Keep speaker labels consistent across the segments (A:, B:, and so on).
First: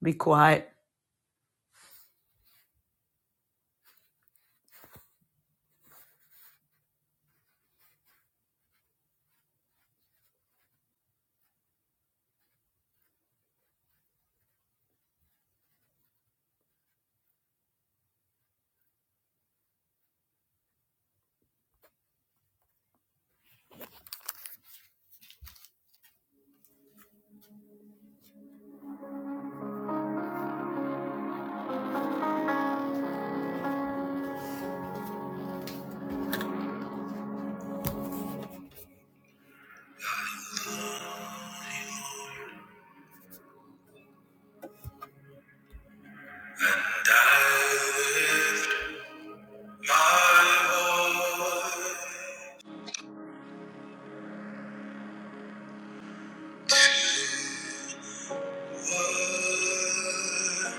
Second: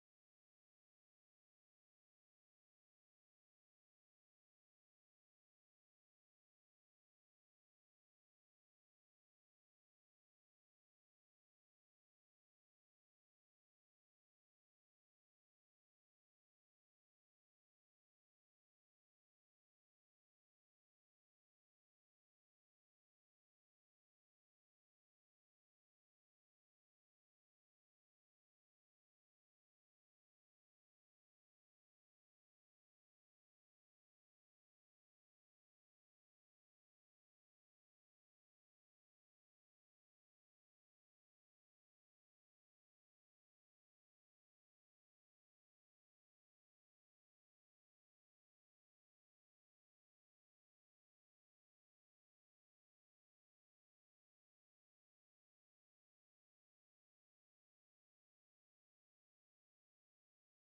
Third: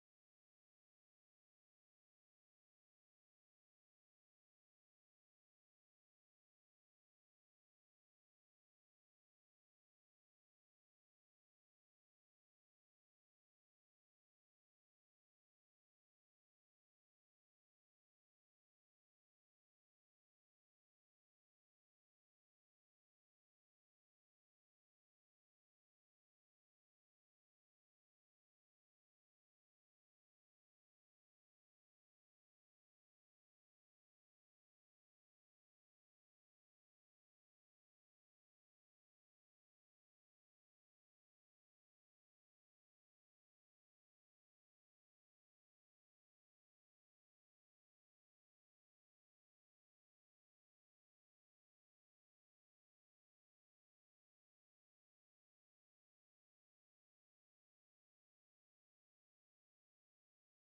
A: Be quiet. My worship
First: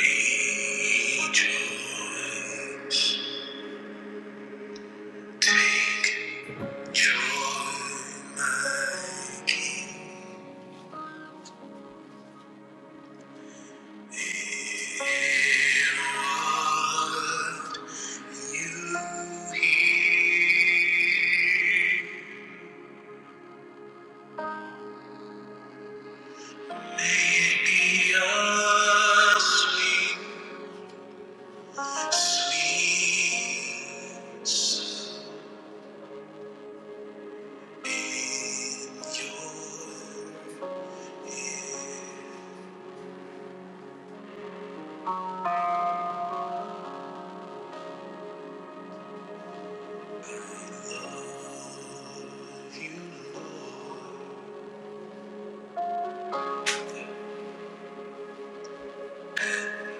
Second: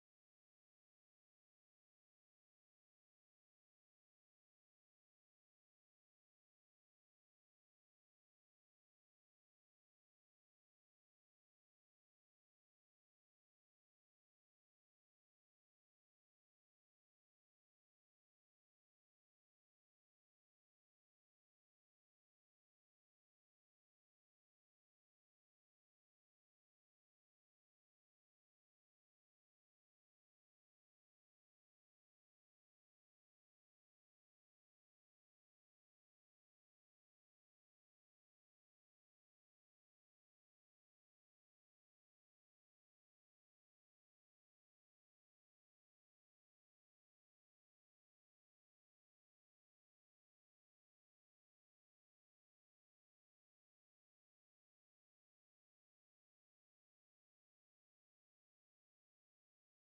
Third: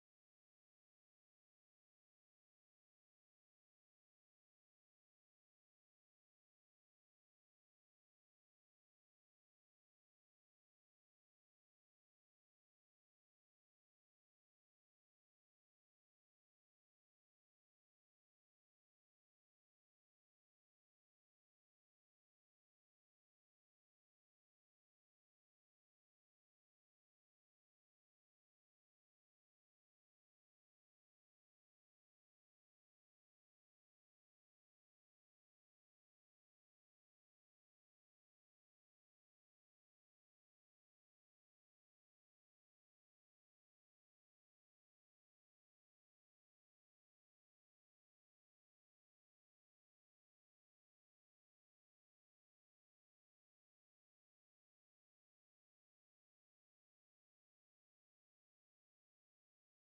A: be to hear. Be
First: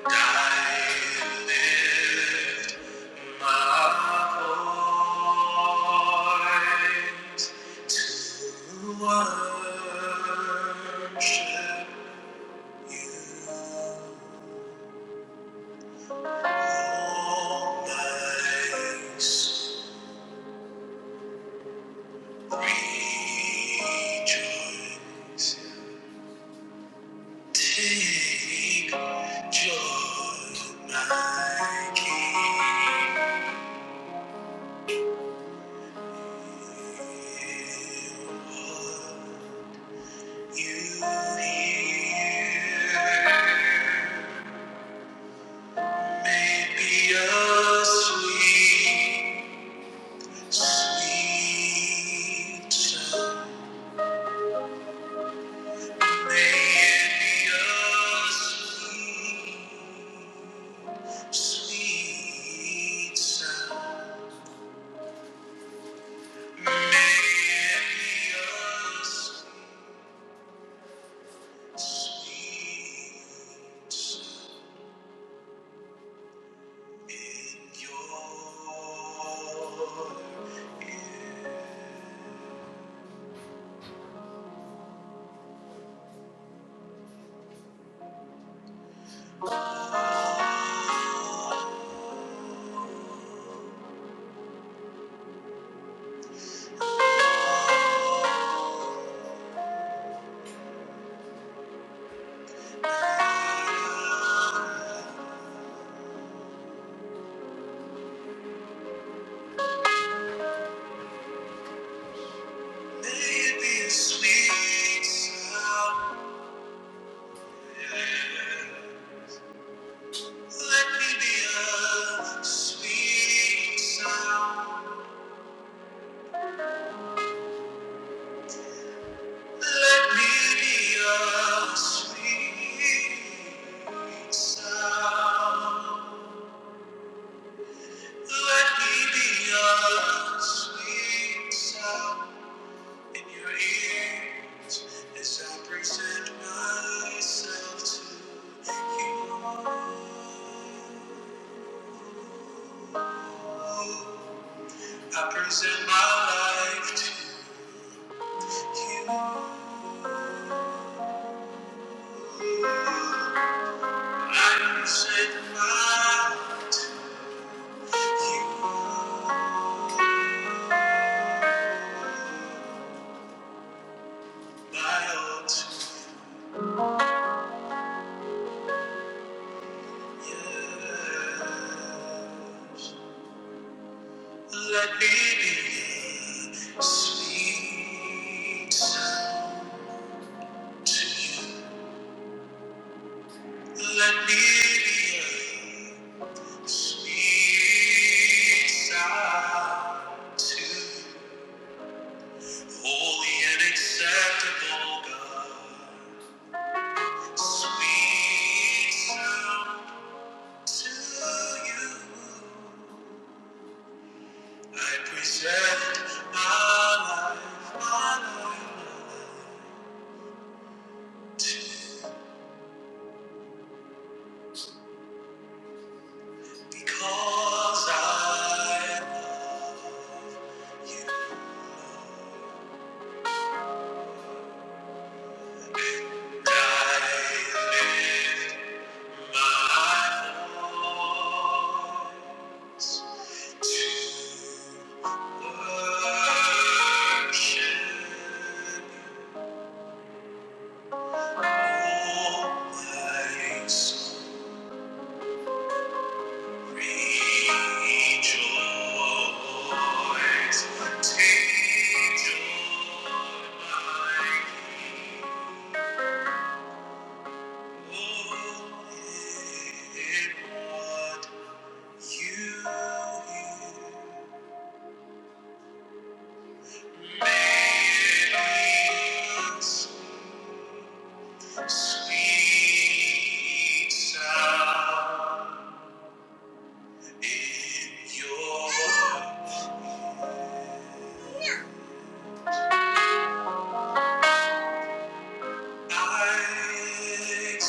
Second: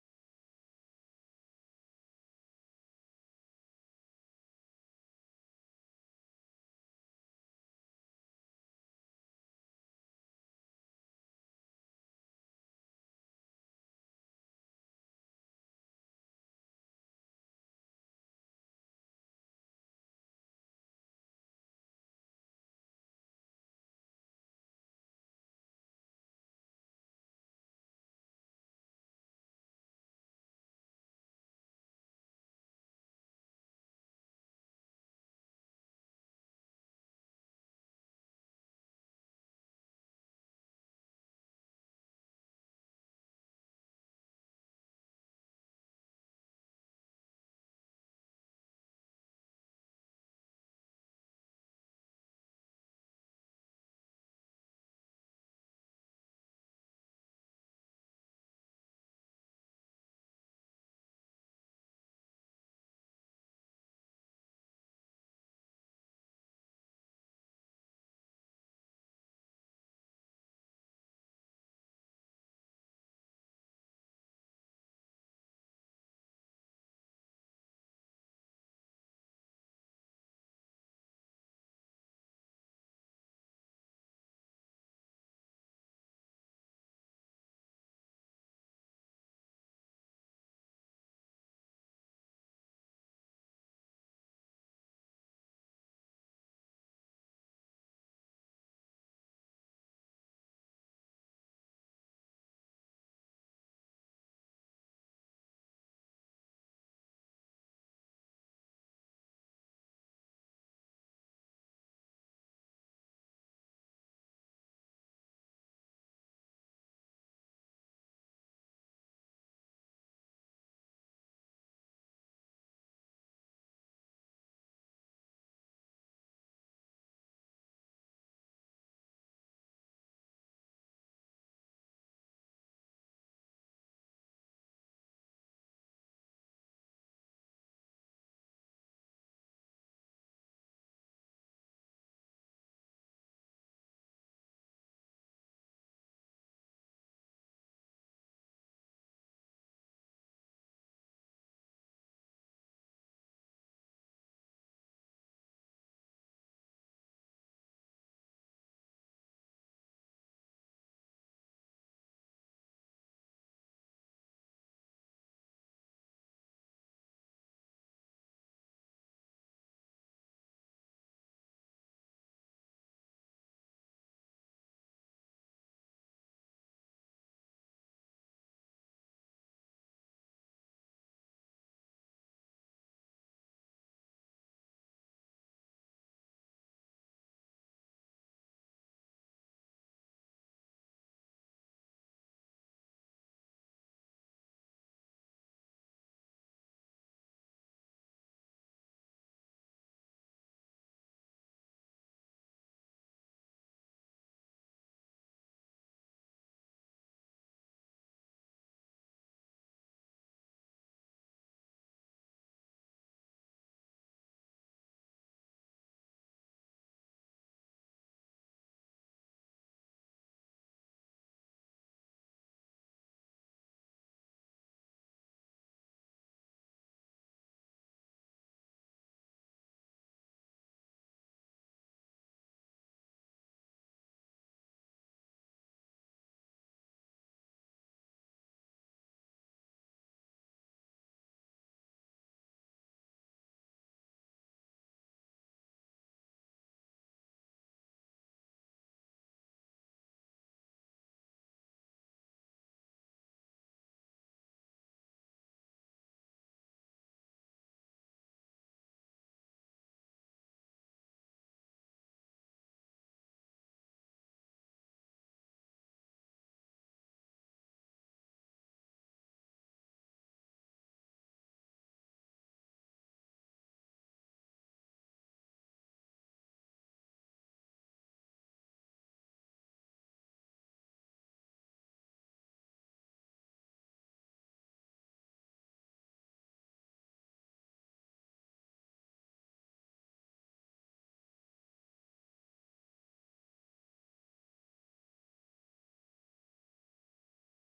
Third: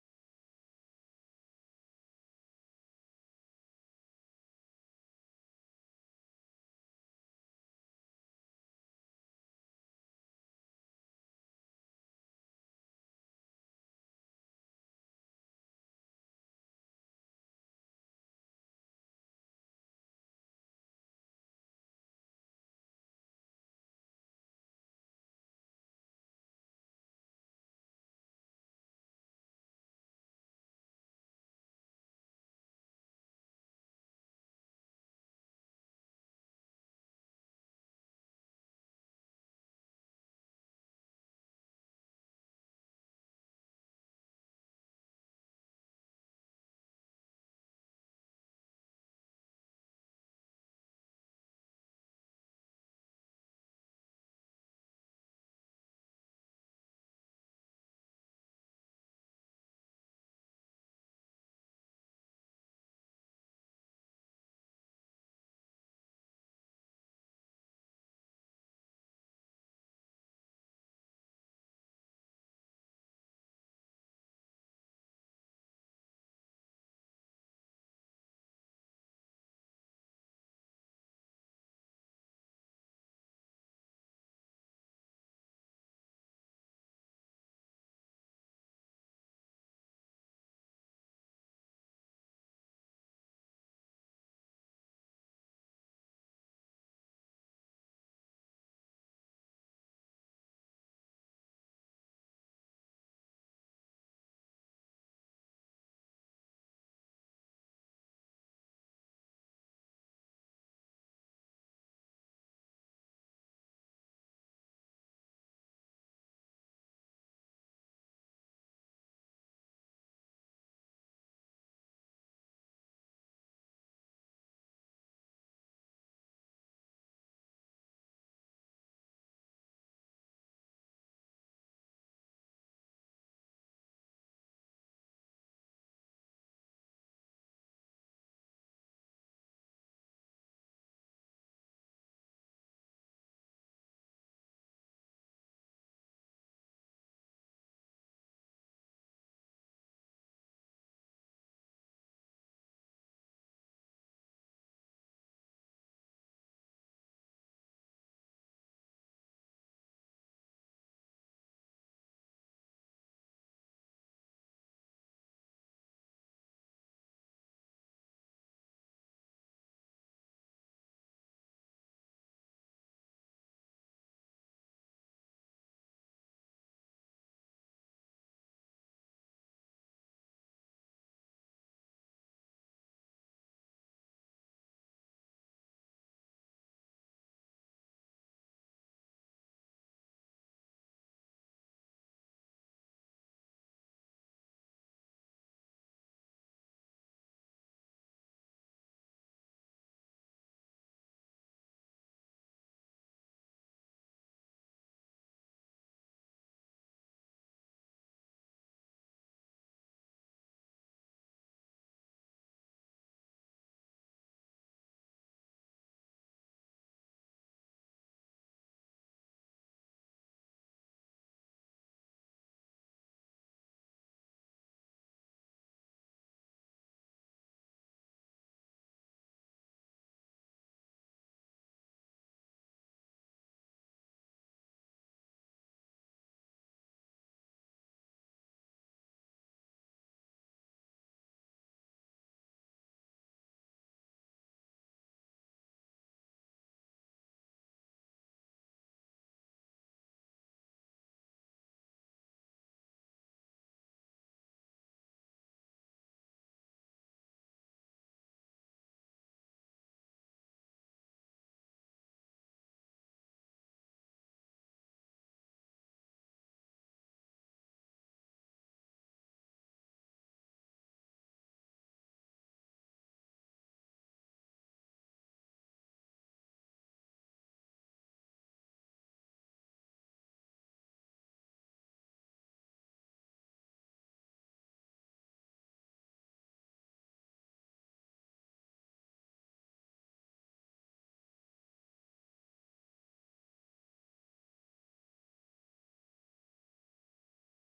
A: I lift my voice. Worship All my rejoice. Take joy, my King. You hear. Maybe a sweet, sweet sound. May it be a sweet Sweet sound, melodious, sweet sound in your ear. May it be a sweet sound. Let me be a sweet sound. Let me be a sweet sound. Let me be your sweet sound in your ears as I present myself to you. I present my life to you. I present my you, my all to you. Let me be sweet sound to you. Let me be a sweet sound to you. holy and acceptable God. Sweet sound to you. I present my life, my life, my life, because I. Oh, in what you hear. Sweet sound in your eyes.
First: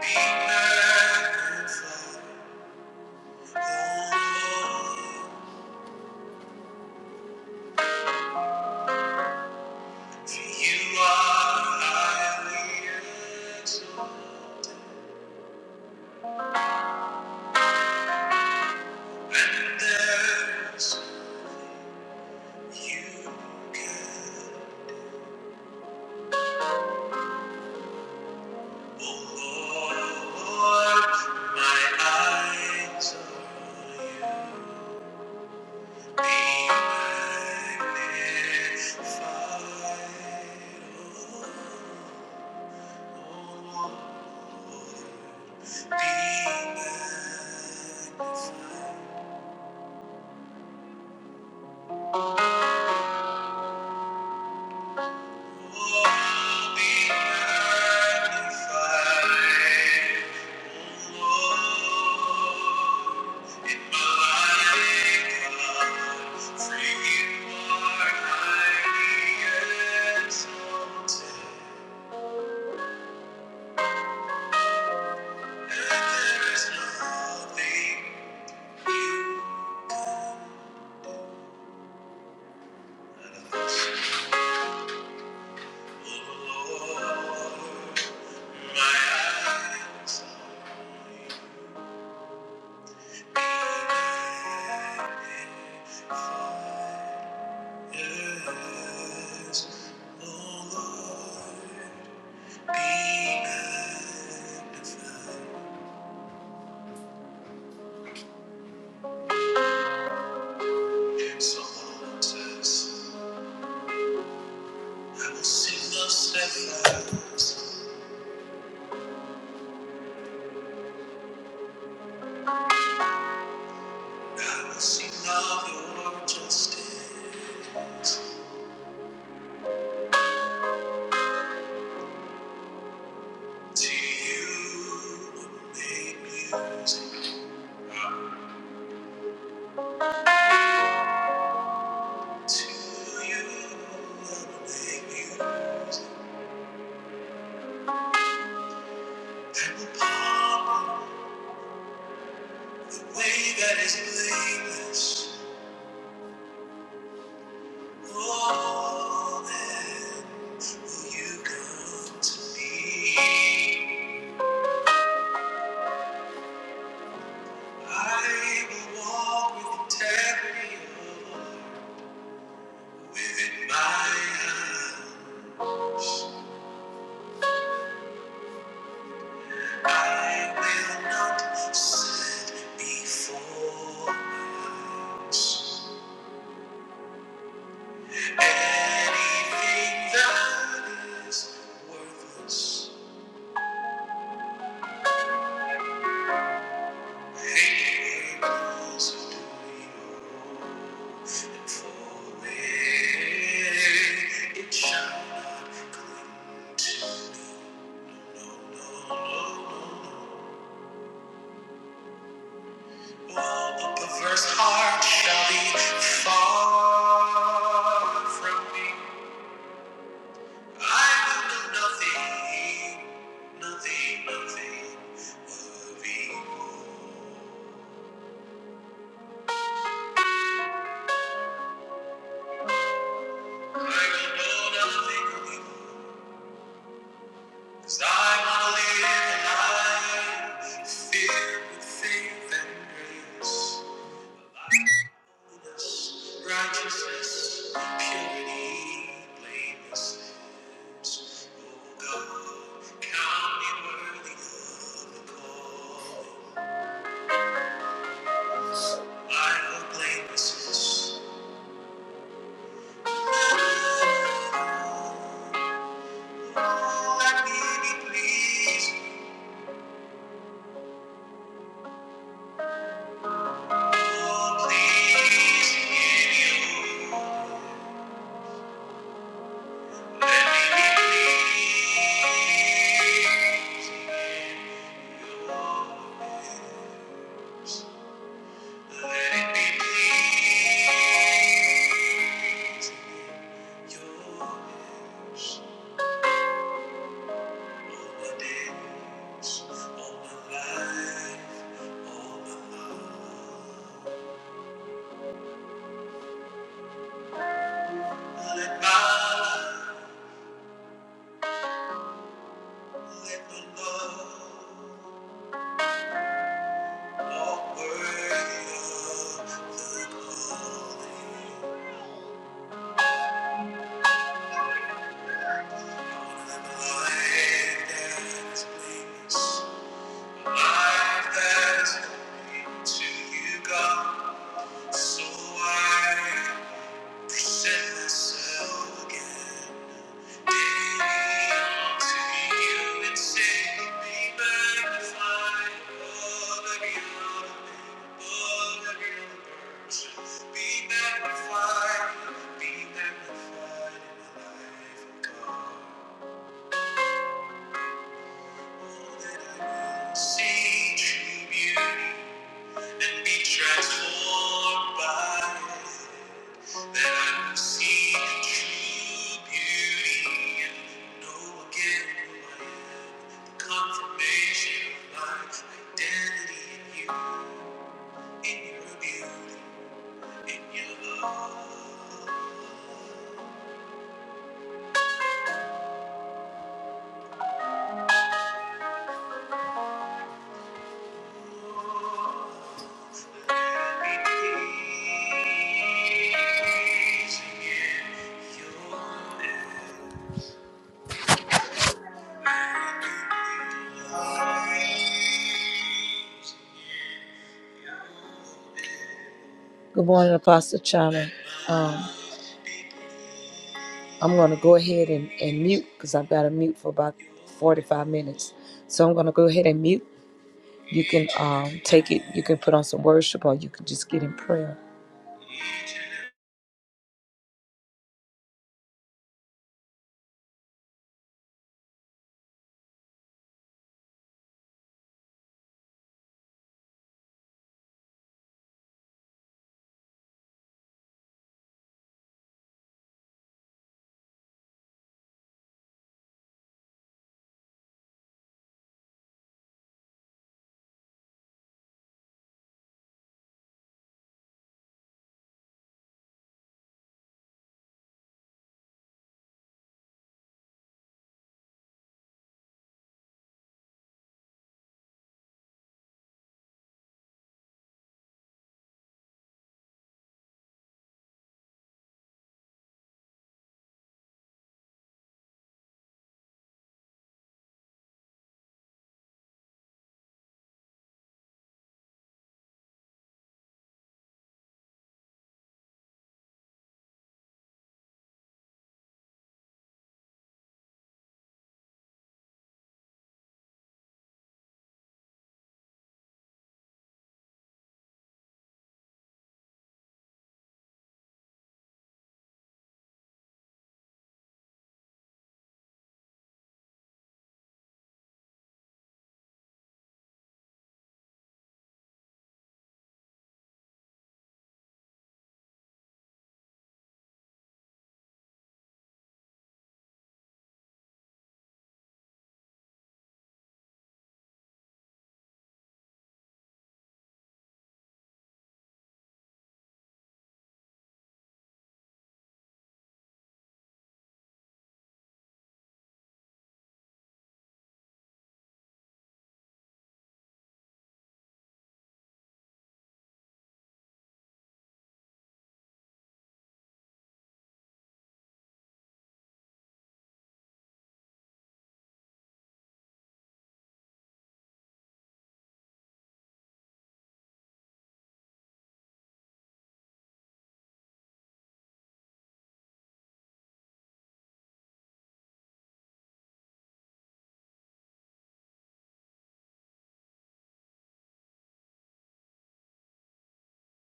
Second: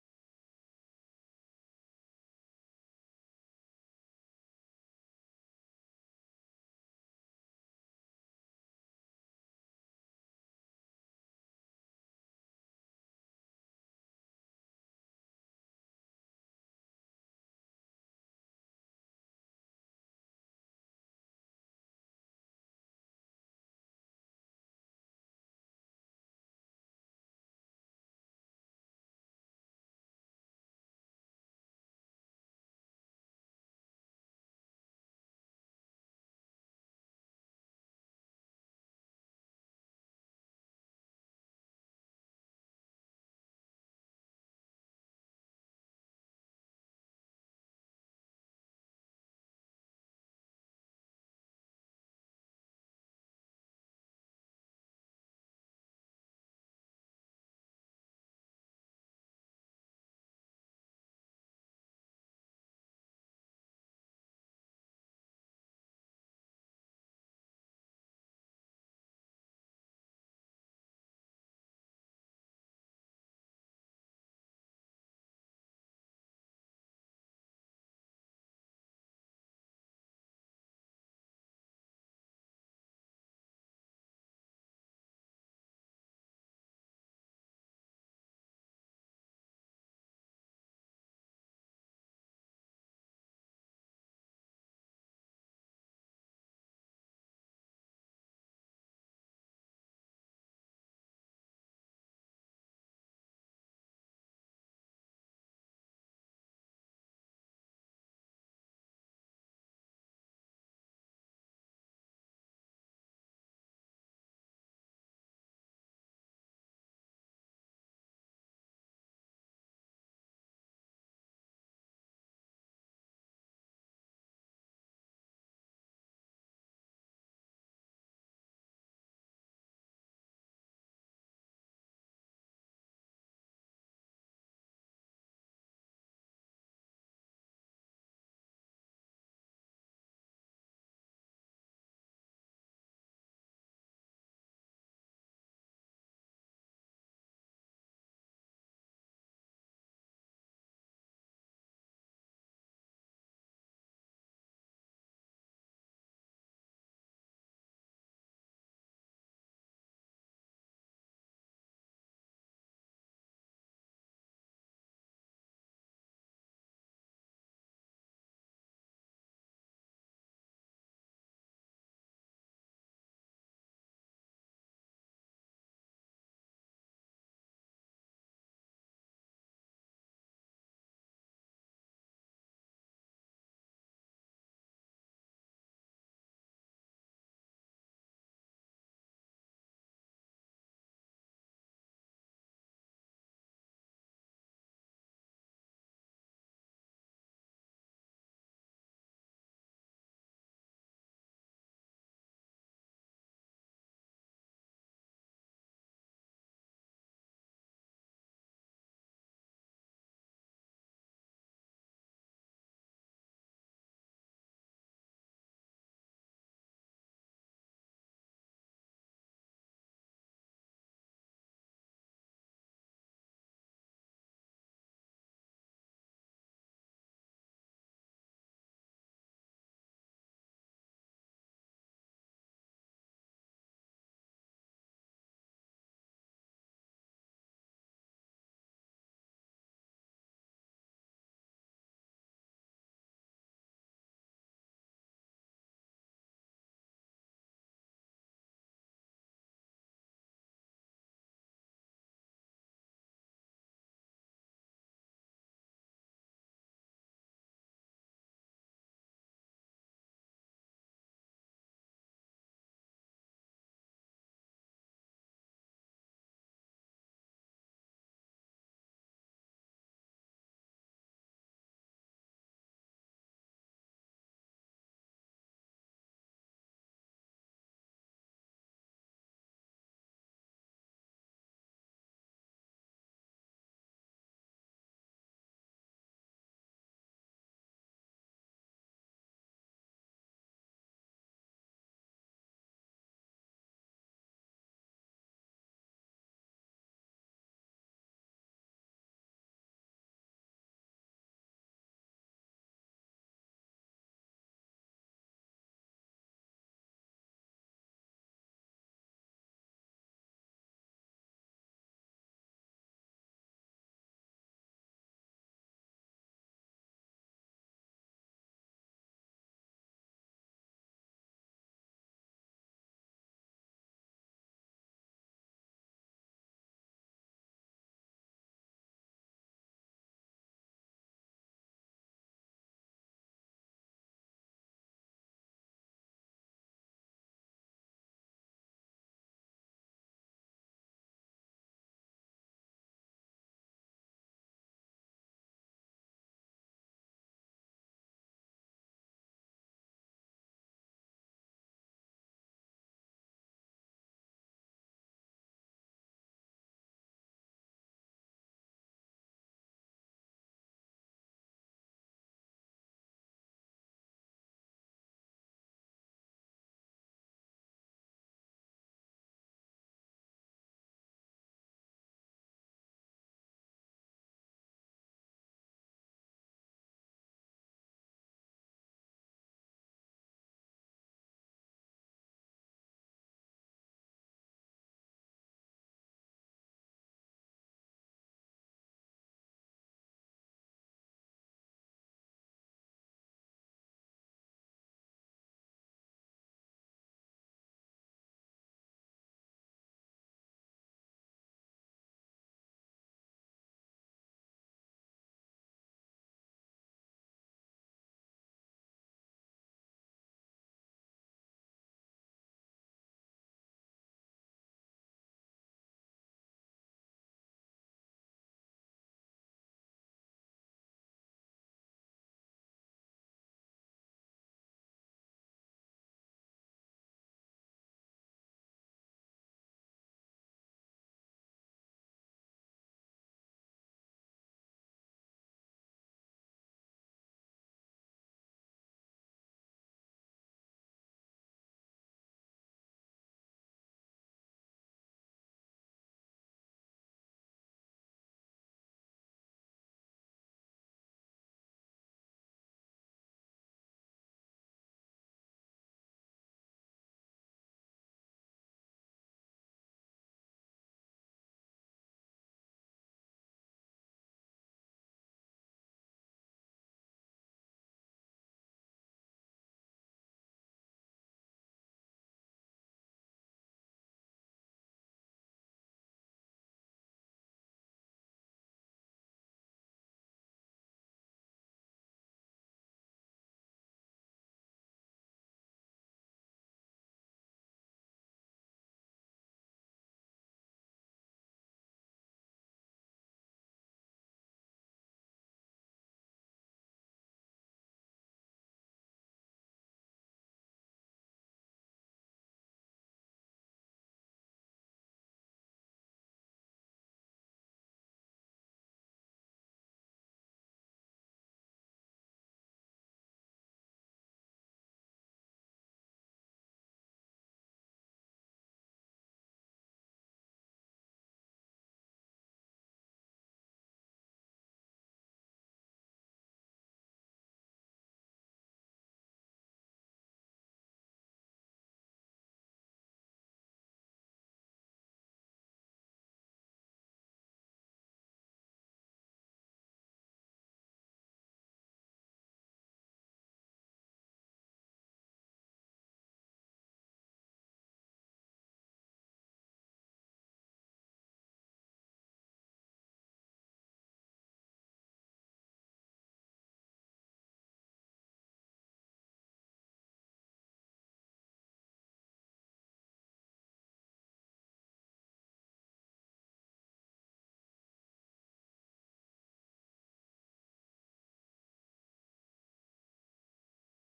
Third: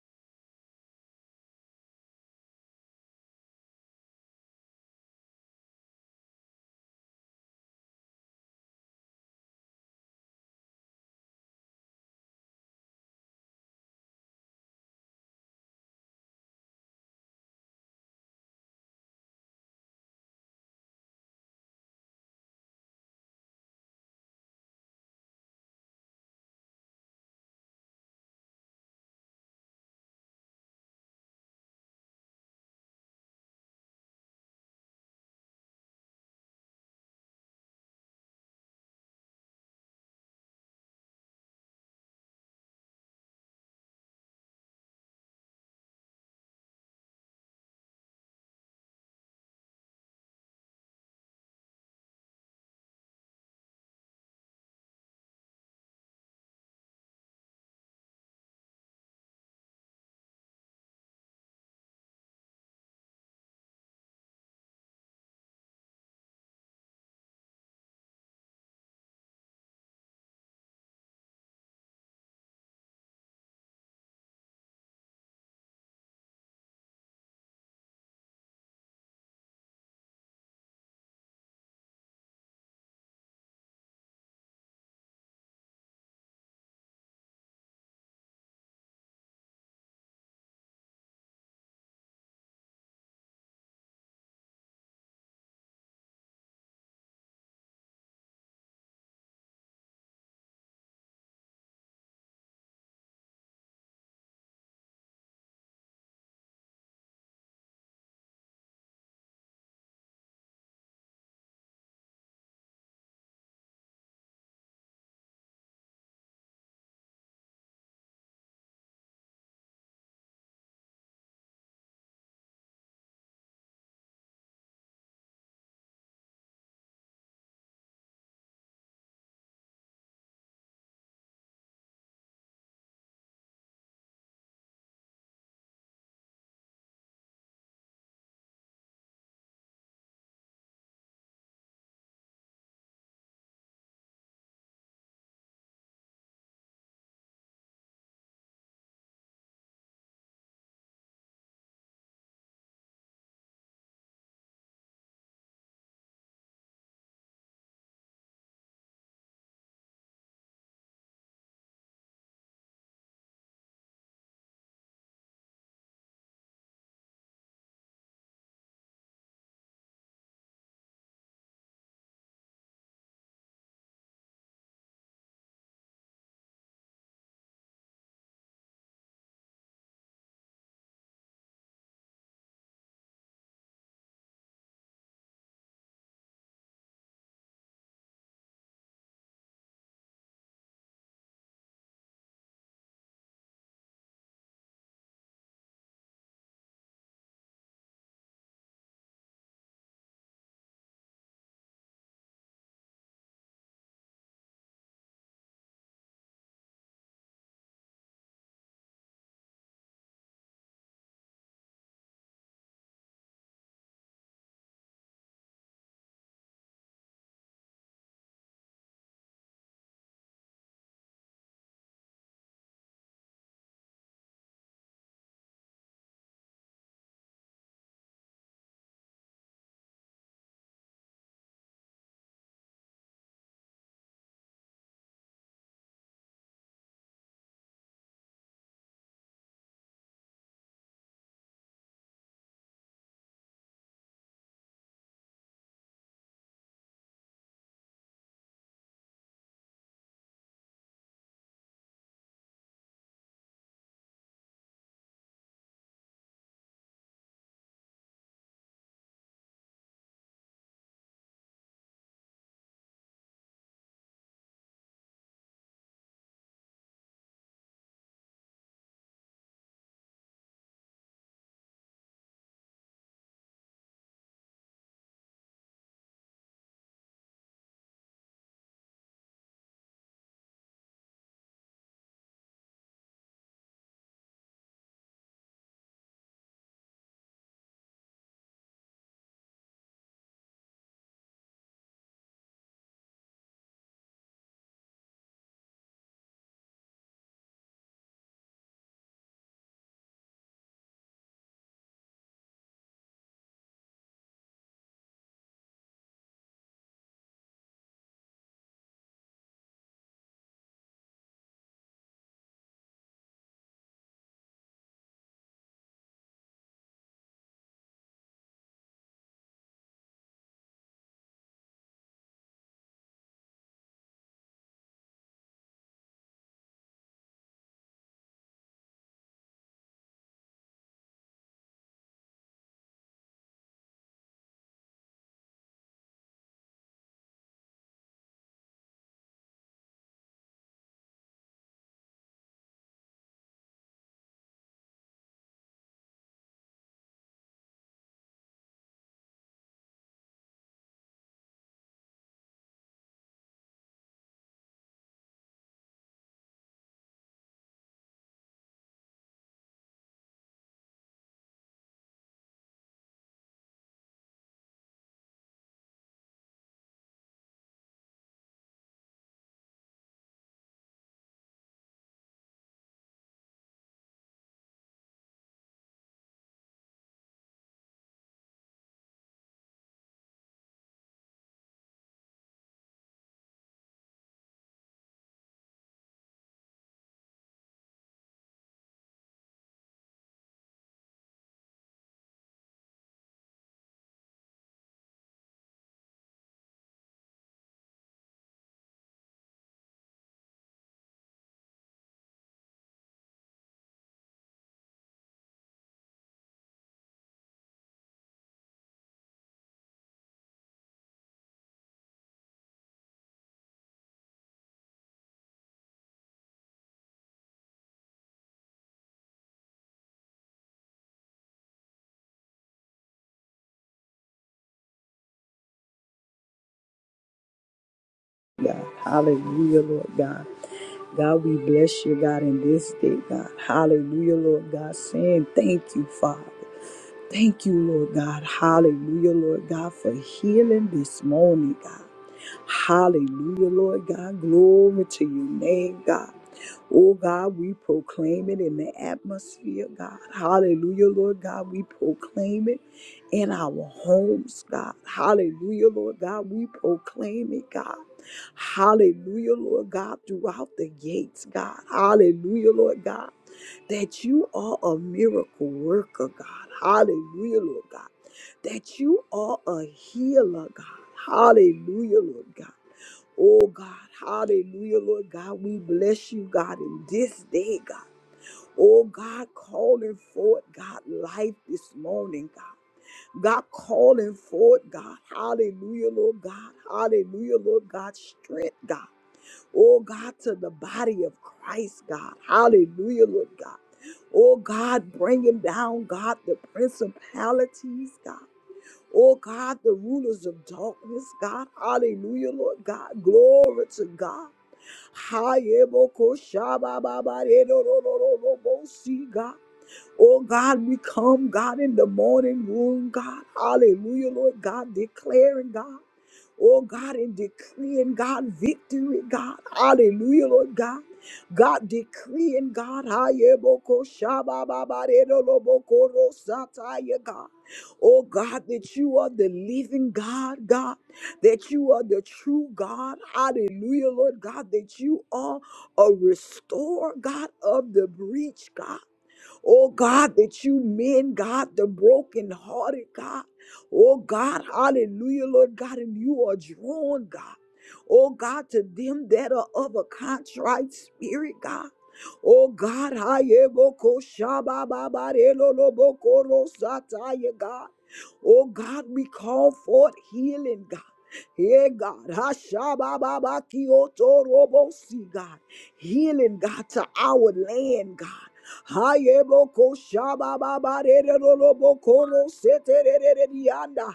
A: Be magnified, O Lord. you are I will exalt, you can. Oh Lord, my eyes are you. Be magnified, oh Lord. Be magnified. Thank you Yes, oh Lord, be magnified. Psalm says, I will sing of steadfast, I will sing of your justice. To you I will make music, to you I will make music, and will palm the way that is blameless. Oh, then will you come to me? I will walk with integrity, within my eyes. I will not sit before my eyes. Anything that is worthless, anything else of doing. It shall not cling to no, no, no, no. a perverse heart shall be far from me. I will do nothing, nothing, nothing of evil. I will know nothing of evil, 'cause I want to live a life filled with faith and grace. Righteousness, purity, blamelessness. Oh God, count me worthy of the call. I will blamelessness. Let me be pleased, oh pleased in you. Let me be pleased in your name. Let it be your hands on the days, on the life, on the love. Let my life, let the love walk worthy of the calling. Life that is blameless, life that is holy to you, God. So I present myself again daily unto you and say, Be magnified above every other man, above every other person. Be magnified, be magnified in the life of God. All That I will see true beauty. and be transformed by it, that I will see true beauty and know again who I am, the confirmation of my identity in you, in your beauty, in your love. Be pleasing in your name. I Good morning, Apostle Chana. Um, I'm going to go ahead and, and mute because I've got to mute for about 45 minutes. So I'm going to go ahead and mute. You can um, take it, you can put on some worship, or you can just get in prayer.
B: God. Hallelujah, Lord God. God, we bless you, God, in this day, God. Hallelujah, Lord God, saying thank you, Father. Thank you, Lord God. Hallelujah, Lord God, for healing this morning, God. Hallelujah, Lord God. Glory to your name, God. Oh God, we proclaim it in the atmosphere, God. Hallelujah, Lord God. We proclaim it in our homes, God. Hallelujah, Lord God. We proclaim it, God. Hallelujah, Lord God, throughout the gates, God. Hallelujah, Lord God that you are a miracle worker, God. Hallelujah, Lord God. That you are a healer, God. Hallelujah, Lord God. Oh, God. Hallelujah, Lord God. We bless you, God, in this day, God. Oh, God, calling forth, God, life this morning, God. God calling forth, God. Hallelujah, Lord God. Hallelujah, Lord God. Strength, God oh God, to the body of Christ, God. Hallelujah, Lord God. Oh God, bringing down, God, the principalities, God. Oh God, the rulers of darkness, God. Hallelujah, Lord God. Glory to God. Hayebokoshabababaredorororobosi, God. Oh God, we come, God, in the morning room, God. Hallelujah, Lord God, declaring, God oh God, and decreeing God victory, God. Hallelujah, Lord God. God decreeing God, Hayeboko Shabababarero Loboko Rosataya God. Oh God, that you are the living God, God, that you are the true God. Hallelujah, Lord God, that you are a restorer, God, of the breach, God. Oh God, that you mend, God, the brokenhearted, God. Oh God, hallelujah, Lord God, and you are drawn, God. Oh God, to them that are of a contrite spirit, God. Oh God, I am a God. Oh God, we call forth healing, God. Hey, God. Hashabababakiotorobossi, God. Healing, God, to our land, God. Hayeboko shababa barere re ro ro boko ro sete re re re dianda.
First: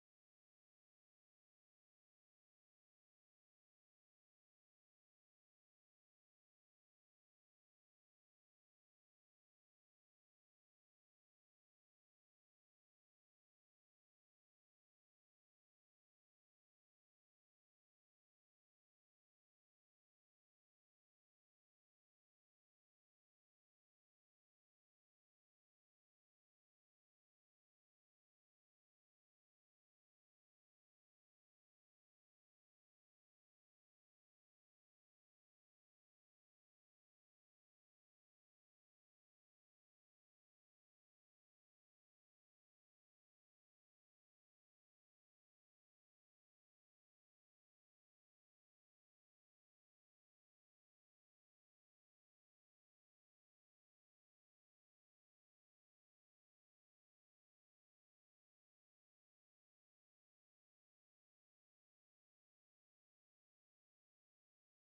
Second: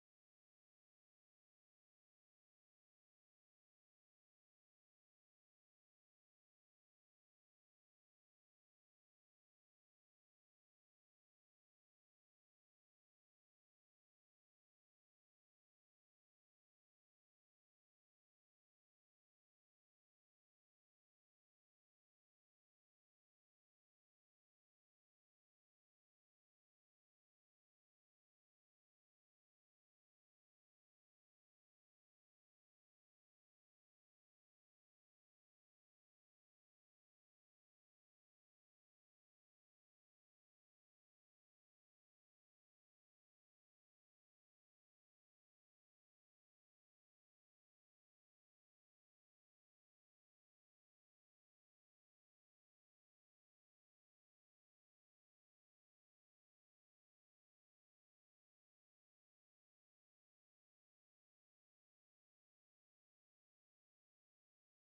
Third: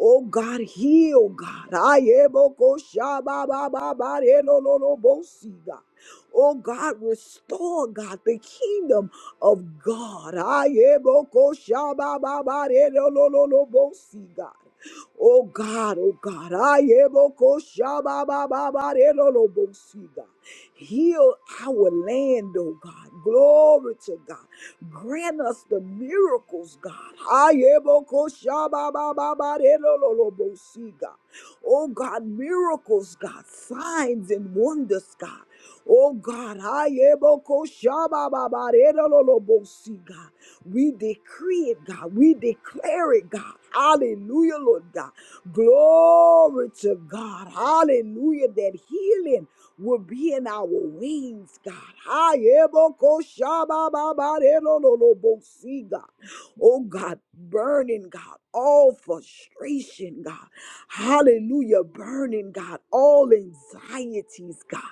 B: Oh God, heal, God. I am a kosha ba ba ba ba de lo lo lo bo si, God. Oh God, restore, God, the kingdom of God. I am a kosha ba ba ba de lo lo lo lo bo si, God. Oh God, oh God, I am a kosha ba ba ba ba de lo lo bo si, God. Heal our land, oh God. Glory to God. Grant us the miracles, God. Ayebokoshababababarelolobosi, God. Oh God, miracles, God, signs and wonders, God. Oh God, ayebokoshabababarelolobosi, God. we decree it, God. We declare it, God. Hallelujah, Lord God. Glory to God. Hallelujah. That healing will be in our wings, God. Ayebokoshabababarelololobosi, God. Oh God, burning, God, all frustration, God. Hallelujah, burning, God, all anxieties, God.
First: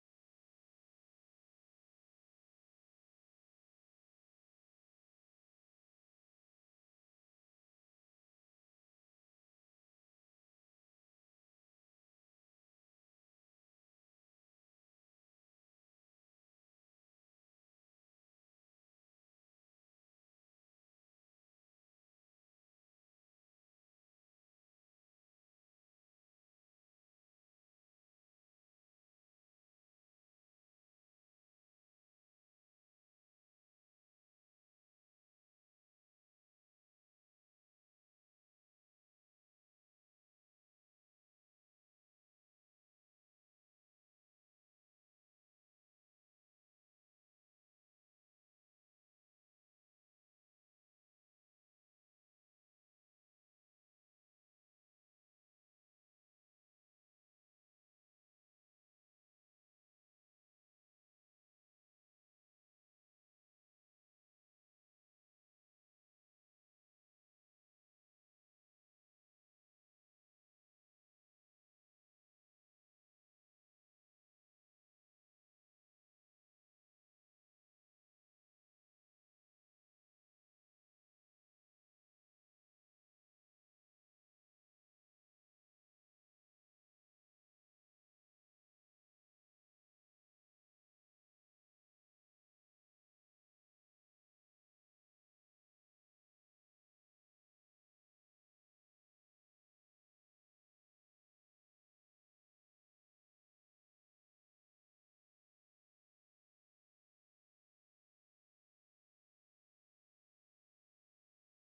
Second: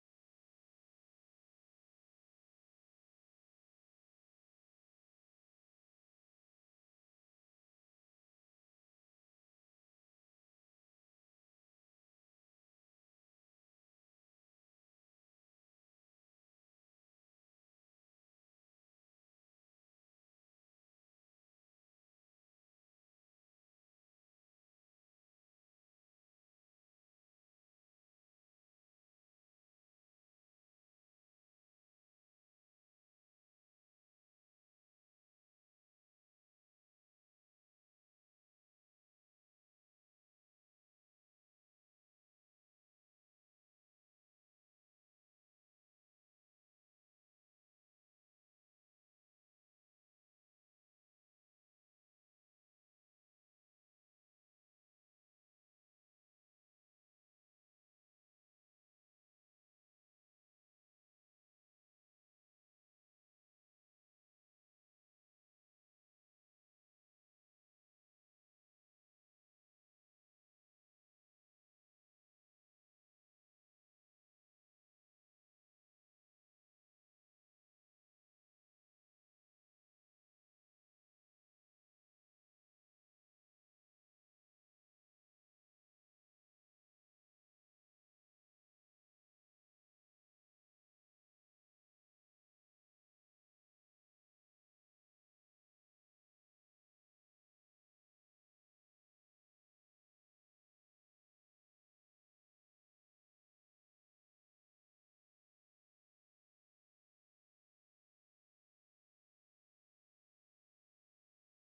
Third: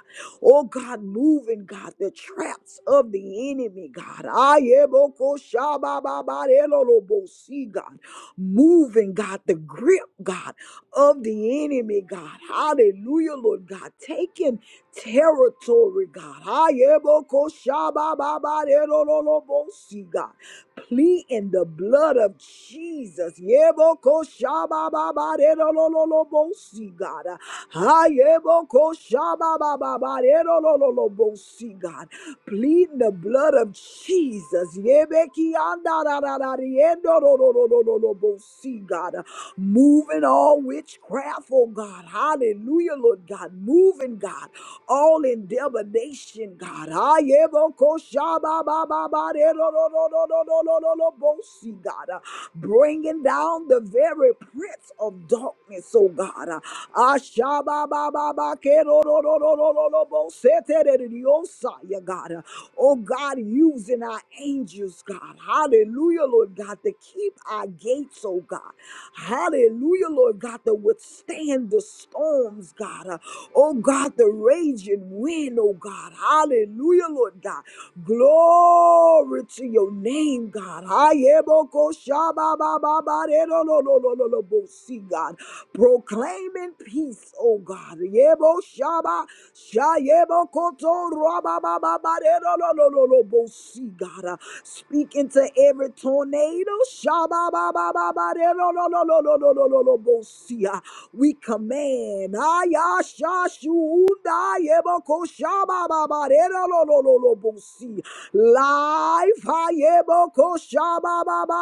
B: Oh God, moving, God, the traps of the enemy, God. Ayebokoshabababarelolobosi, God. Moving, God, the grip, God, of the enemy, God. Hallelujah, Lord God. Taking territory, God. Ayebokoshabababarerolobosi, God. Plead in the blood of Jesus. Yebokoshabababarerolobosi, God. Ayebokoshabababarerolobosi, God. Plead in the blood of Jesus. Yebekiandarararariendorororororobosi, God moving all witchcraft, oh God. Hallelujah, Lord God. Moving, God all endeavor nation, God. Ah, yeah, bo- ko- sha- ba- ba- ba- ba- de- do- do- do- do- do- do- do- do- do- bo- see, God. Ah, Bringing down the very prince of darkness, oh God. Ah, ah, sha- ba- ba- ba- ba- ke- do- do- do- do- do- do- do- bo- se- te- de- de- de- oh, sa- yeah, God. Ah, Oh God, using our angels, God. Hallelujah, Lord God, to keep our gates, oh God. Hallelujah, Lord God, to withstand the storms, God. Uh, Oh God, the raging wind, oh God. Hallelujah, Lord God. Glory to your name, God. Ayeboko shababababare, no, no, no, no, no, no, bo- See, God proclaiming peace, oh God. Yebo shaba, shayebo koto, rabababa, derolololobo, see, God. Uh, Speak into every tornado. shababababa, derololololobo, see, uh, We command. Aya shashunda, yebo ko shabababa, derolololobo, see, Life. ayebo ko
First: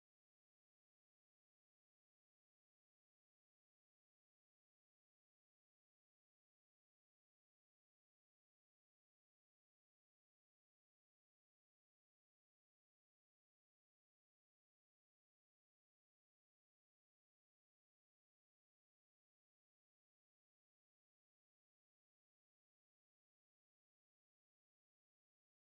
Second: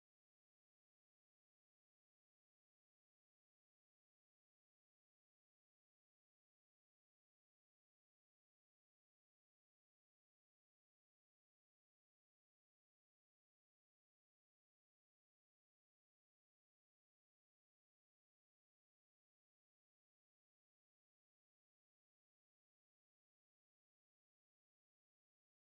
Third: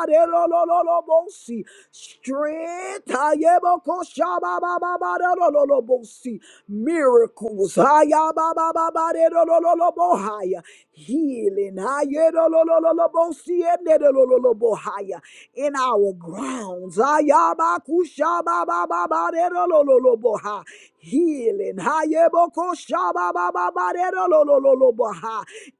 B: Arerolololobosi. Strength. Ayebokoshababababarololobosi. Miracles. Ayababababarololobohaya. Healing. Ayerolololobosi. Enerololobohaya. In our grounds. Ayabakushababababarololoboha. Healing. Ayebokoshababa,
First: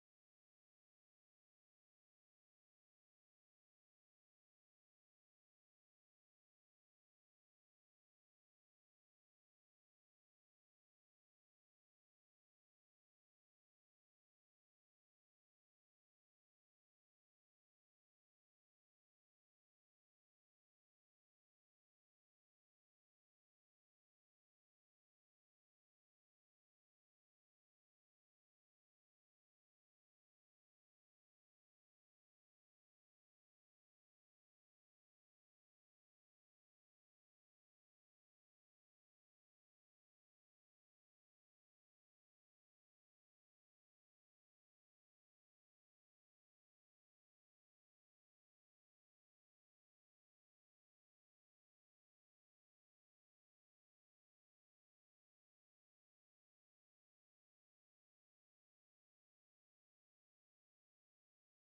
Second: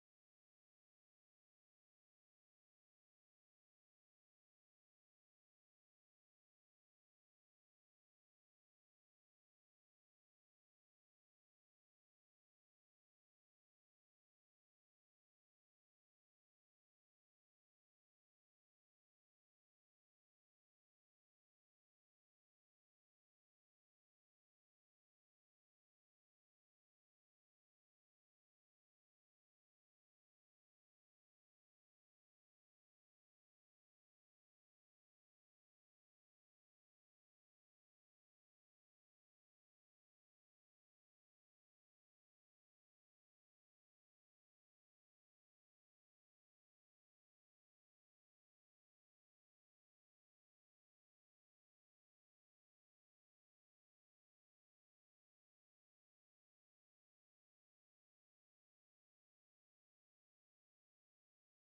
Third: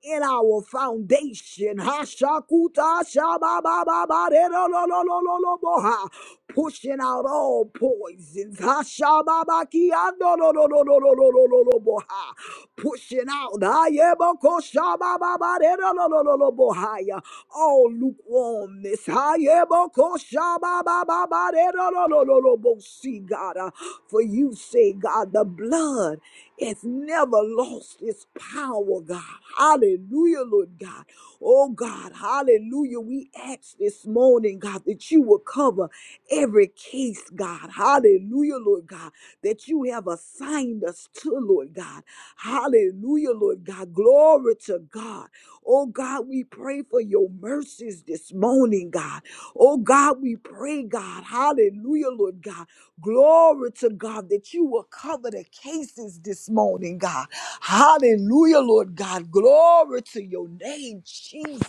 B: in laying our foundation. Hashakuta shabababa, de lo lo lo lo lo lo bo ha. Pushing out all poisons. Hashababaki, ando lo lo lo lo lo lo lo lo lo bo ha. Pushing out. Hayeboko shabababa, de lo lo lo lo lo bo ha ya. All lukewarmness. Hayeboko shabababa, de lo lo lo lo lo bo si, God. Uh, For you say, God, the blood. It's never lost its power, God. Hallelujah, Lord God. Oh, God. Hallelujah. We ask this morning, God, that you will cover every case, God. Hallelujah, Lord God, that you have assigned us to, Lord God. Hallelujah, Lord God. Glory to God. Oh, God, we pray for your mercies this morning, God. Oh, God, we pray, God. Hallelujah, Lord God Glory to God that you will cover the cases this morning, God. Hallelujah, Lord God. Glory to your name, Jesus.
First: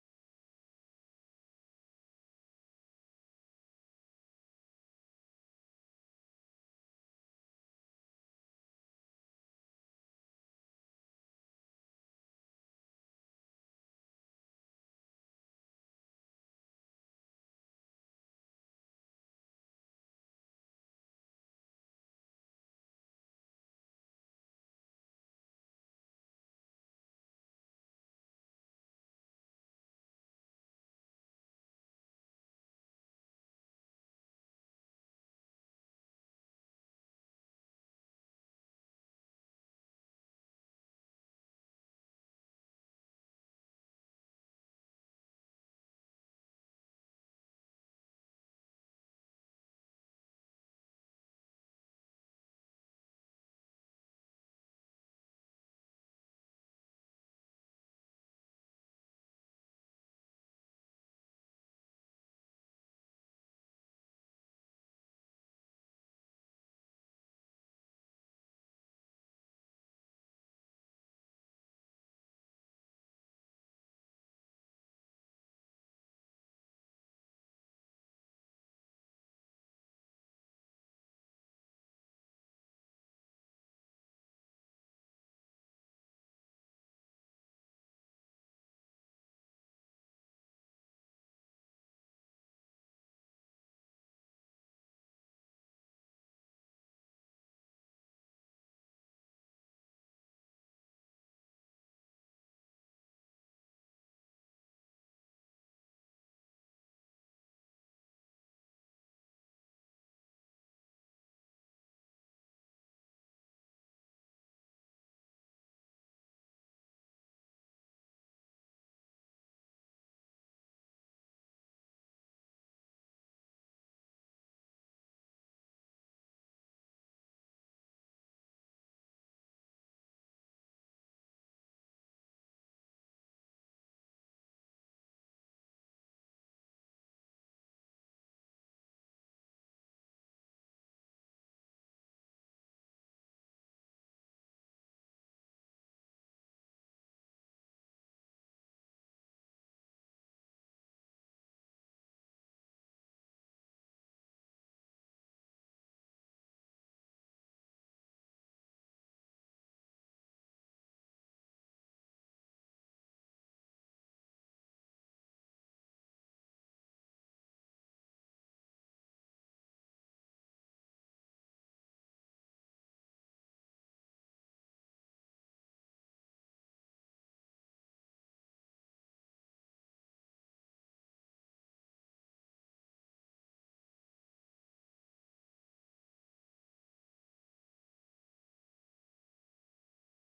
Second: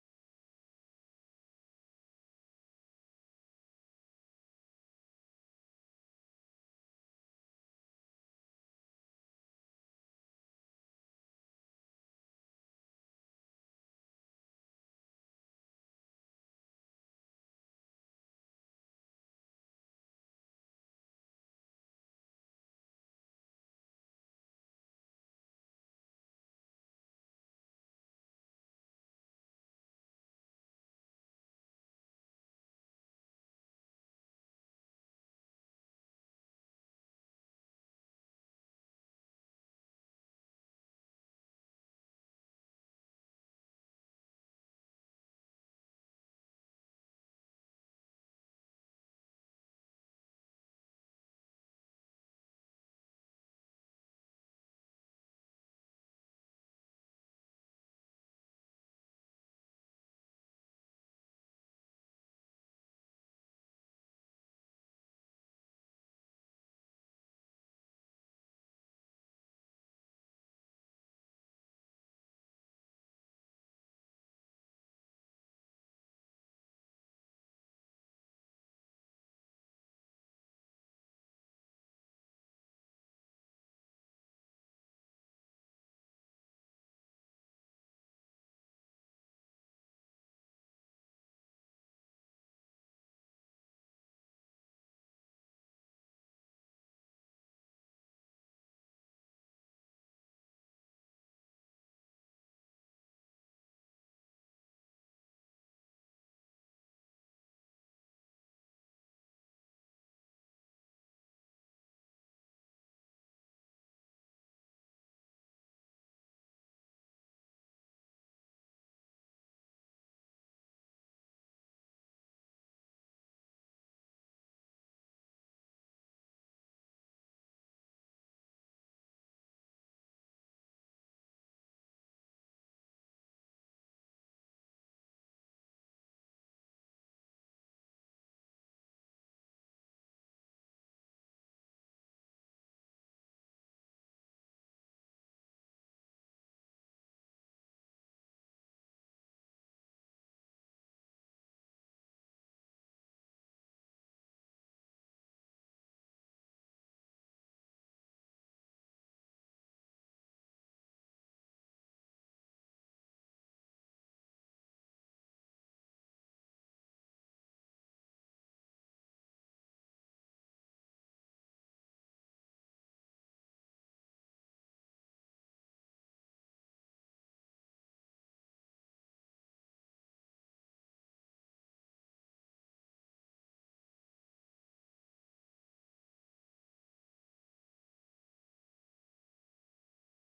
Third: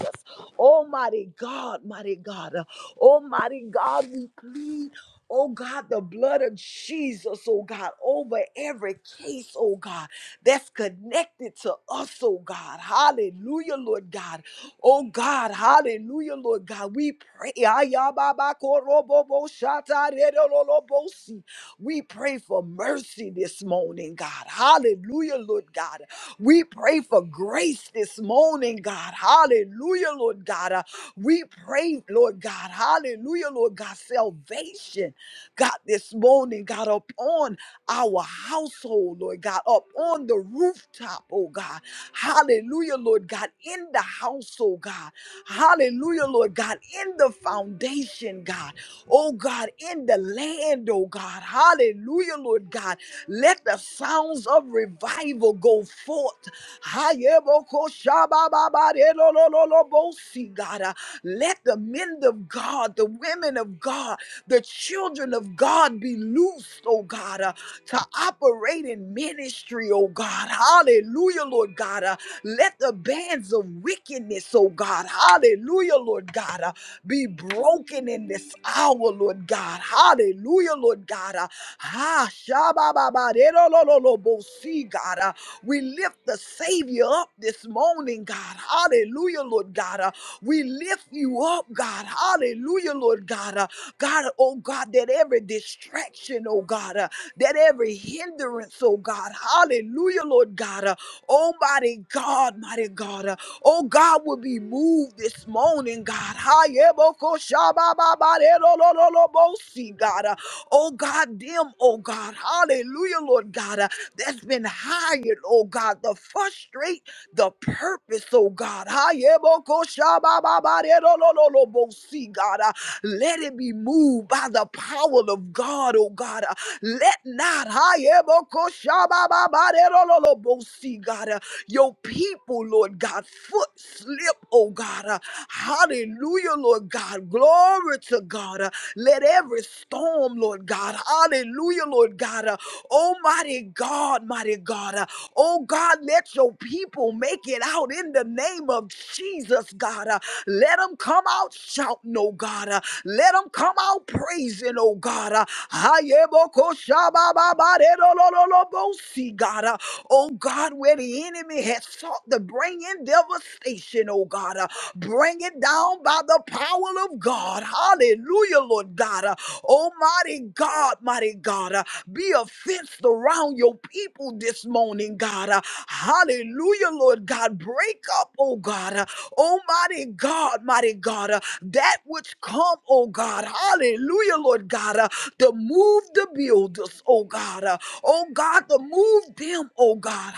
B: Almighty God, mighty God. Uh, Almighty God, we plead. Oh God, the blood of Jesus, oh God, over every case, oh God, that's connected to us, oh God. Hallelujah, Lord God. Oh God, hallelujah, Lord God. We pray. Ayababakoroboboshatarerololobosi. We pray for mercy this morning, God. Hallelujah, Lord God. We pray for grace this morning, God. Hallelujah, Lord God. Uh, We pray, Lord God. Hallelujah, Lord God. Salvation, God, this morning, God, upon our household, Lord God, up on the rooftop, oh God. Hallelujah, Lord God, in the household, God. Hallelujah, Lord God, in the foundation, God. Oh God, in the land, oh God. Hallelujah, Lord God. Let the sounds of revival go forth. Hayebokoshabababarelolololobosi, God. Uh, Let the men of God, the women of God, the children of God be loosed, oh God, uh, to operate in ministry, oh God. Hallelujah, Lord. Lord God. Uh, let the bands of wickedness, oh God, hallelujah, Lord God, uh, be broken in this hour, Lord God. Hallelujah, Lord God. Uh, ah, shabba-ba-ba-de-lo-lo-lo-lo-bo-si, God. Uh, we lift the Savior up this morning, God. Hallelujah, Lord God. Uh, we lift you up, God. Hallelujah, Lord God. Uh, God, oh God, that every distraction, oh God, uh, that every hindrance, oh God, hallelujah, Lord God, uh, Oh, mighty God, mighty God. Uh, Oh, God will be moved this morning, God. Hayebokoshabababarerolololobosi, God. Uh, Oh, God, them, oh, God. Hallelujah, Lord God. Uh, That's been hired, oh, God, to frustrate the purpose, oh, God. Hayebokoshabababarerolololobosi, God. Uh, let it be moved by the power of God, oh God. Uh, Let not see God uh, your people, Lord God, foot slip, oh God. Uh, Hallelujah, Lord God. Glory to God. Uh, Let every storm, Lord God, Hallelujah, Lord God. Uh, oh, God, mighty God. Uh, oh, God, let your people make it out in the name of Jesus, God. Uh, let them come out shouting, oh, God. Uh, let them come out praising, oh, God. Uh, Ayebokoshabababaredolololobosi, God. Uh, oh, God, where the enemy has sought to bring in devastation, oh, God. Uh, bring it down by the power of God. Hallelujah, Lord God. Uh, Oh, mighty God, mighty God, uh, be a fence around your people this morning, God. Uh, hallelujah, Lord God. Break up, oh God. Uh, oh, mighty God, mighty God, uh, that which come, oh God. Hallelujah, Lord God, uh, to move the builders, oh God. Uh, oh God, to move them, oh God.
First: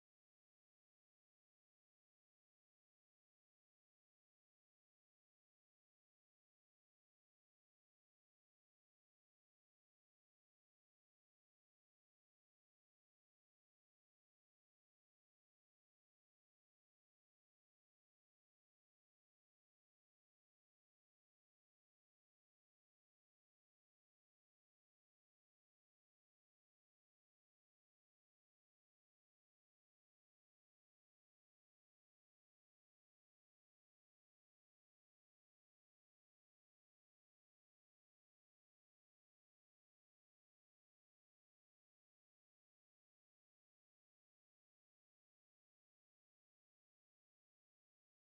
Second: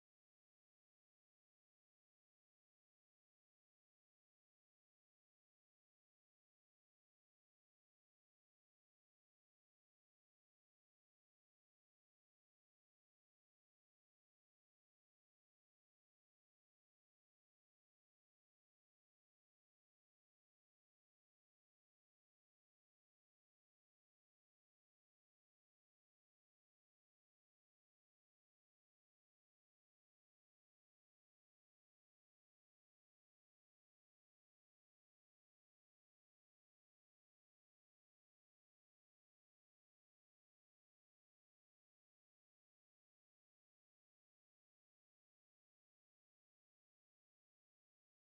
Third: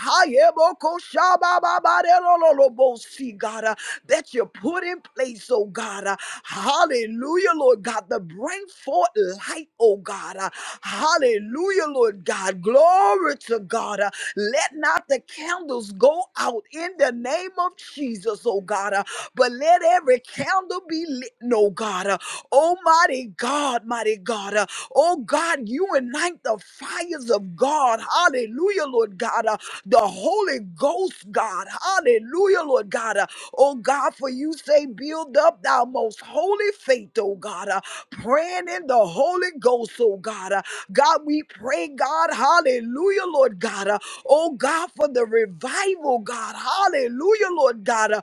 B: Hayebokoshabababarelolobosi, God, uh, that you put in place, oh God. Uh, hallelujah, Lord God. the bring forth light, oh God. Uh, Hallelujah, Lord God. Glory to God. Uh, Let not the candles go out in the name of Jesus, oh God. Uh, But let every candle be lit, oh God. Uh, Almighty God, mighty God. Uh, Oh God, unite the fires of God. Hallelujah, Lord God. Uh, The Holy Ghost, God. Hallelujah, Lord God. Uh, Oh God, for you say, build up thou most holy faith, oh God. God, uh, praying in the Holy Ghost, oh God. Uh, God, we pray, God, hallelujah, Lord God. Uh, oh God, for the revival, God, hallelujah, Lord God, uh,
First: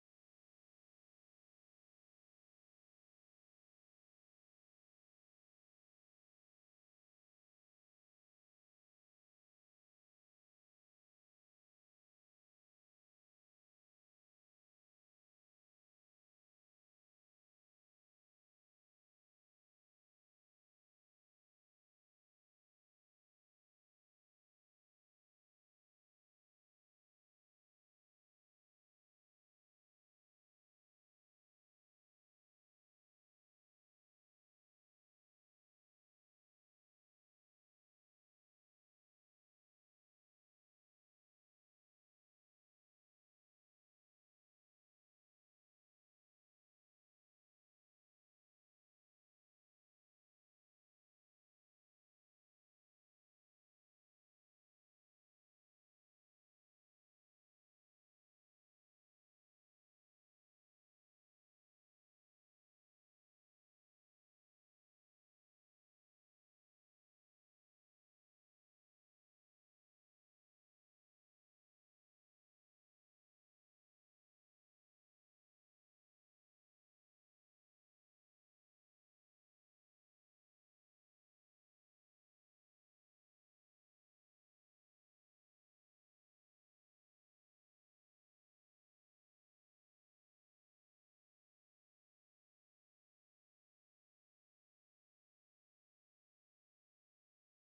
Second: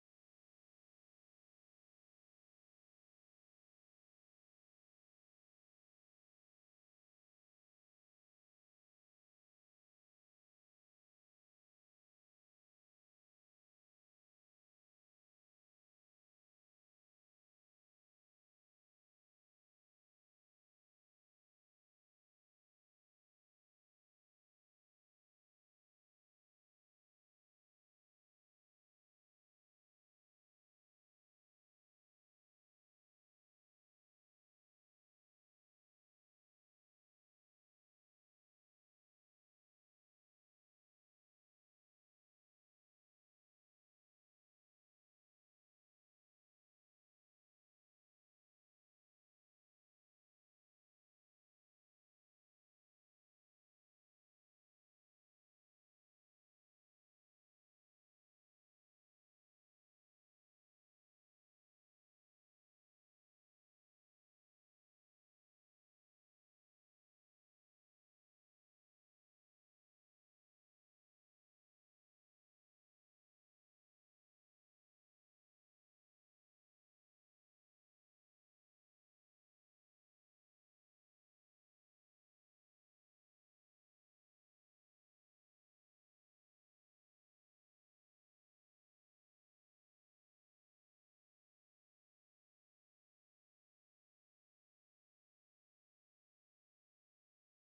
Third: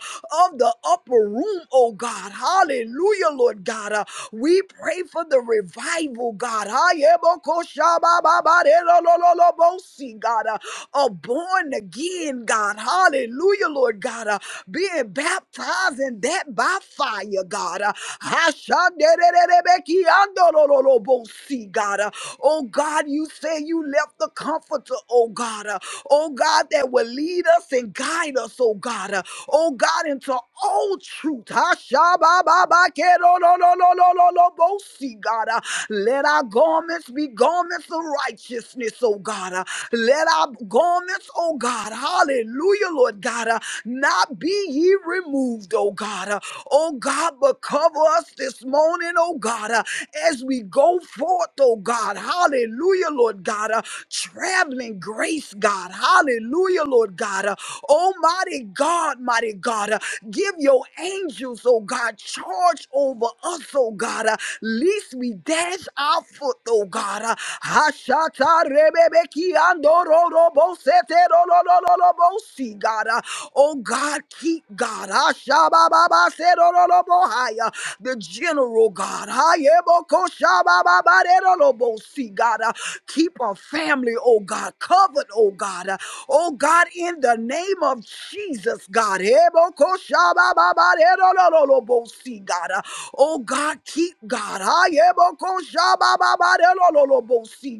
B: of the upper room, oh God, hallelujah, Lord God. Uh, we pray for the revival, God. Ayebokoshabababarelololobosi, God, uh, of born again, God, hallelujah, Lord God, uh, being baptized in that by fire, God. Uh, Hashandererebekiandololobosi, God. Uh, Oh God, you say you left the comforter, oh God. Uh, Oh God, that will lead us and guide us, oh God. Uh, Oh God, into all truth. Hashabababakerolololololobosi, God. Uh, Let our garments be garments of righteousness, oh God. Uh, Let our garments, oh God, hallelujah, Lord God, uh, not be ye removed, oh God. Uh, Oh God, but cover us this morning, oh God, uh, as we go forth, oh God. Hallelujah, Lord God. uh, traveling grace, God. Hallelujah, Lord God. Uh, Almighty God, mighty God. uh, give your angels, oh God, charge over us, oh God. Uh, least we dash our foot, oh God. Uh, Hashata rebebeki andororobo seterolololobo, see, God. Uh, oh God, keep God the general God. Hayebokoshabababarerolobosi, God, uh, keep our family, oh God, covered, oh God. uh, Oh God, in the name of Jesus, God. God. uh, Oh God, keep God.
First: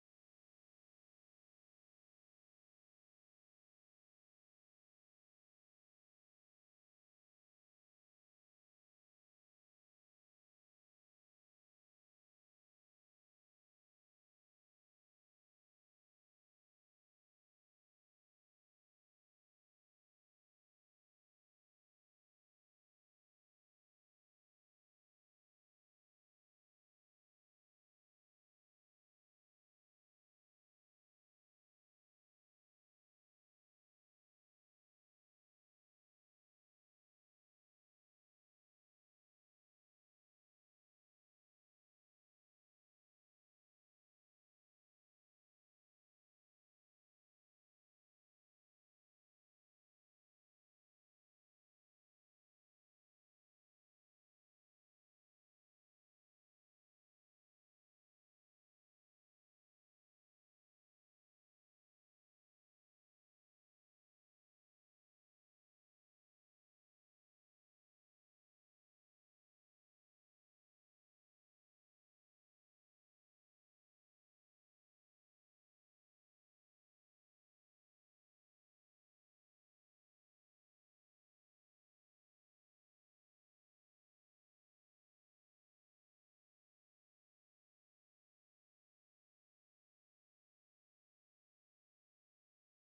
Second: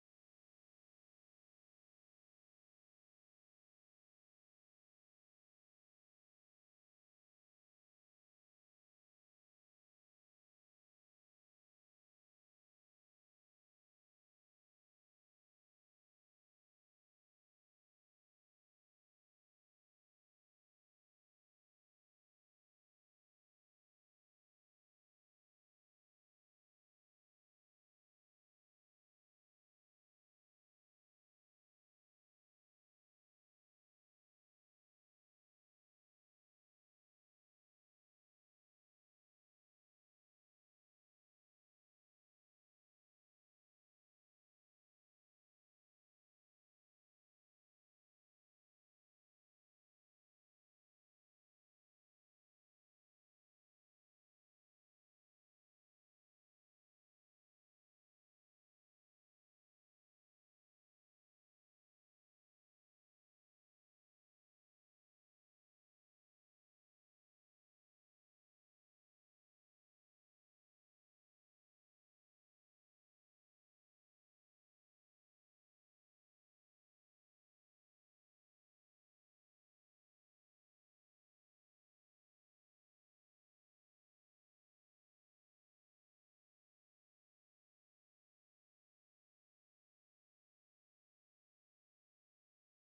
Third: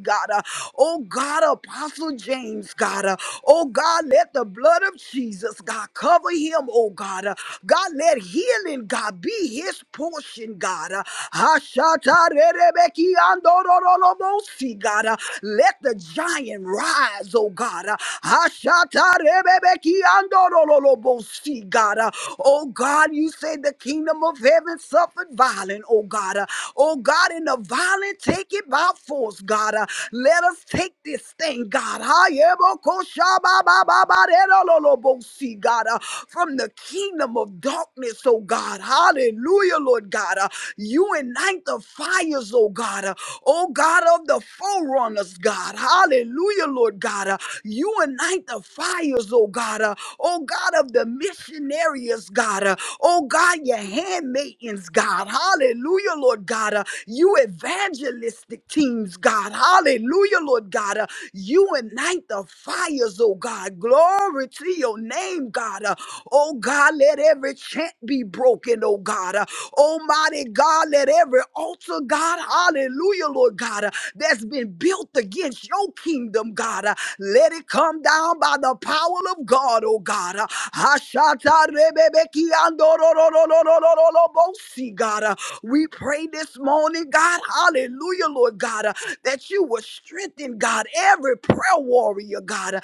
B: God. uh, Oh God, Apostle James, God. uh, Oh God, let the blood of Jesus, God, cover him, oh God. Uh, God, God, let healing, God, be his portion, God. Uh, Ashatarerebekiandororolobosi, God. Uh, Let the giant rise, oh God. Uh, Ashatarerebekiandororolobosi, God. Uh, Oh God, you say the kingdom of heaven suffered violent, oh God. Uh, Oh God, in the violent take it by force, God. Uh, Let us take this thing, God. Hayebokoshababababarerolobosi, God. Uh, From the kingdom of darkness, oh God. Hallelujah, Lord God. Uh, you ignite the fires, oh God. Uh, oh God of the forerunners, God. Hallelujah, Lord God. Uh, you ignite the fires, oh God. Uh, oh God of the missionaries, God. Uh, oh God, your handmaidens, God. Hallelujah, Lord God. Uh, you evangelistic teams, God. Hallelujah, Lord God. Uh, you ignite the fires, oh God. Glory to your name, God. Uh, Oh God, let every chant be broken, oh God. Uh, Almighty God, let every altar, God, hallelujah, Lord God, uh, that's been built against your kingdom, God, uh, let it come down by the power of God, oh God. Uh, Ashata rebebeki andorororororororobosi, God, uh, we pray this morning, God, hallelujah, Lord God, uh, that you will strengthen, God, every prayer warrior, God, uh,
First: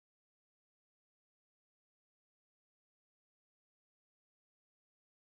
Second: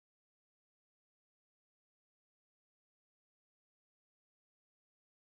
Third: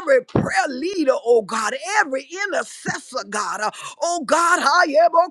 B: every prayer leader, oh God, every intercessor, God. Uh, Oh God,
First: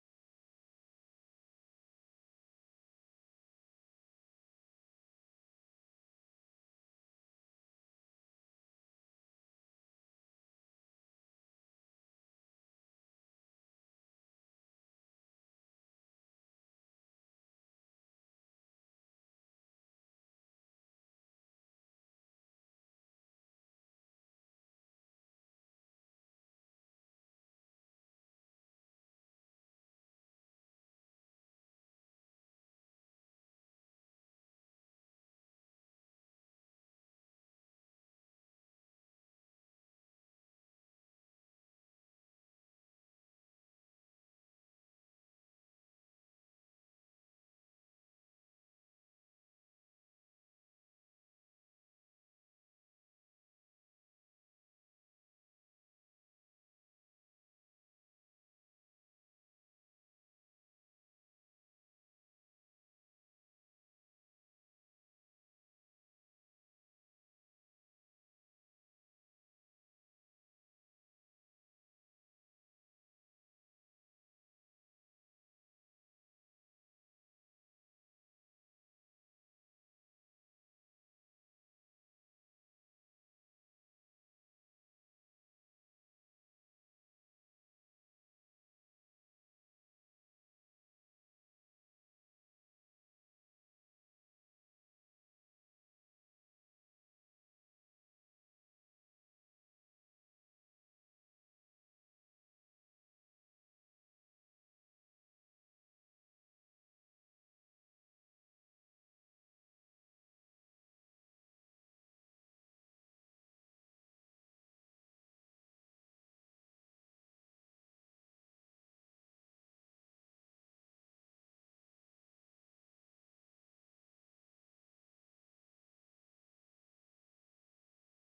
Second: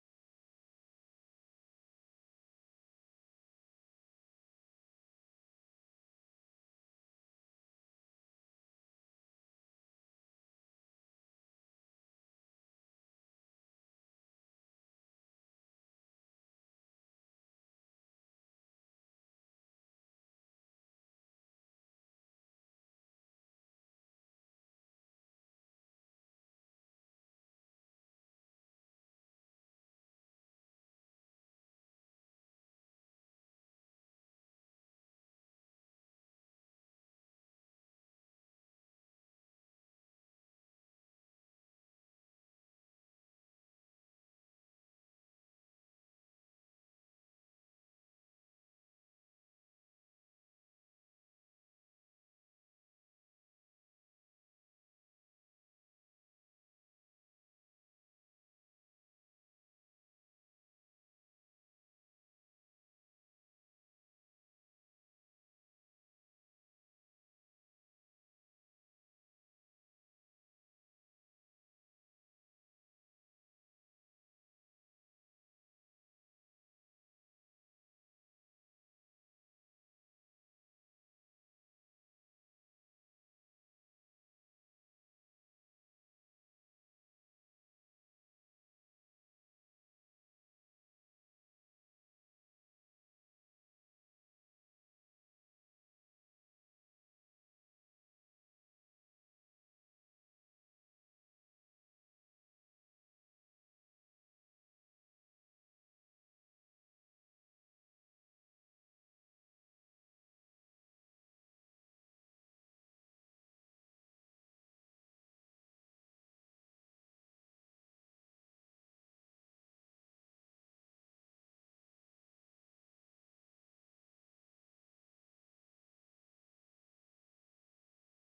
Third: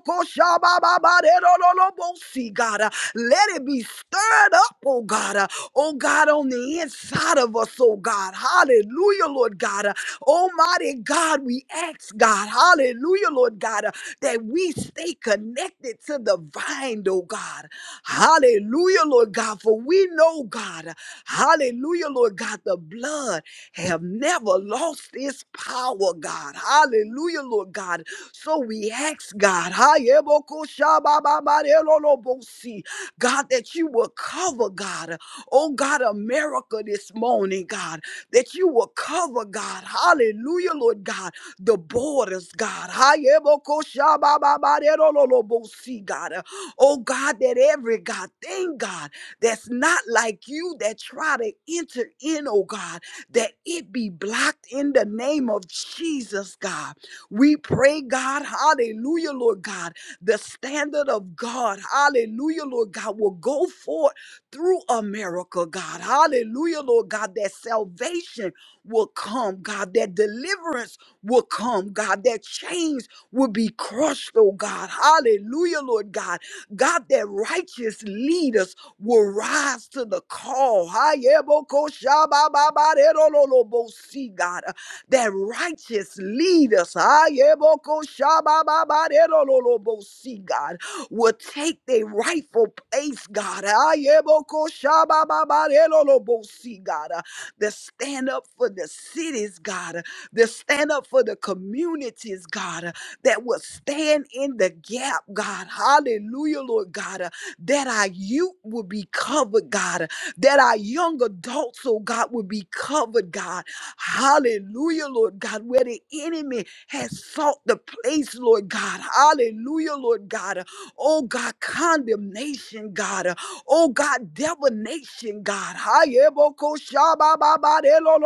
B: Hayebokoshabababaderololobosi, God. Uh, Let it be stirred up, oh God. Uh, Oh God, on the inside of us, oh God. Hallelujah, Lord God. Uh, Almighty God, we ask, God. Hallelujah, Lord God, uh, that we stay connected to the vine, oh God. Hallelujah, Lord God. For we know, God. uh, Hallelujah, Lord God, the blood have never lost its power, God. Hallelujah, Lord God. So we ask, God, Hayebokoshabababarelolobosi, God, that you will cover, God. Oh, God, America this morning, God, that you will cover, God. Hallelujah, Lord God, the borders, God. Hayebokoshabababarelolobosi, God. Oh, God, that every God thing, God, that's not like you that try to enter in, oh God that it be blocked in the name of Jesus, God. We pray, God, hallelujah, Lord God. The standard of God, hallelujah, Lord God, will go forth through America, God. Hallelujah, Lord God, that salvation will come, God, that deliverance will come, God, that chains will be crushed, oh God. Hallelujah, Lord God God, that righteous leaders will rise to the call. Hayebokoshabababaderololobosi, God, uh, that righteous leaders Hayebokoshabababaderololobosi, God, will take their rightful place, God. Hayebokoshabababaderololobosi, God, uh, that stand up for the cities, God, uh, that stand up for the communities, God, that will stand in the gap, God. Hallelujah, Lord God. uh, That our youth will be covered, God. uh, That our young adults, oh God, will be covered, God. Hallelujah, Lord God. Where the enemy has sought the place, Lord God. Hallelujah, Lord God. uh, Oh God, condemnation, God. uh, Oh God, divination, God. Hayebokoshabababadelo,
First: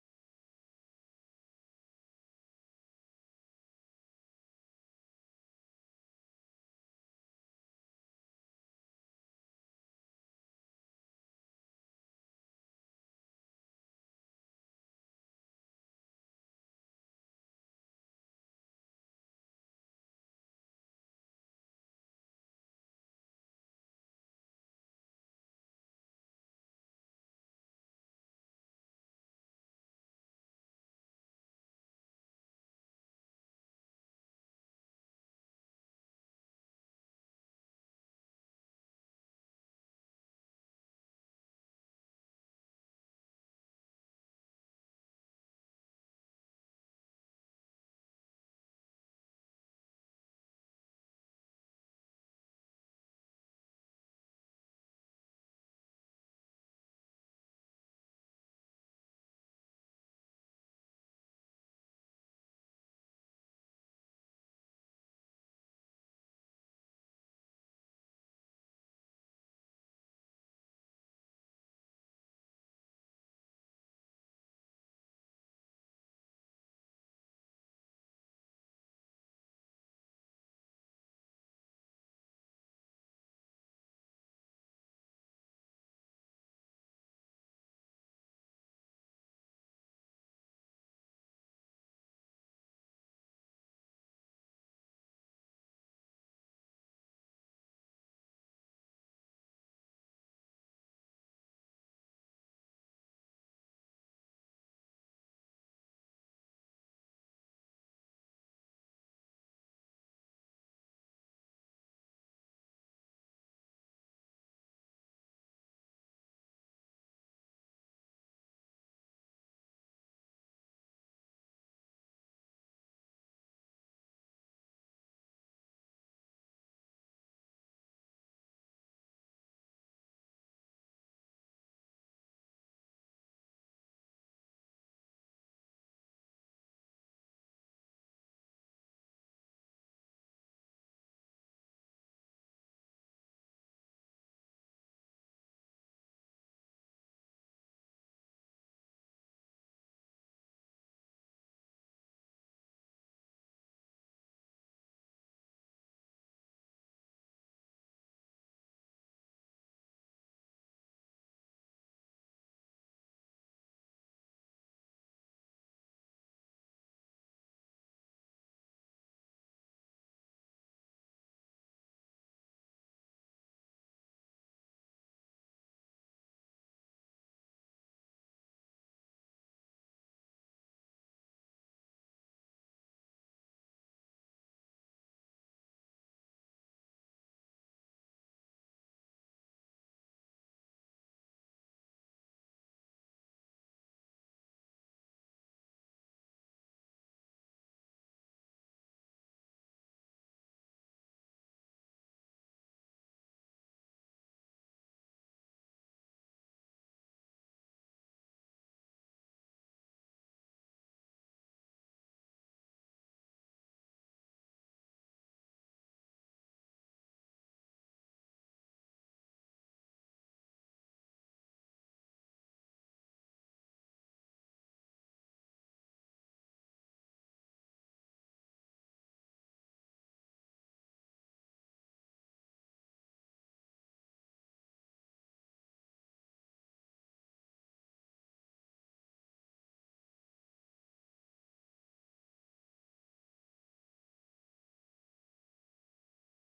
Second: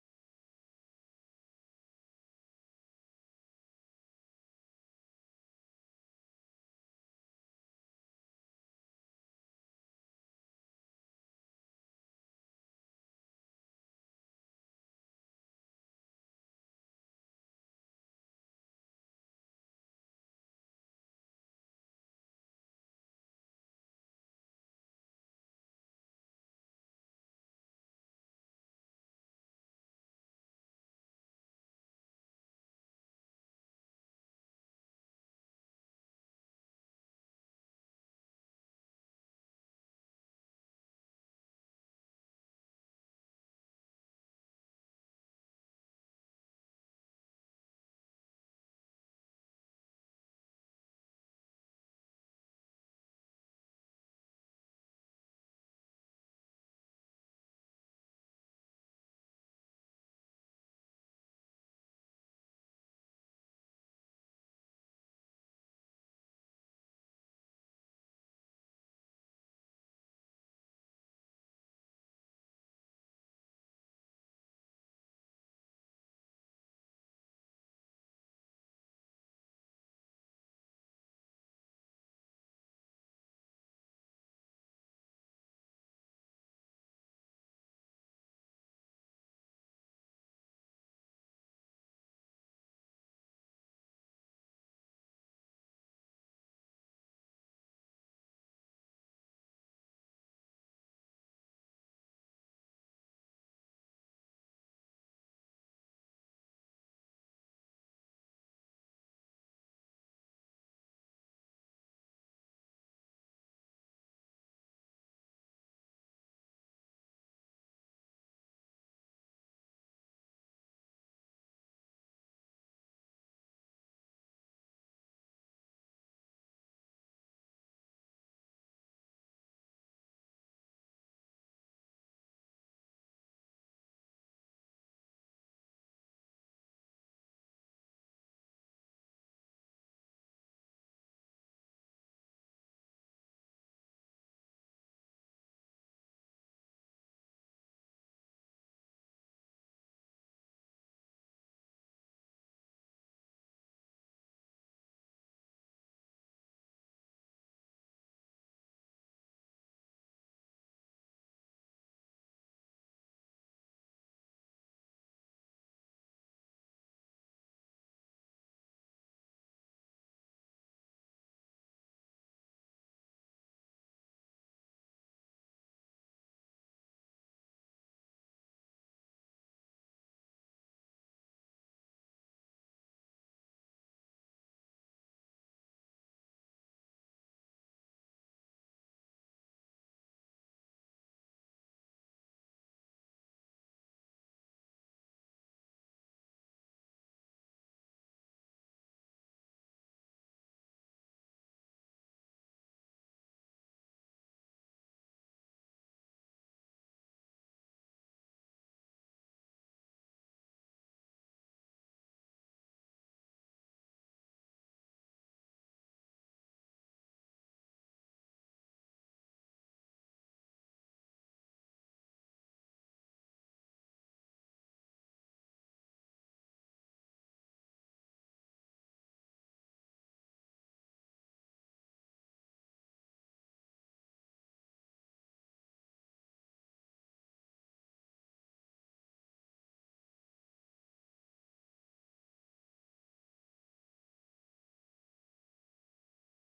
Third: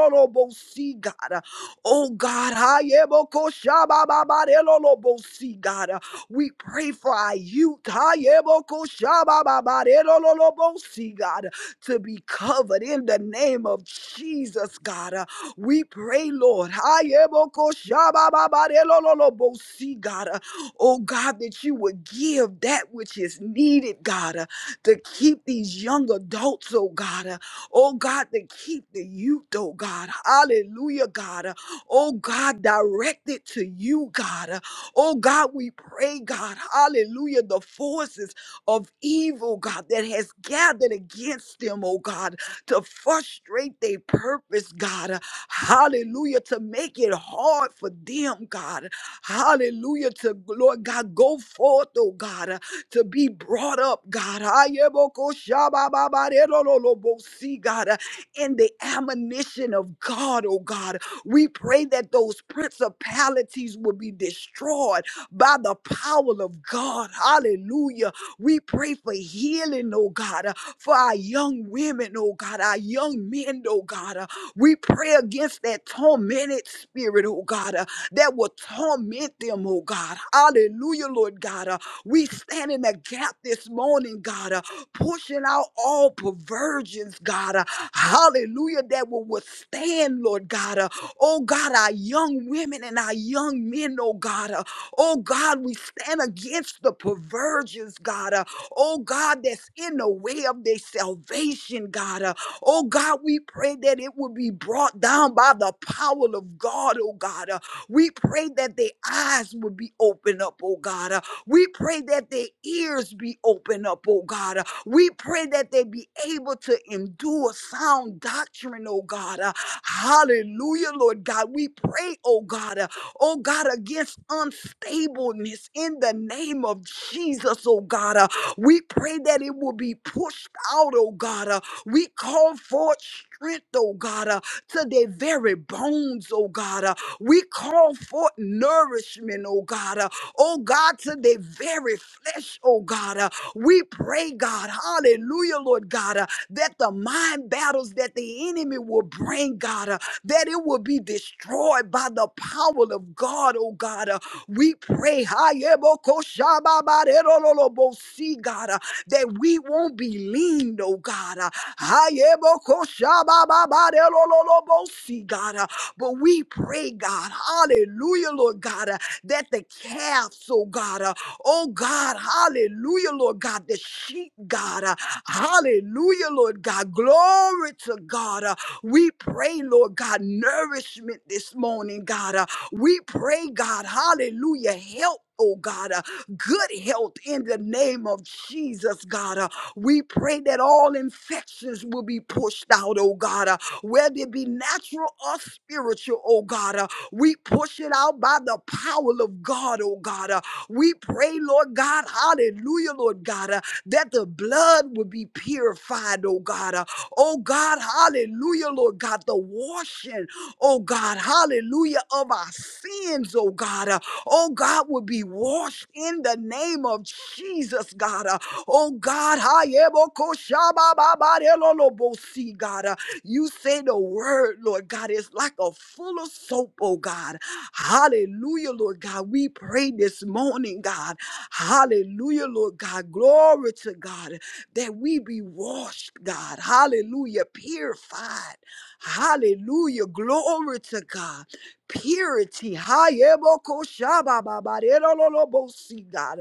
B: God. Oh God, Hayebokoshabababarelolobosi, God, uh, we pray for our youth. Hayebokoshabababarelolobosi, God, to be covered in the name of Jesus, God. Uh, We pray, Lord. Hayebokoshabababarelolobosi, God, uh, oh God, that you would give that which is needed, God, uh, to keep these young adults, oh God, uh, oh God, to keep the youth, oh God. Hallelujah, God. Oh God, direct it to you, God. Uh, Oh God, we pray, God. Hallelujah. The forces of evil, God, that has gathered against them, oh God, to frustrate their purpose, God. Uh, Hallelujah. To make it hard for them, God. Hallelujah. To, Lord God, go forth, oh God, uh, to be brought up, God. Ayebokoshabababarerololobosi, God, uh, in the admonition of God, oh God. We pray that those principalities will be destroyed by the power of God. Hallelujah. We pray for healing, oh God, uh, for our young women, oh God, our young men, oh God. uh, We pray against that tormented spirit, oh God, uh, that will torment them, oh God. Hallelujah, Lord God. uh, We stand in the gap this morning, God, uh, pushing out all perversions, God. uh, Hallelujah, that will withstand, Lord God. uh, Oh God, our young women and our young men, oh God. Uh, oh God, we stand against the perversions, God. Uh, oh God, that's in the way of their salvation, God. Uh, oh God, we pray that it will be brought down by the power of God, oh God. Uh, we pray that their eyes will be opened up, oh God. Uh, we pray that their ears be opened up, oh God. We pray that they be able to endure sound doctrine, oh God. Uh, hallelujah, Lord God. We pray, oh God, uh, oh God, against unstableness in the name of Jesus, oh God. Uh, we pray that it will be pushed out, oh God. Uh, we call forth strength, oh God, uh, to their very bones, oh God. Uh, we call forth nourishment, oh God. Uh, oh God, to their very flesh, oh God. Uh, we pray, God, hallelujah, Lord God, uh, that the mind battles that the enemy will bring, God, uh, that it will be destroyed by the power of God, oh God. uh, we pray, hayebokoshababarerololobosi, God, uh, that we won't be leaned, oh God. uh, hayebokoshababarerololobosi, God, uh, but we pray, God, hallelujah, Lord God, uh, that the calves, oh God, uh, Oh God, hallelujah, Lord God, the sheep, God, uh, hallelujah, Lord God, glory to God. uh, we pray, Lord God, nourishment this morning, God. uh, we pray, God, hallelujah, help. Oh God, uh, good health in the name of Jesus, God. uh, we pray that all infections will be pushed out, oh God, uh, whether it be natural or spiritual, oh God. uh, we push it out by the power of God, oh God. uh, we pray, Lord God, hallelujah, Lord God, uh, that the blood would be purified, oh God. Uh, oh God, hallelujah, Lord God, the washing, oh God, hallelujah, of our sins, oh God. Uh, oh God, would be washed in the name of Jesus, God. Uh, oh God, hayebokoshababababelolobosi, God. Uh, you say the word, Lord God, it's like a full of soap, oh God. Hallelujah, Lord God. We pray this morning, God. Hallelujah, Lord God. Glory to God that we be washed, God. Hallelujah, purified. Hallelujah, glory to God. Purity. Hayebokoshabababarerololobosi, God.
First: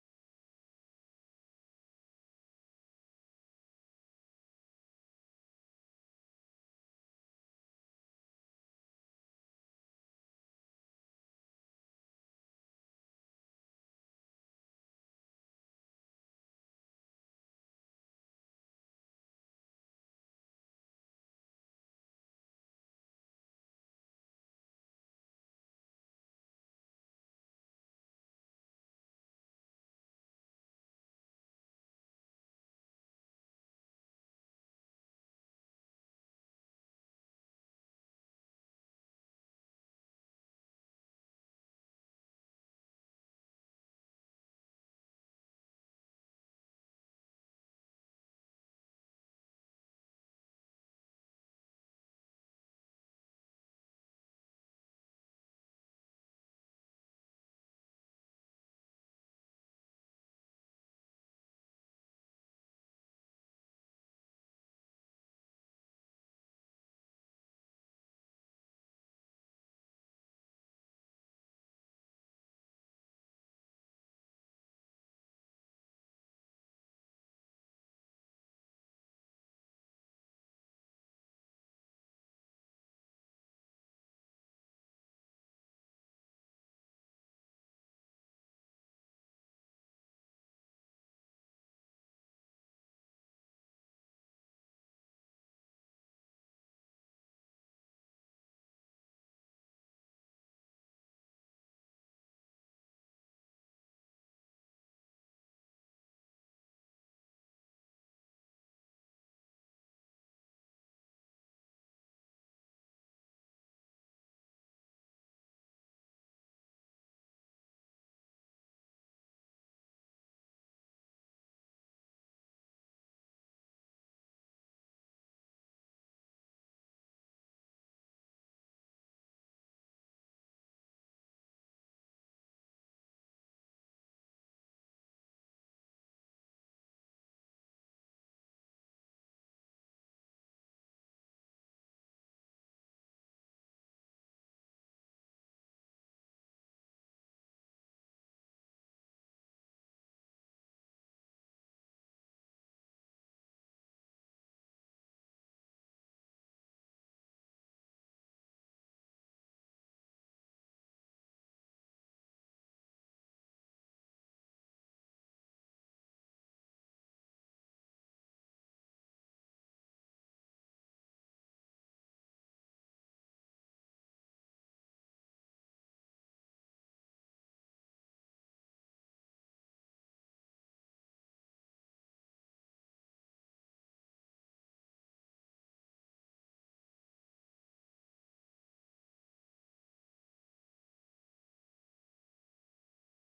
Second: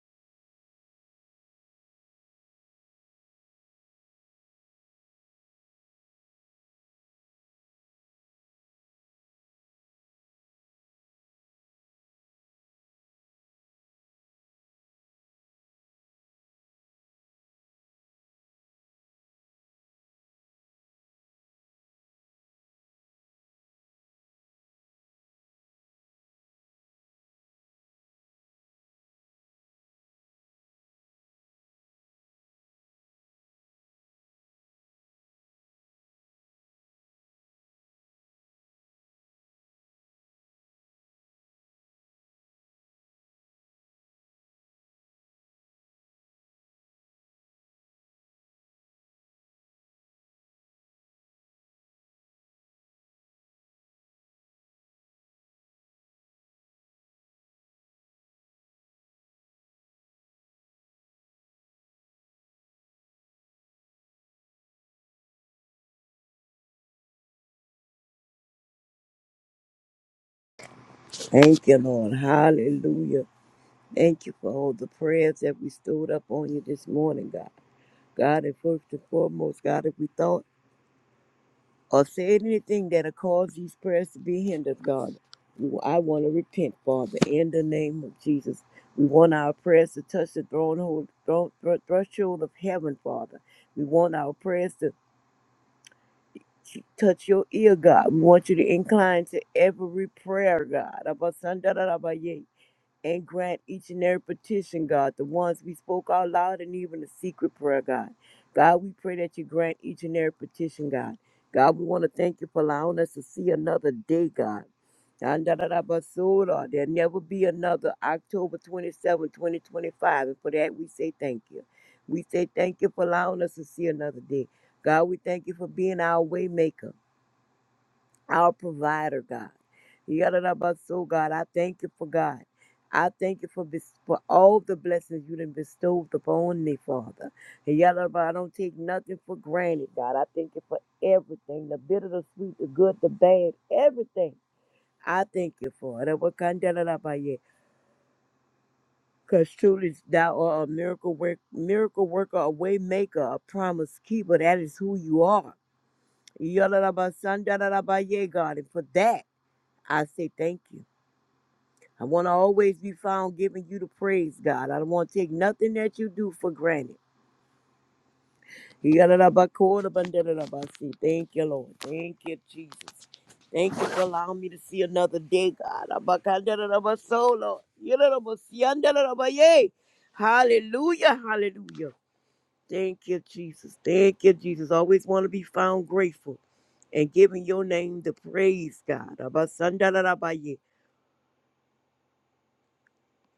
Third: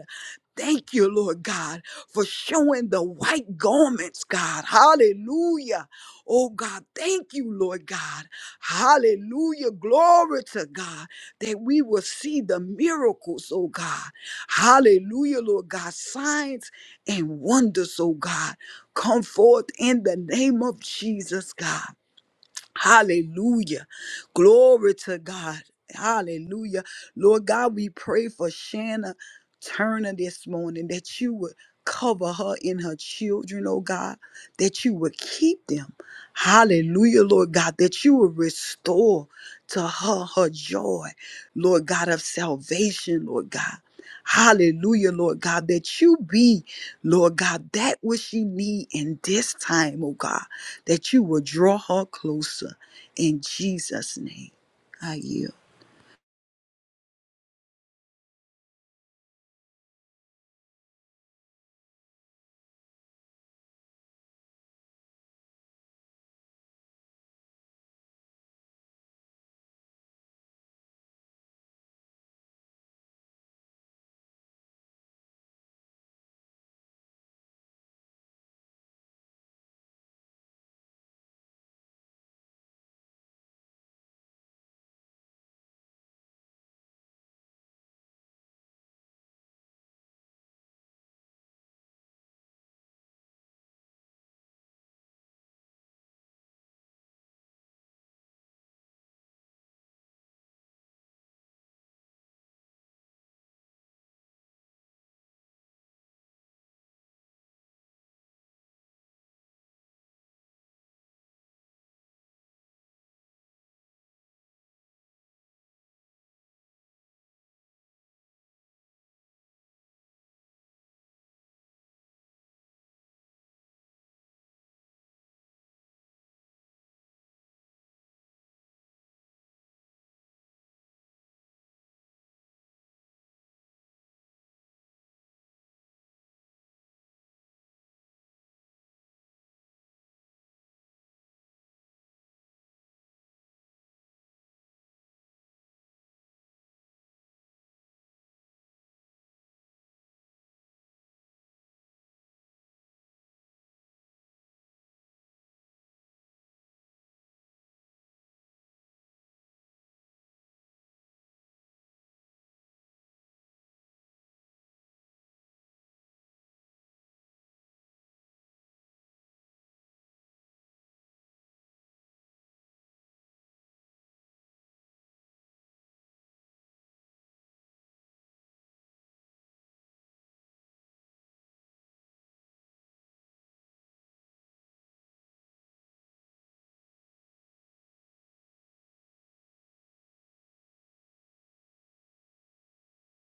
B: Thank you, Lord God, for showing the white garments, God. Hallelujah. Oh God, thank you, Lord God. Hallelujah. Glory to God that we will see the miracles, oh God. Hallelujah, Lord God. Signs and wonders, oh God. Come forth in the name of Jesus, God. Hallelujah. Glory to God. Hallelujah. Lord God, we pray for Shanna Turner this morning that you would cover her and her children, oh God, that you would keep them. Hallelujah, Lord God, that you would restore to her her joy, Lord God, of salvation, Lord God. Hallelujah, Lord God, that you be, Lord God, that which she need in this time, oh God that you will draw her closer in Jesus' name. I yield.
C: Thank you, Lord. Hallelujah. Thank you for all the prayers that we stood up on you this morning, God. God, and first and foremost, God, if we thought or said anything that'll cause these prayers to be hindered, God, we- I want to repent, Father, in the name of Jesus. We want our prayers to touch the throne, hold, throne thro- threshold of heaven, Father. We want our prayers to t- touch your ear, God. We want you to incline to every prayer, God. Abba, Sanda, da, da, ba, yay. and grant each and every petition, God, the ones we spoke out loud and even the secret prayer, God. God, we pray that you grant each and every petition, God. God, we want to thank you for allowing us to see another day, God. There'll never be another October 27, 2025. And for that, we say thank you. We say thank you for allowing us to see another day. God, we thank you for being our way maker our provider, God. Yadadabaso, God, I thank you for God. I thank you for bes- for all the blessings you done bestowed upon me, Father. Yadadaba, I don't take nothing for granted, God. I thank you for everything, the bitter, the sweet, the good, the bad, everything. I thank you for it. Because truly thou art a miracle work, miracle worker, a way maker, a promise keeper. That is who you are. Yadadabasan, Yeah, God. And for that, I say thank you. I want to always be found giving you the praise, God. I don't want to take nothing that you do for granted. Yadadabakodabandadadabasi. Thank you, Lord. Thank you, Jesus. Thank you for allowing me to see another day, God. Abakadadadabaso, Lord. Yadadabasiyandadadabaye. Hallelujah, hallelujah. Thank you, Jesus. Thank you, Jesus. Always want to be found grateful and giving your name the praise, God. Abasandadadabaye.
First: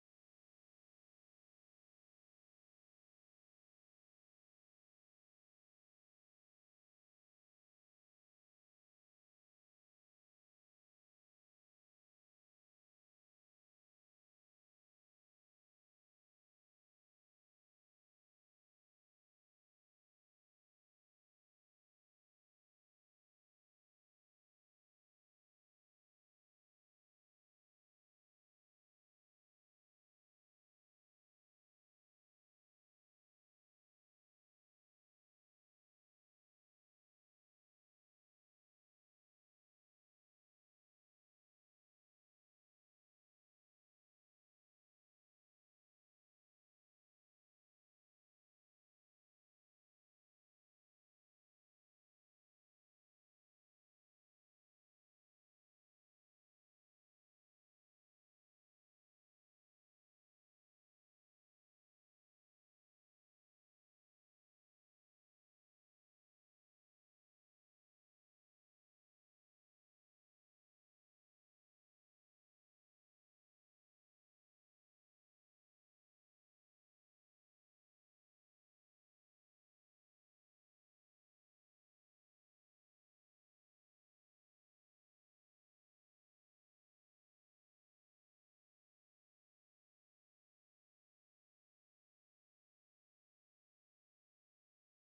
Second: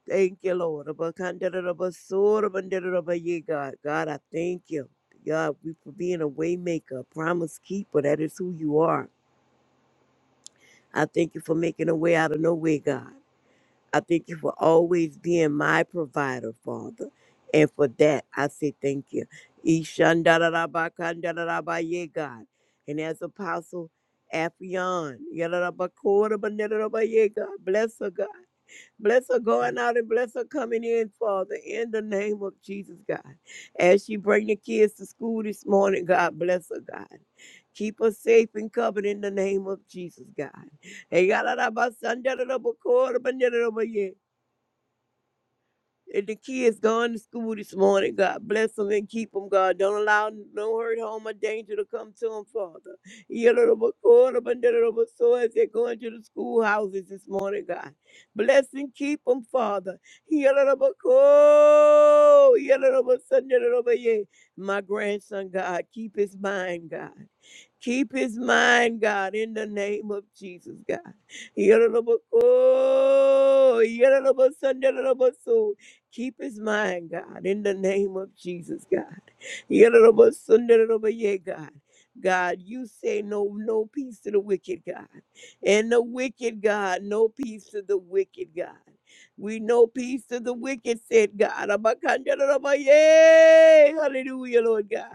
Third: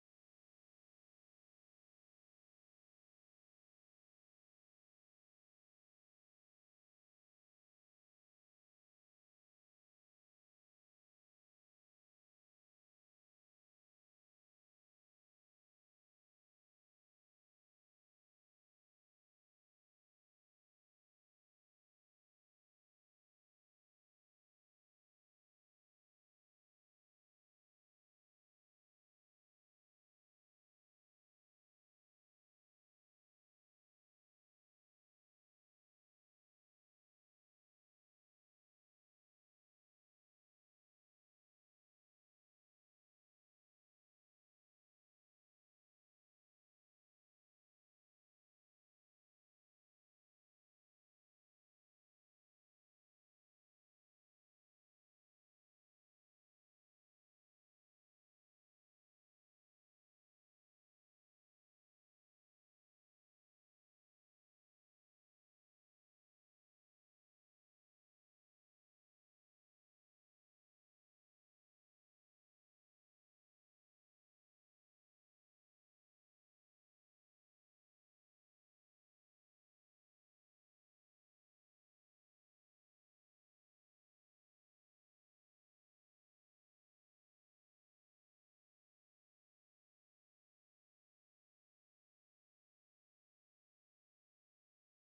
C: Thank you, Lord. Abakandarabasorabandarabaye, God, God, I thank you. God, we for being a way maker, a promise keeper. That is who you are. I thank you for making a way out of no way, God. I thank you for always being my provider, Father. And for that, I say thank you. Ishandarabakandarabaye, God. And as Apostle Afion, God, bless her, God. Bless her going out and bless her coming in, Father, in the name of Jesus, God. As she bring the kids to school this morning, God bless her, God. Keep her safe and covered in the name of Jesus, God. And the kids gone to school this morning. God bless them and keep them, God. Don't allow no hurt, harm, or danger to come to them, Father. Yadadabakodabandadadaba, So as they're going to the schoolhouses this morning, God. Bless and keep them, Father. Yadadabako, yadadabasandadadaba, yeah. My grandson, God, keep his mind, God. Keep his mind, God, in the name of Jesus, God. Yororoboko, yororobosonderoroboso. Keep his mind, God, in the name of Jesus, God. Yororobosonderoroboye, God. God, you say no, no peace to the wicked, God. And the wicked, God, no peace to the wicked, God. We know peace to the wicked, said God. Abakanderoroboye. Hallelujah, Lord God.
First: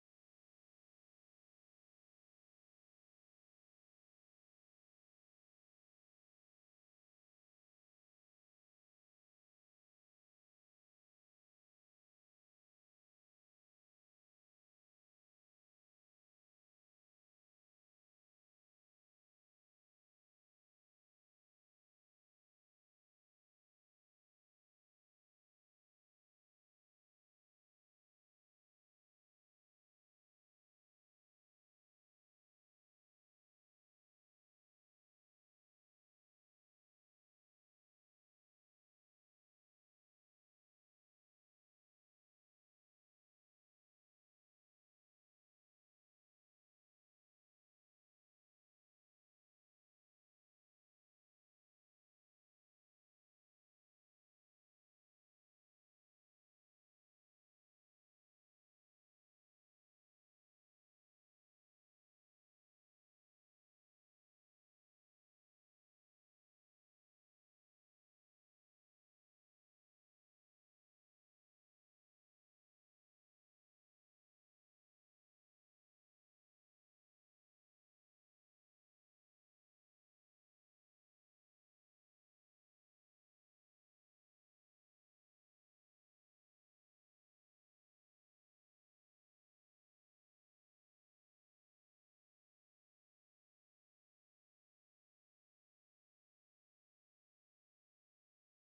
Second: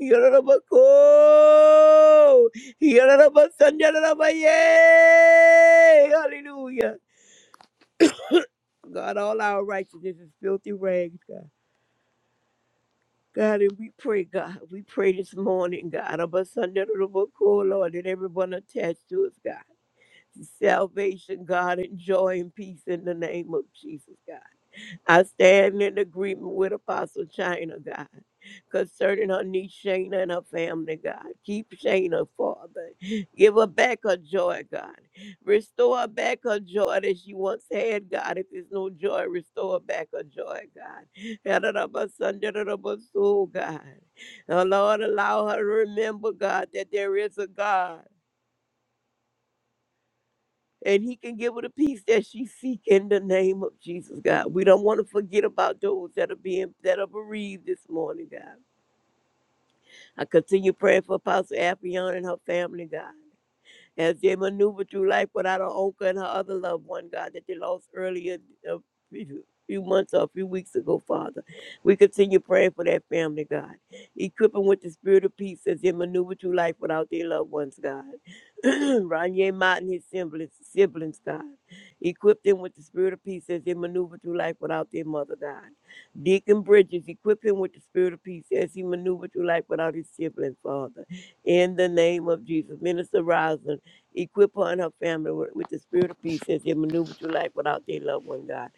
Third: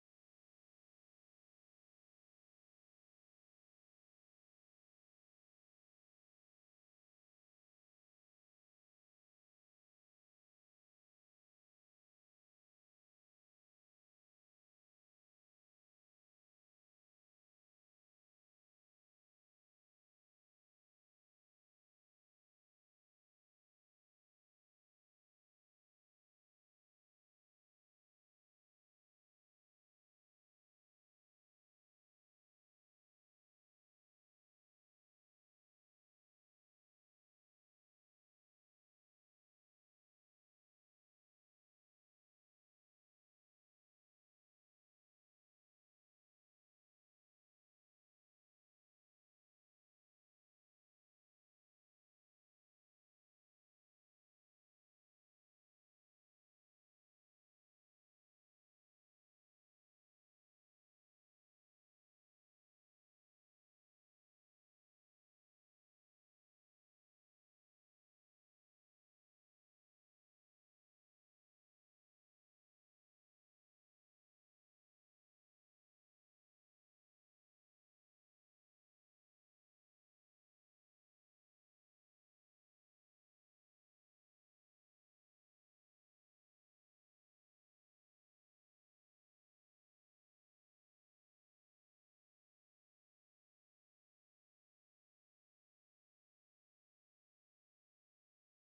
C: Yarabako! Yarabasandarabaye! Hallelujah. God, all our righteousness is filthy rags, God. God, and we pray, God, we pray this morning, God, Abasandarabako, Lord, that everyone attached to us, God. Salvation, God, and joy and peace in the name of Jesus, God. I stand in agreement with Apostle China, God, concerning her niece Shayna and her family, God. Keep Shayna, Father. Give her back her joy, God. Restore her back her joy that she once had, God. If there's no joy, restore her back her joy, God. Yadadabasundaradabasoo, God. Oh, Lord, allow her to remember, God, that there is a God and he can give her the peace that she seek in the name of Jesus, God. We don't want to forget about those that are being that are bereaved this morning, God. I continue praying for Apostle Affion and her family, God as they maneuver through life without her uncle and her other loved one, God, that they lost earlier a few few months or a few weeks ago, Father. We continue praying for that family, God. Equip them with the spirit of peace as they maneuver through life without their loved ones, God. Ronye Mott and his siblings, siblings, God. Equip them with the spirit of peace as they maneuver through life without their mother, God. Deacon Bridges, equip him with the spirit of peace as he maneuvered through life without his sibling, Father. In the name of Jesus. Minister Rosin, Equip her and her family with, with the spirit of peace as they maneuver through life without their loved one, God.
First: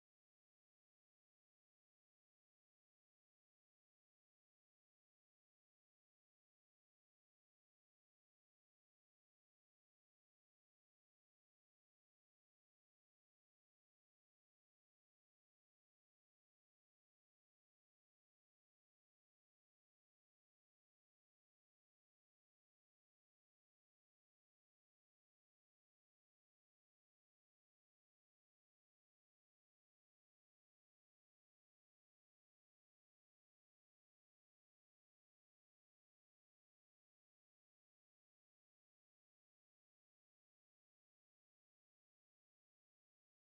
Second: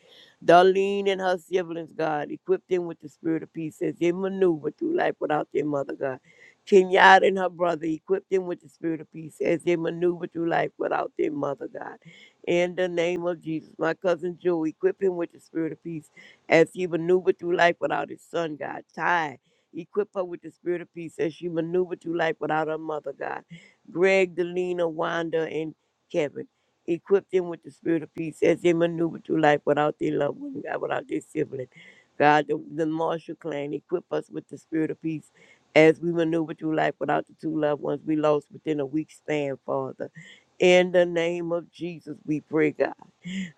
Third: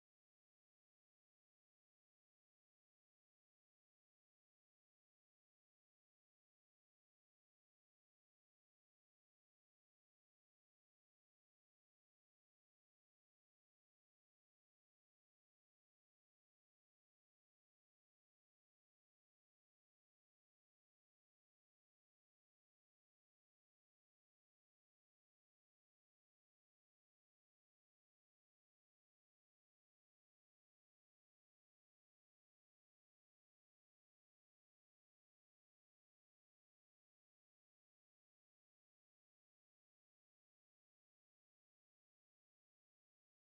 C: Darlene and her siblings, God, equip them with the spirit of peace as they maneuver through life without their mother, God. Kenyatta and her brother, equip them with the spirit of peace as they maneuver through life without their mother, God. In the name of Jesus, my cousin Joe, equip him with the spirit of peace as he maneuvered through life without his son, God. Ty, equip her with the spirit of peace as she maneuvered through life without her mother, God. Greg, Delina, Wanda, and Kevin. Equip them with the spirit of peace as they maneuver through life without their loved one, God, without their sibling. God, the, the Marshall clan, equip us with the spirit of peace as we maneuver through life without the two loved ones we lost within a week span, Father. In the name of Jesus, we pray, God.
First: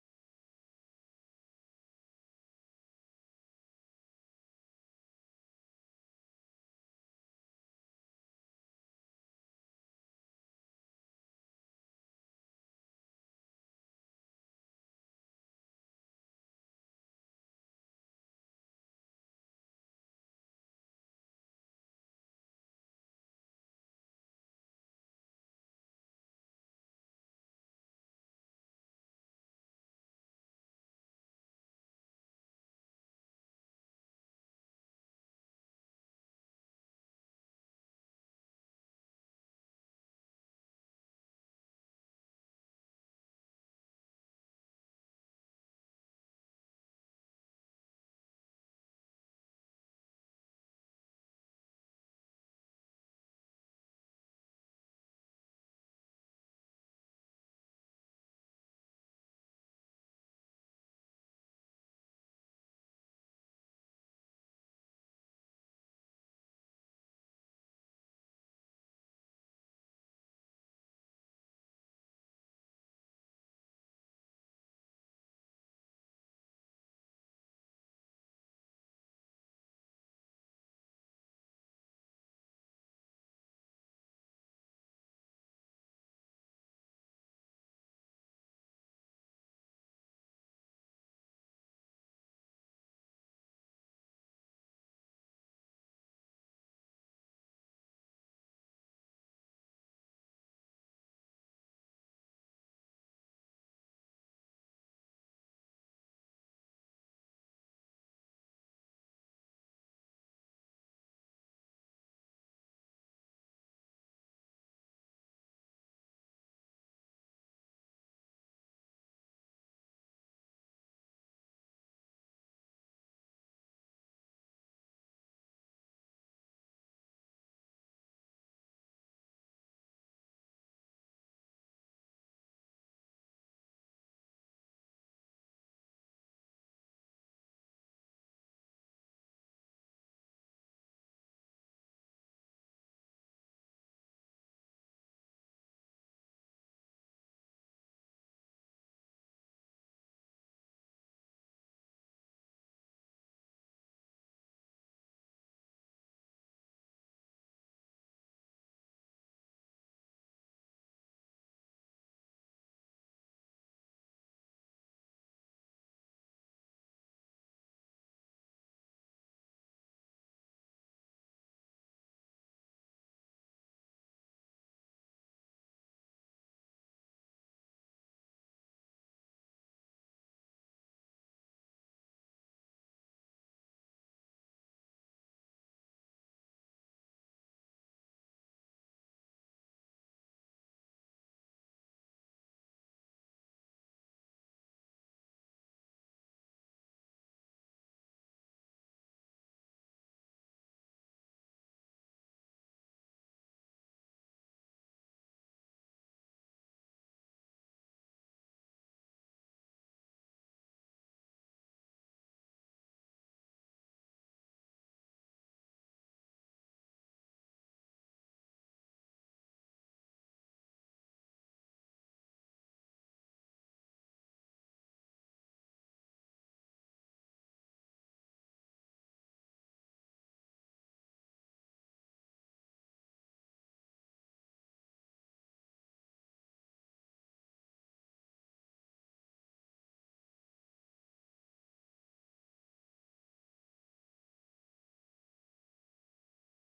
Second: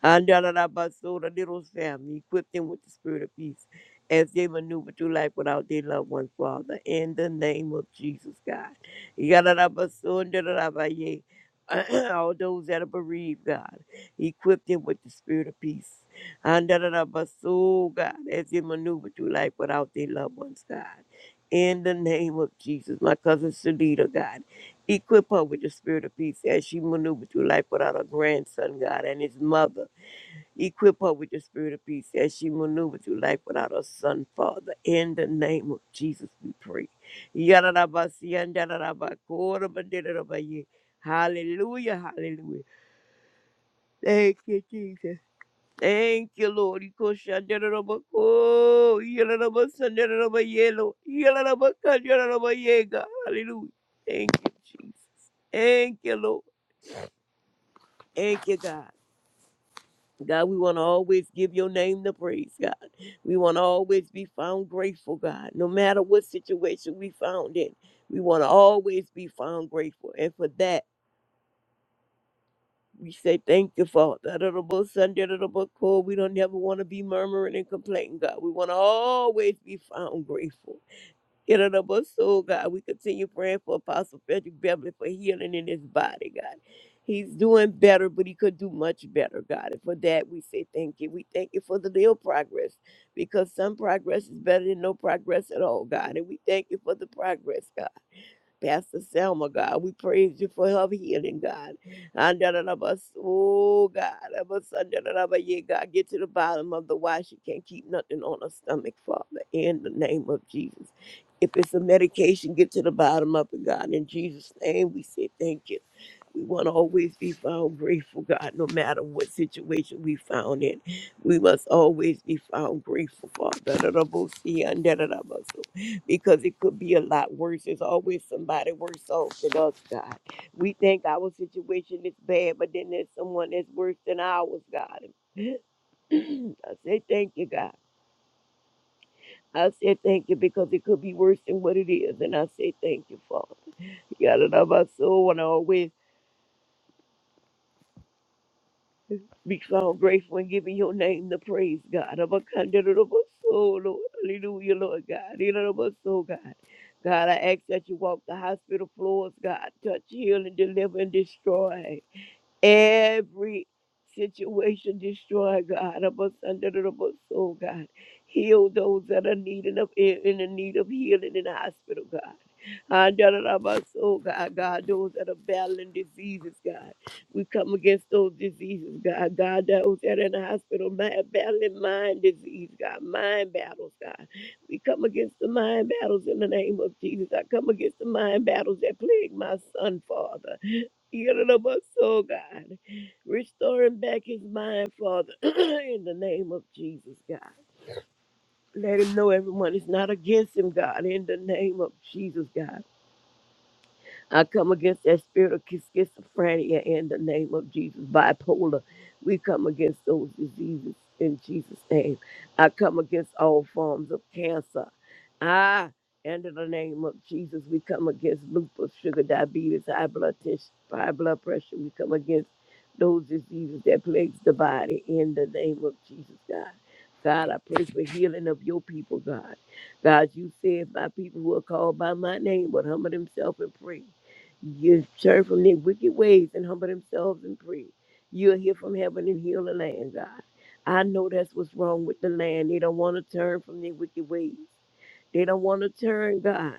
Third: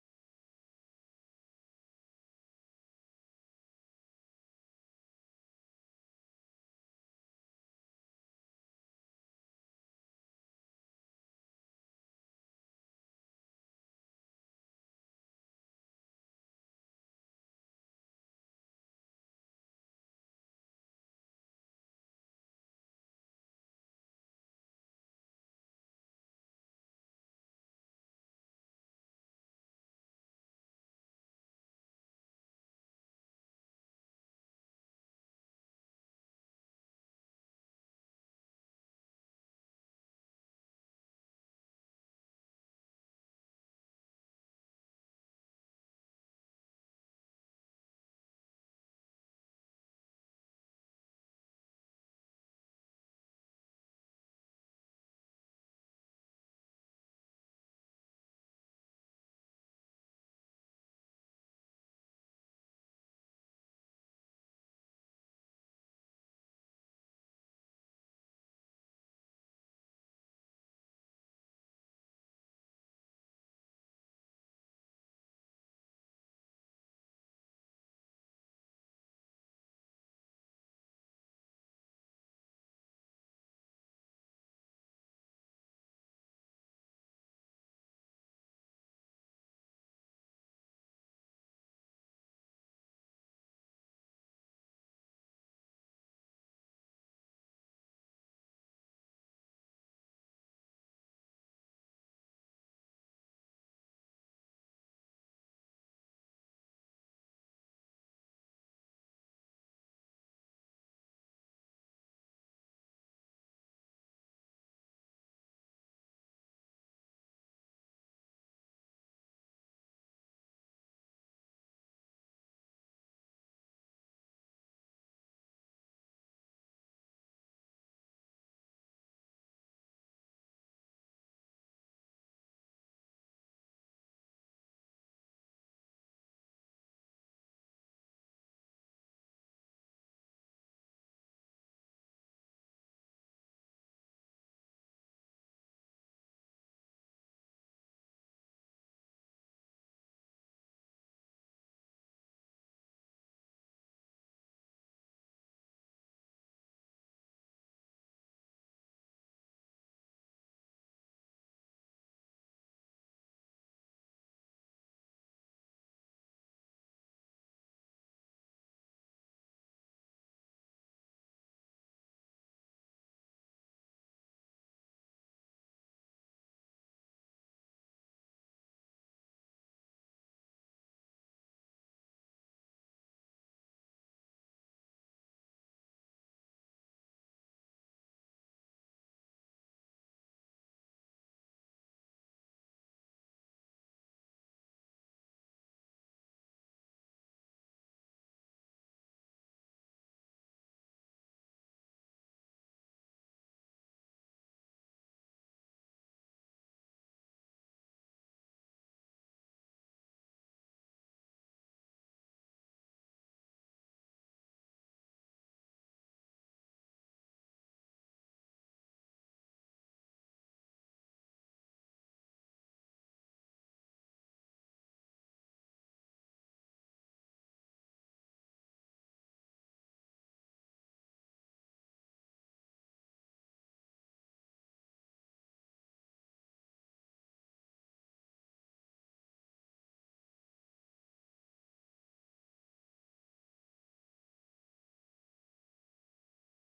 C: Andalalabasola, little family, equip them with the spirit of peace as they maneuver through life without their loved ones, Father. In the name of Jesus, God. Yadalabasondalabaye. All those that are bereaved, God, equip them with the spirit of peace. Andalalabaso, God, as they maneuver through life without their loved ones, God. In the name of Jesus, my cousin Shalita, God, equip her with the spirit of peace as she maneuvered through life without her grandson, God, and his mother. Equip her with the spirit of peace as she maneuvers through life without her son, Father. In the name of Jesus, we pray. Yadadabasiyandadadabakodamadidadabaye. Hallelujah, hallelujah. Thank you, Jesus. Thank you, Lord. Ikoshandadadabako, yadadabasandadadabaye, Lord. Yadadabakandadadabaye, God. Hallelujah. Thank you, Jesus. Thank you, Lord. Thank you, God. God, we want to always give your name the praise, God. We want to always be found grateful, God, no matter what situation we found in. We want to always be found grateful. And for that, we say thank you, Father. Adorable Son, adorable Lord, We don't ever want to be murmuring and complaining, God. We want to always be found grateful. In the number of soul, God, we continue praying for Apostle Frederick Beverly for healing in his body, God. He's doing better, but he could do much better, God. And for that, we say thank you. We thank you for the little progress because some progress is better than no progress at all, God. And we thank you for the progress, God. Pastor Selma, God. We praise you for her healing, God. And Oh, God. da- yeah, God, get to the bottom of the why she can't keep nothing on her stomach, Father, in the name of Jesus. If it's a medication, get to the bottom of it, God. In Jesus' name, we say thank you. We want to always be found grateful, God, no matter what situation we found in. We must always be found grateful, Father because it could be a lot worse. There's always somebody worse off than us, God. We think our situation is bad, but then there's someone that's worse than ours, God. I say thank you, God. I say thank you because it could be worse than what it is, and I say thank you, Father. You got to love our soul and always. Be found grateful and giving your name the praise, God. Of a candidate of us, soul, Lord. Hallelujah, Lord God. In and of us, soul, God. God, I ask that you walk the hospital floors, God. Touch, heal, and deliver and destroy every situation destroy God of us under the Lord's soul, God. Heal those that are needing of in the need of healing in the hospital, God. Under the Lord's soul, God, God, those that are battling diseases, God. We come against those diseases, God. God, those that are in the hospital ma- battling mind disease, God, mind battles, God. We come against the mind battles in the name of Jesus. I come against the mind battles that plague my son, Father. Oh God, restoring back his mind, Father, in the name of Jesus, God. Let him know everyone is not against him, God, in the name of Jesus, God. I come against that spirit of sch- schizophrenia in the name of Jesus. Bipolar, we come against those diseases in Jesus' name. I come against all forms of cancer. Ah, and in the name of Jesus, we come against lupus, sugar diabetes, high blood tissue, high blood pressure. We come against those diseases that plagues the body in the name of Jesus, God. God, I pray for healing of your people, God. God, you said my people who are called by my name would humble themselves and pray. You turn from their wicked ways and humble themselves and pray. You'll hear from heaven and heal the land, God. I know that's what's wrong with the land. They don't want to turn from their wicked ways. They don't want to turn, God.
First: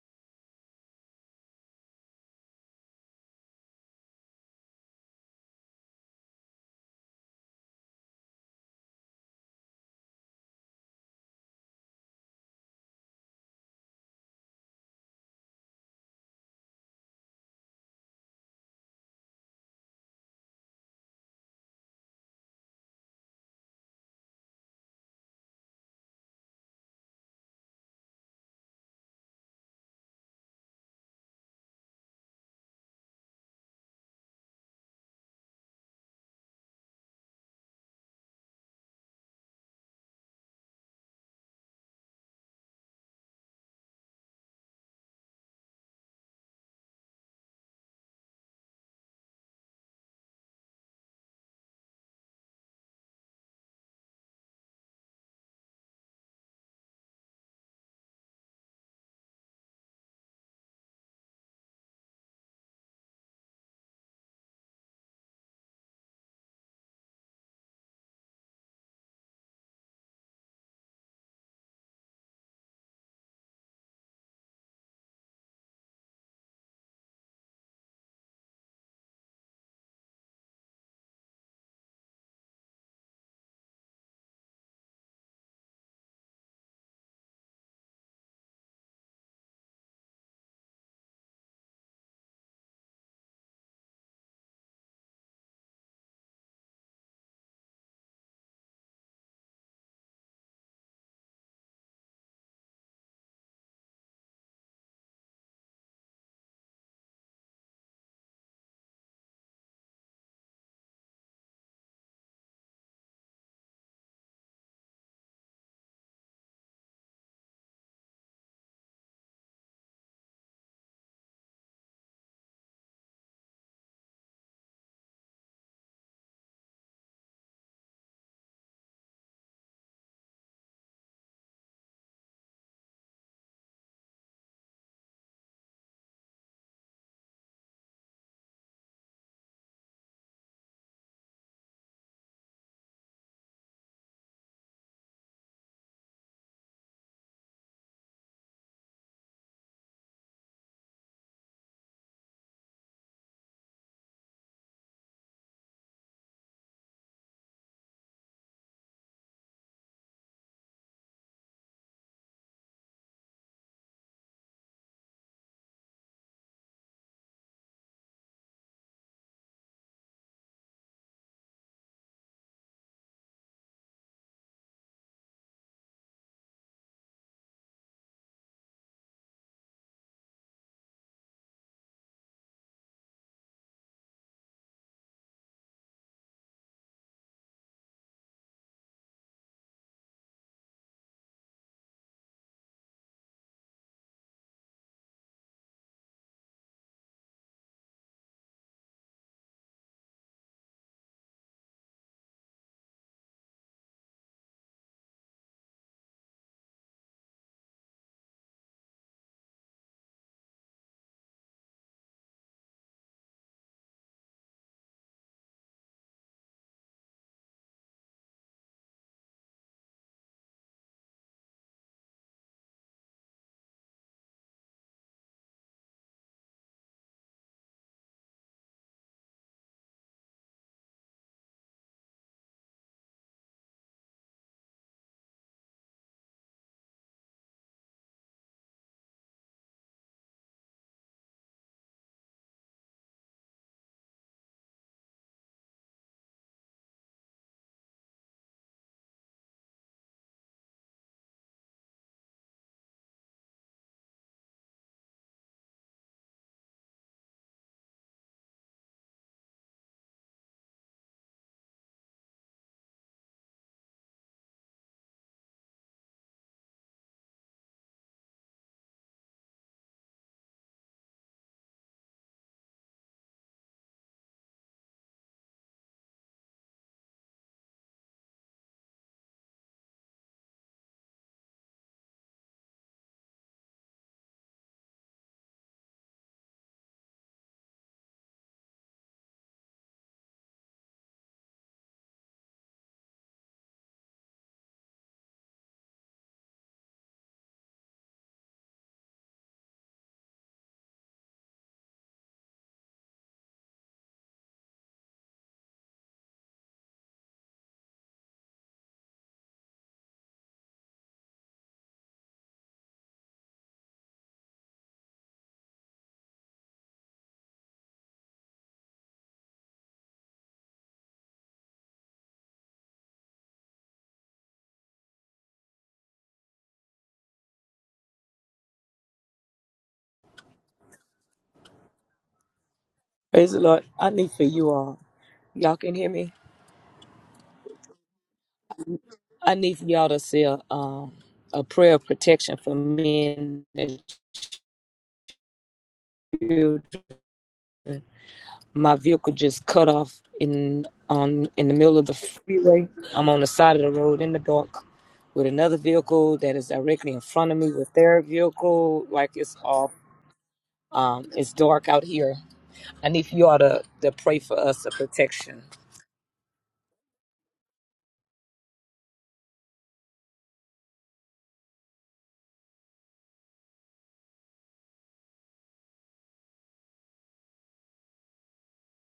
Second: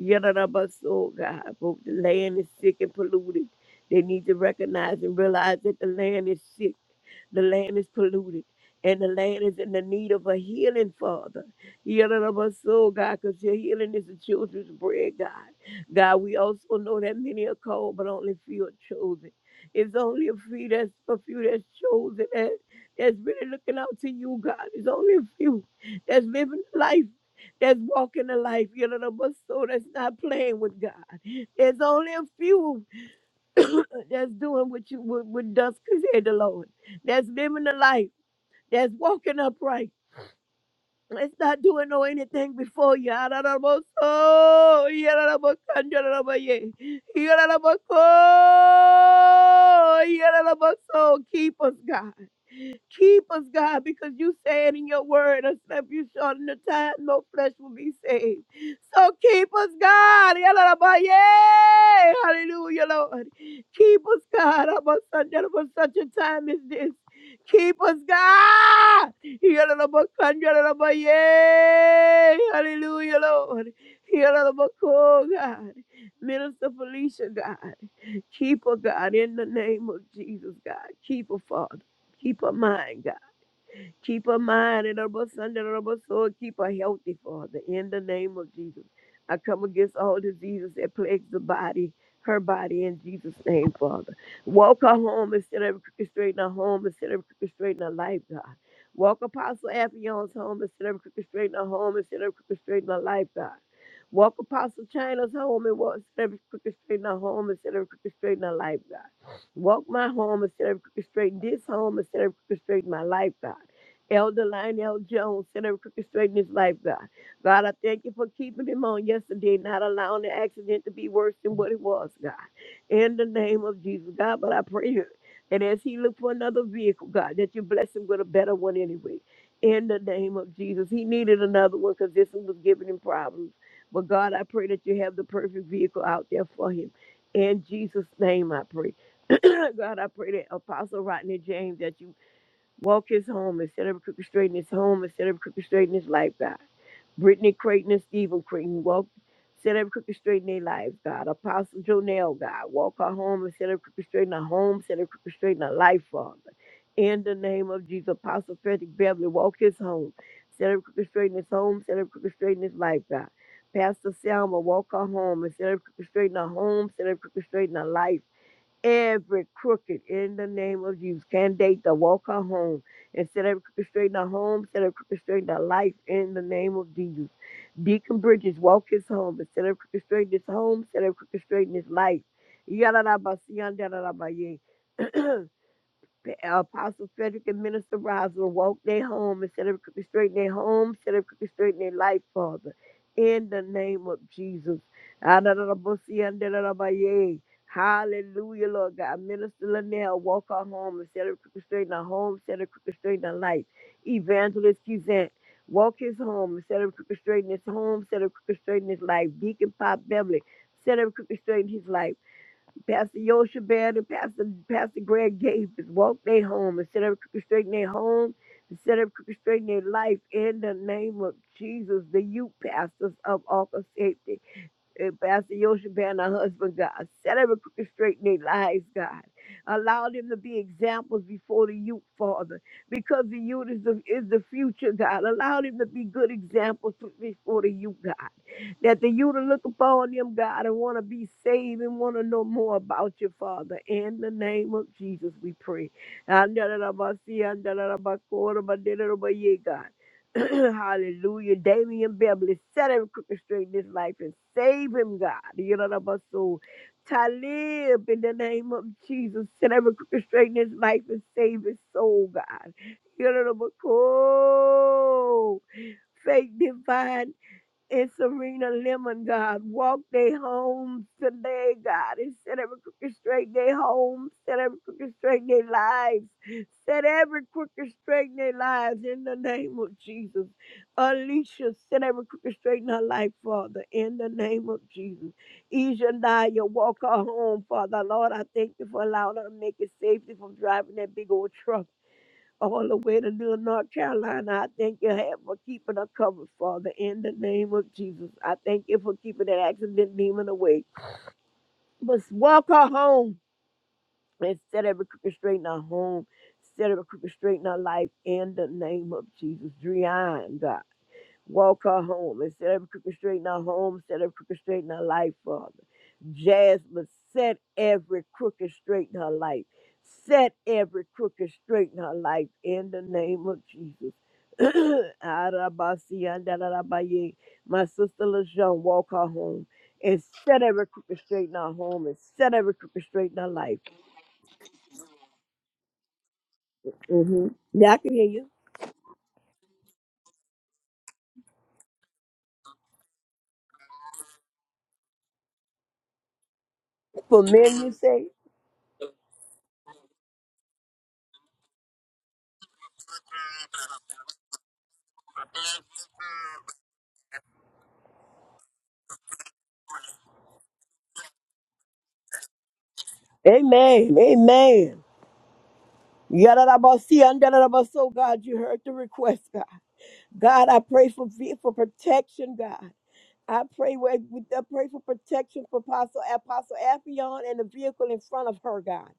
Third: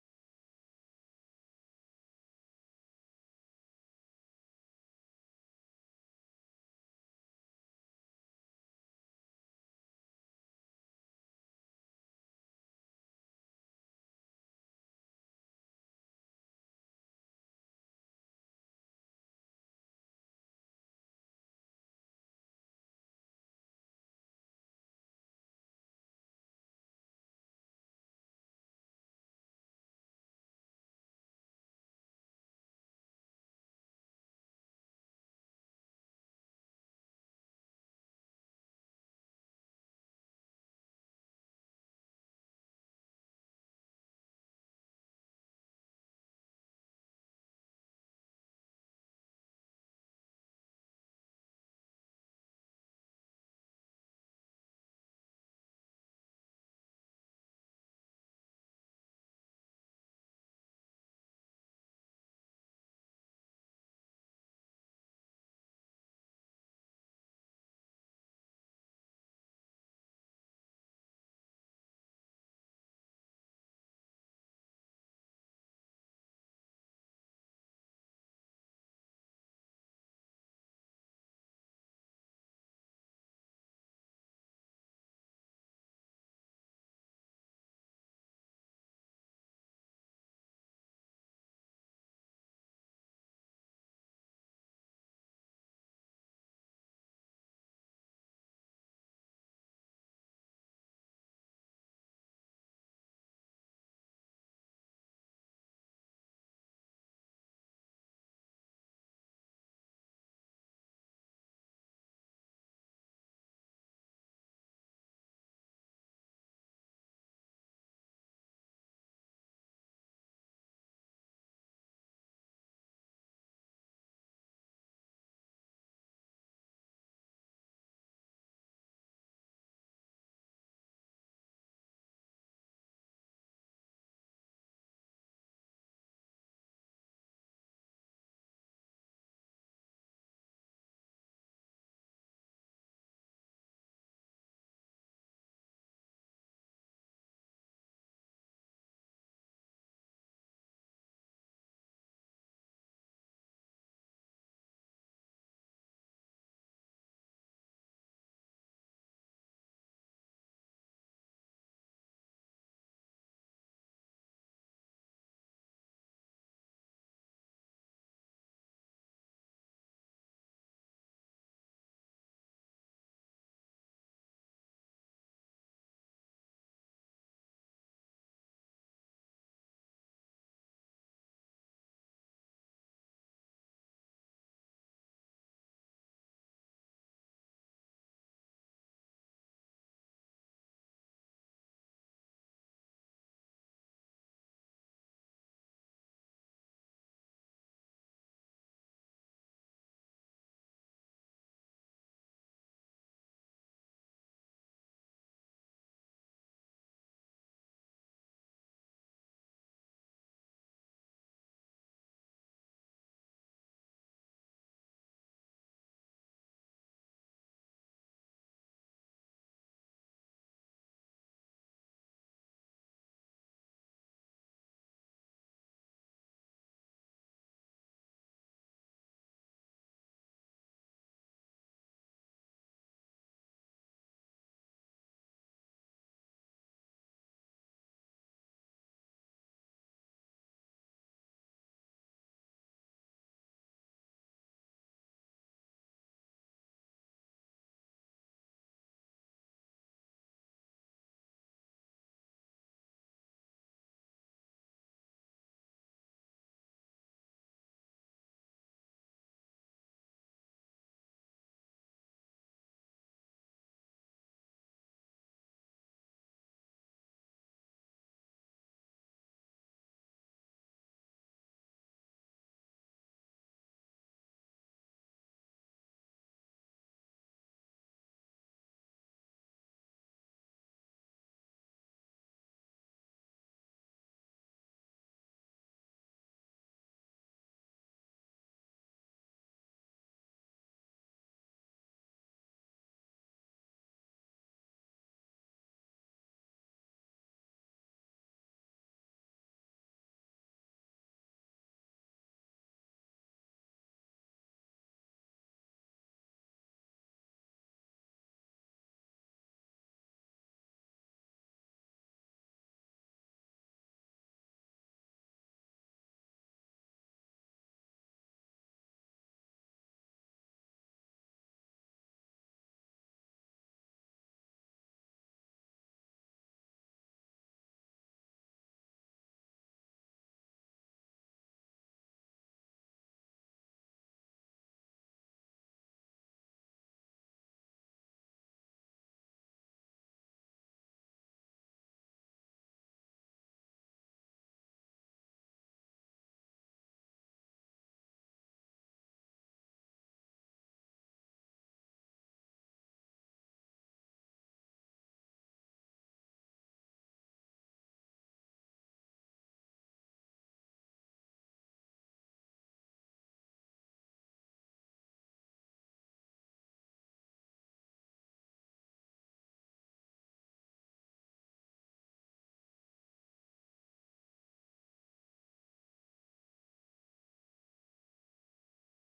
C: Yadadabaso, God. But the land is sick and polluted. They need to recognize and realize that the land is sick. The land is polluted. And the land is in the need of a healing, Father. Healing of our soul, God, because your healing is the children's bread, God. God, we also know that many are called, but only few are chosen. It's only a few that's a few that's chosen that, that's really looking out to you, God. It's only a few that's living life, that's walking the life, healing of our soul, that's not playing with God. There's only a few uh, that's doing what you what, what does said the Lord. That's living the life that's walking upright. It's not doing no anything before you. Araraboso, yararabokanjararabaye, yararabako, yararaboso. Keep us, God. Keep us, God, because you said in your word, except you shorten the time, no flesh will be saved. So keep us, God. Yalalabaye. Hallelujah, Lord. Keep us, God. About such, about such a time as this. Keep us, God. Yalalabakanjalalabaye. Hallelujah, Lord. Yalalabako, God. Minister Felicia, God. Keep her, God, in the name of Jesus, God. Keep her, Father. Keep her mind, God. Keep her mind and her bus- under her bus- soul. Keep her healthy, Father, in the name of Jesus. I come against all diseases that plague the body, her body, in Jesus' name, Father. Walk her home instead of orchestrating her home, instead of orchestrating her life, God. Walk Apostle Aphion's home instead of orchestrating her home, instead of orchestrating her life, God. Walk Apostle China's home and walk instead of orchestrating her home, instead of orchestrating her life, God. Walk my home instead of orchestrating this home, instead of orchestrating my life, God. Elder Lionel Jones, set every crooked straight in his life, God. God, I thank you for keeping him on yesterday, not allowing the accident to be worse than what it was, God. In the name of Jesus, God, but I pray you. And as he look for another vehicle, God, that you bless him with a better one anyway. In the name of Jesus. He needed another one because this one was giving him problems. But God, I pray that you have the perfect vehicle out there for him. In Jesus' name, I pray. God, I pray that Apostle Rodney James, that you Walk his home and set up crooked straight in his home and set up crooked straight in his life, God. Brittany Creighton and Stephen Creighton walk, set up crooked straight in their lives, God. Apostle Jonell, God, walk her home and set up crooked straight in her home, set up crooked straight in her life, Father. In the name of Jesus, Apostle Frederick Beverly, walk his home, set up crooked straight in his home, set up crooked straight in his life, God. Pastor Selma, walk her home and set up crooked straight in her home, set up crooked straight in her life every crooked in the name of Jesus. Candidate to walk her home and set every crooked straight in her home, set every crooked straight in her life in the name of Jesus. Deacon Bridges, walk his home and set every crooked straight in his home, set every crooked straight in his life. Yadadabasiyandadadabaye. The Apostle Frederick and Minister Roswell woke their home and set up crooked straight in their home, set up crooked straight in their life, Father. In the name of Jesus. Adonai-bo-si-an-de-la-la-ba-ye. Hallelujah, Lord God. Minister Linnell, walk our home and set up crooked straight in our home, set up crooked straight in our life. Evangelist Kizant, walk his home and set up crooked straight in his home, set up crooked straight in his life. Deacon Pop Beverly, set up crooked straight in his life. Pastor Yosha Baird and Pastor Pastor Greg Gables, walk they home and set up crooked straight in their home and set up crooked straight in their life in the name of Jesus, the youth pastors of Ark of Safety. And Pastor Yosheba and her husband, God. Set every crooked straight in their lives, God. Allow them to be examples before the youth, Father, because the youth is the, is the future, God. Allow them to be good examples to- before the youth, God. That the youth will look upon them, God, and want to be saved and want to know more about you, Father. In the name of Jesus, we pray. God. Hallelujah. Damian Beverly set every crooked straight in his life and save him, God. You know what I'm saying? Talib, in the name of Jesus, set every crooked straight in his life and save his soul, God. You know what I'm saying? Oh, Faith divine and Serena Lemon, God. Walk their homes today, God. And set every crooked straight their homes, set every crooked straight their lives. Set every crooked straight in their lives in the name of Jesus. Alicia, set every crooked straight in her life, Father, in the name of Jesus. Ejaniah, walk her home, Father. Lord, I thank you for allowing her to make it safely from driving that big old truck all the way to Little North Carolina. I thank you have for keeping her covered, Father, in the name of Jesus. I thank you for keeping that accident demon away. But walk her home and set every crooked straight in her home. Set every crooked straight in her life in the name of Jesus. Drian, God. Walk her home and set every crooked straight in her home, set every crooked straight in her life, Father. Jasmine, set every crooked straight in her life. Set every crooked straight in her life in the name of Jesus. Arabasiandarabaye. My sister LaJean, walk her home and set every crooked straight in her home and set every crooked straight in her
A: Praise the
C: life.
A: Lord. I need for you all. Y'all can hear me?
C: hmm Now I can hear you.
A: I need for y'all to say a, um, a prayer of protection for men and children.
C: For men, you say,
A: my vehicle just cut off in on in the middle of the freeway. I'm on the side of the road in the dark with another vehicle that is directly in front of me with their vehicle. Like it's off. Um, it's dark out here. I need for you all to, to
C: Amen,
A: pray for us a
C: Amen.
A: protection.
C: Yadadabasi, andadadabaso, God, you heard the request, God. God, I pray for, vi- for protection, God. I pray with, with- I pray for protection for Apostle Apostle Appion and the vehicle in front of her, God.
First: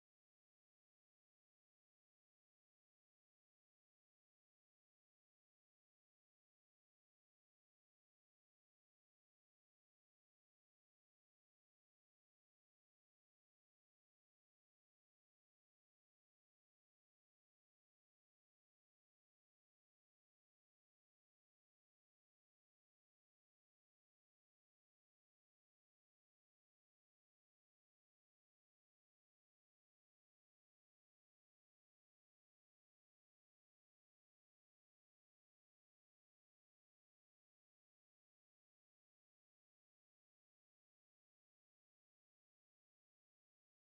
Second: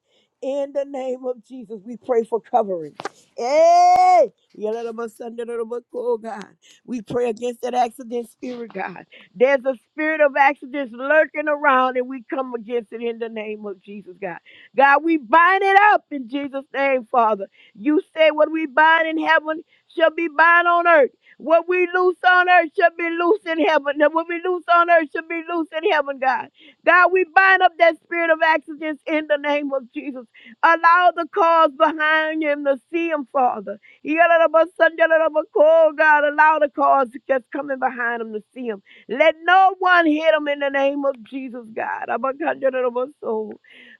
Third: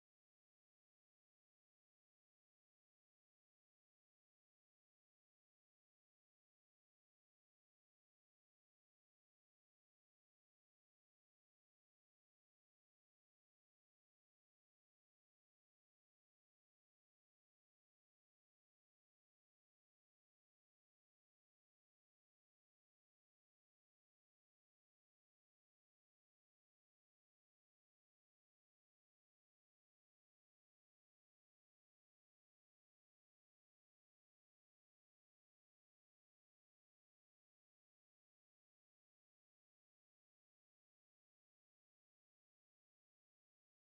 C: In the name of Jesus, we pray for covering. Hey, Yalalabasandalabako, God. We pray against that accident spirit, God. There's a spirit of accidents lurking around, and we come against it in the name of Jesus, God. God, we bind it up in Jesus' name, Father. You say what we bind in heaven shall be bind on earth. What we loose on earth should be loose in heaven. Now, What we loose on earth should be loose in heaven, God. God, we bind up that spirit of accidents in the name of Jesus. Allow the cause behind him to see him, Father. Yalalabasandalabako, God, allow the cause that's coming behind him to see him. Let no one hit him in the name of Jesus, God. Abakandalabaso.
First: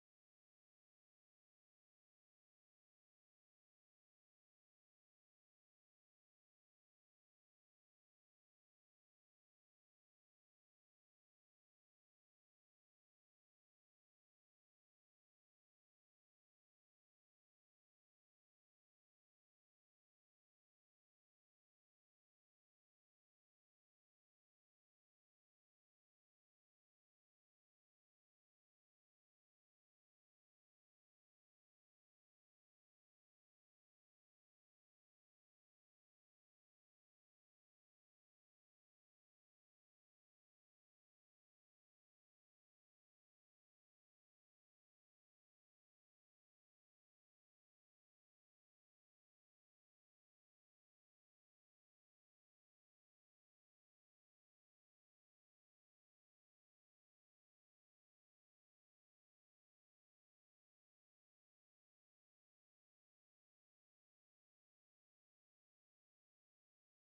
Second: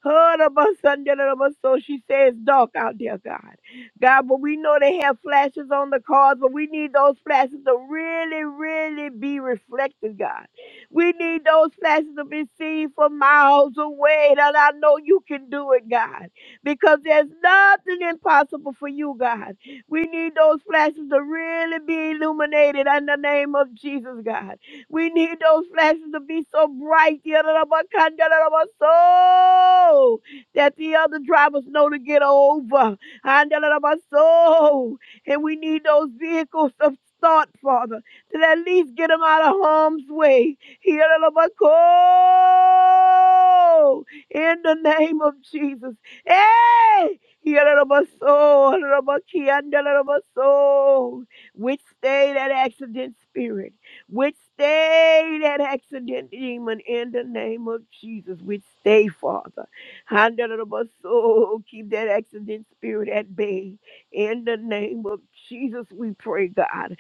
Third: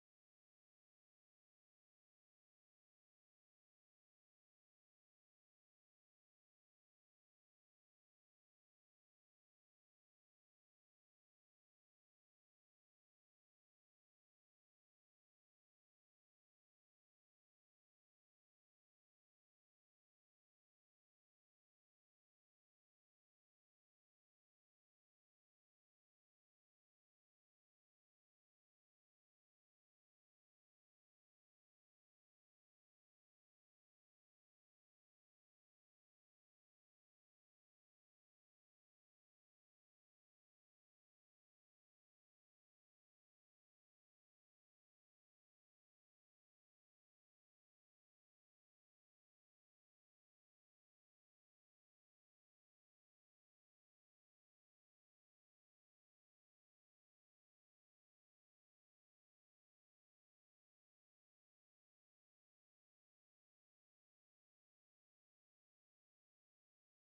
C: Harabasanjalabaso. She says, dark out there, God. God, but we know they have flashes on the cars, but we need those flashes to really, really be reflected, God. We need those flashes to be seen from miles away. And I know you can do it, God, because there's nothing impossible for you, God. We need those flashes to really be illuminated in the name of Jesus, God. We need those flashes to be so bright so that the other drivers know to get over. Andalabaso. And we need those vehicles of thought, Father, to at least get them out of harm's way. Hialabako. In the name of Jesus. Hey! Hialabaso, Andalabaki, Andalabaso. Withstay that accident spirit. Withstay that accident demon in the name of Jesus. Withstay, Father soul, keep that accident spirit at bay. In the name of Jesus, we pray, God.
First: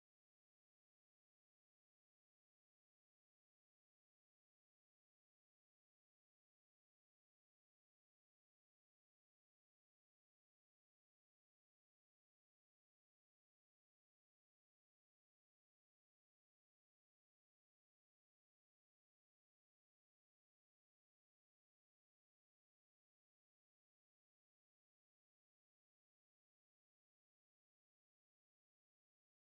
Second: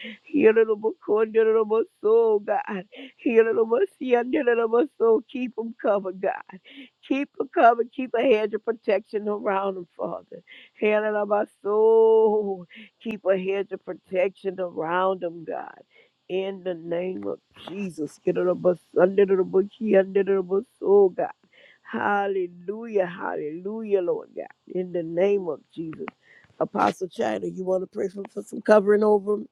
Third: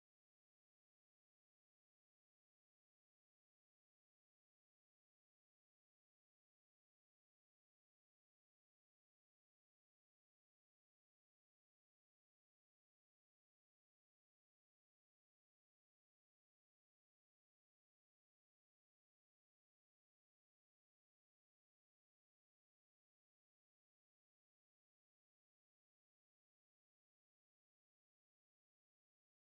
C: soul, God. soul, keep them covered, God. Keep them covered. Keep a hedge of protection around them, Father. soul, keep a hedge of protection around them, God in the name of Jesus. Get it up, us, under the bush, under the soul, God. Hallelujah, hallelujah, Lord God. In the name of Jesus. Apostle China, you want to pray for, for some covering over? 'em?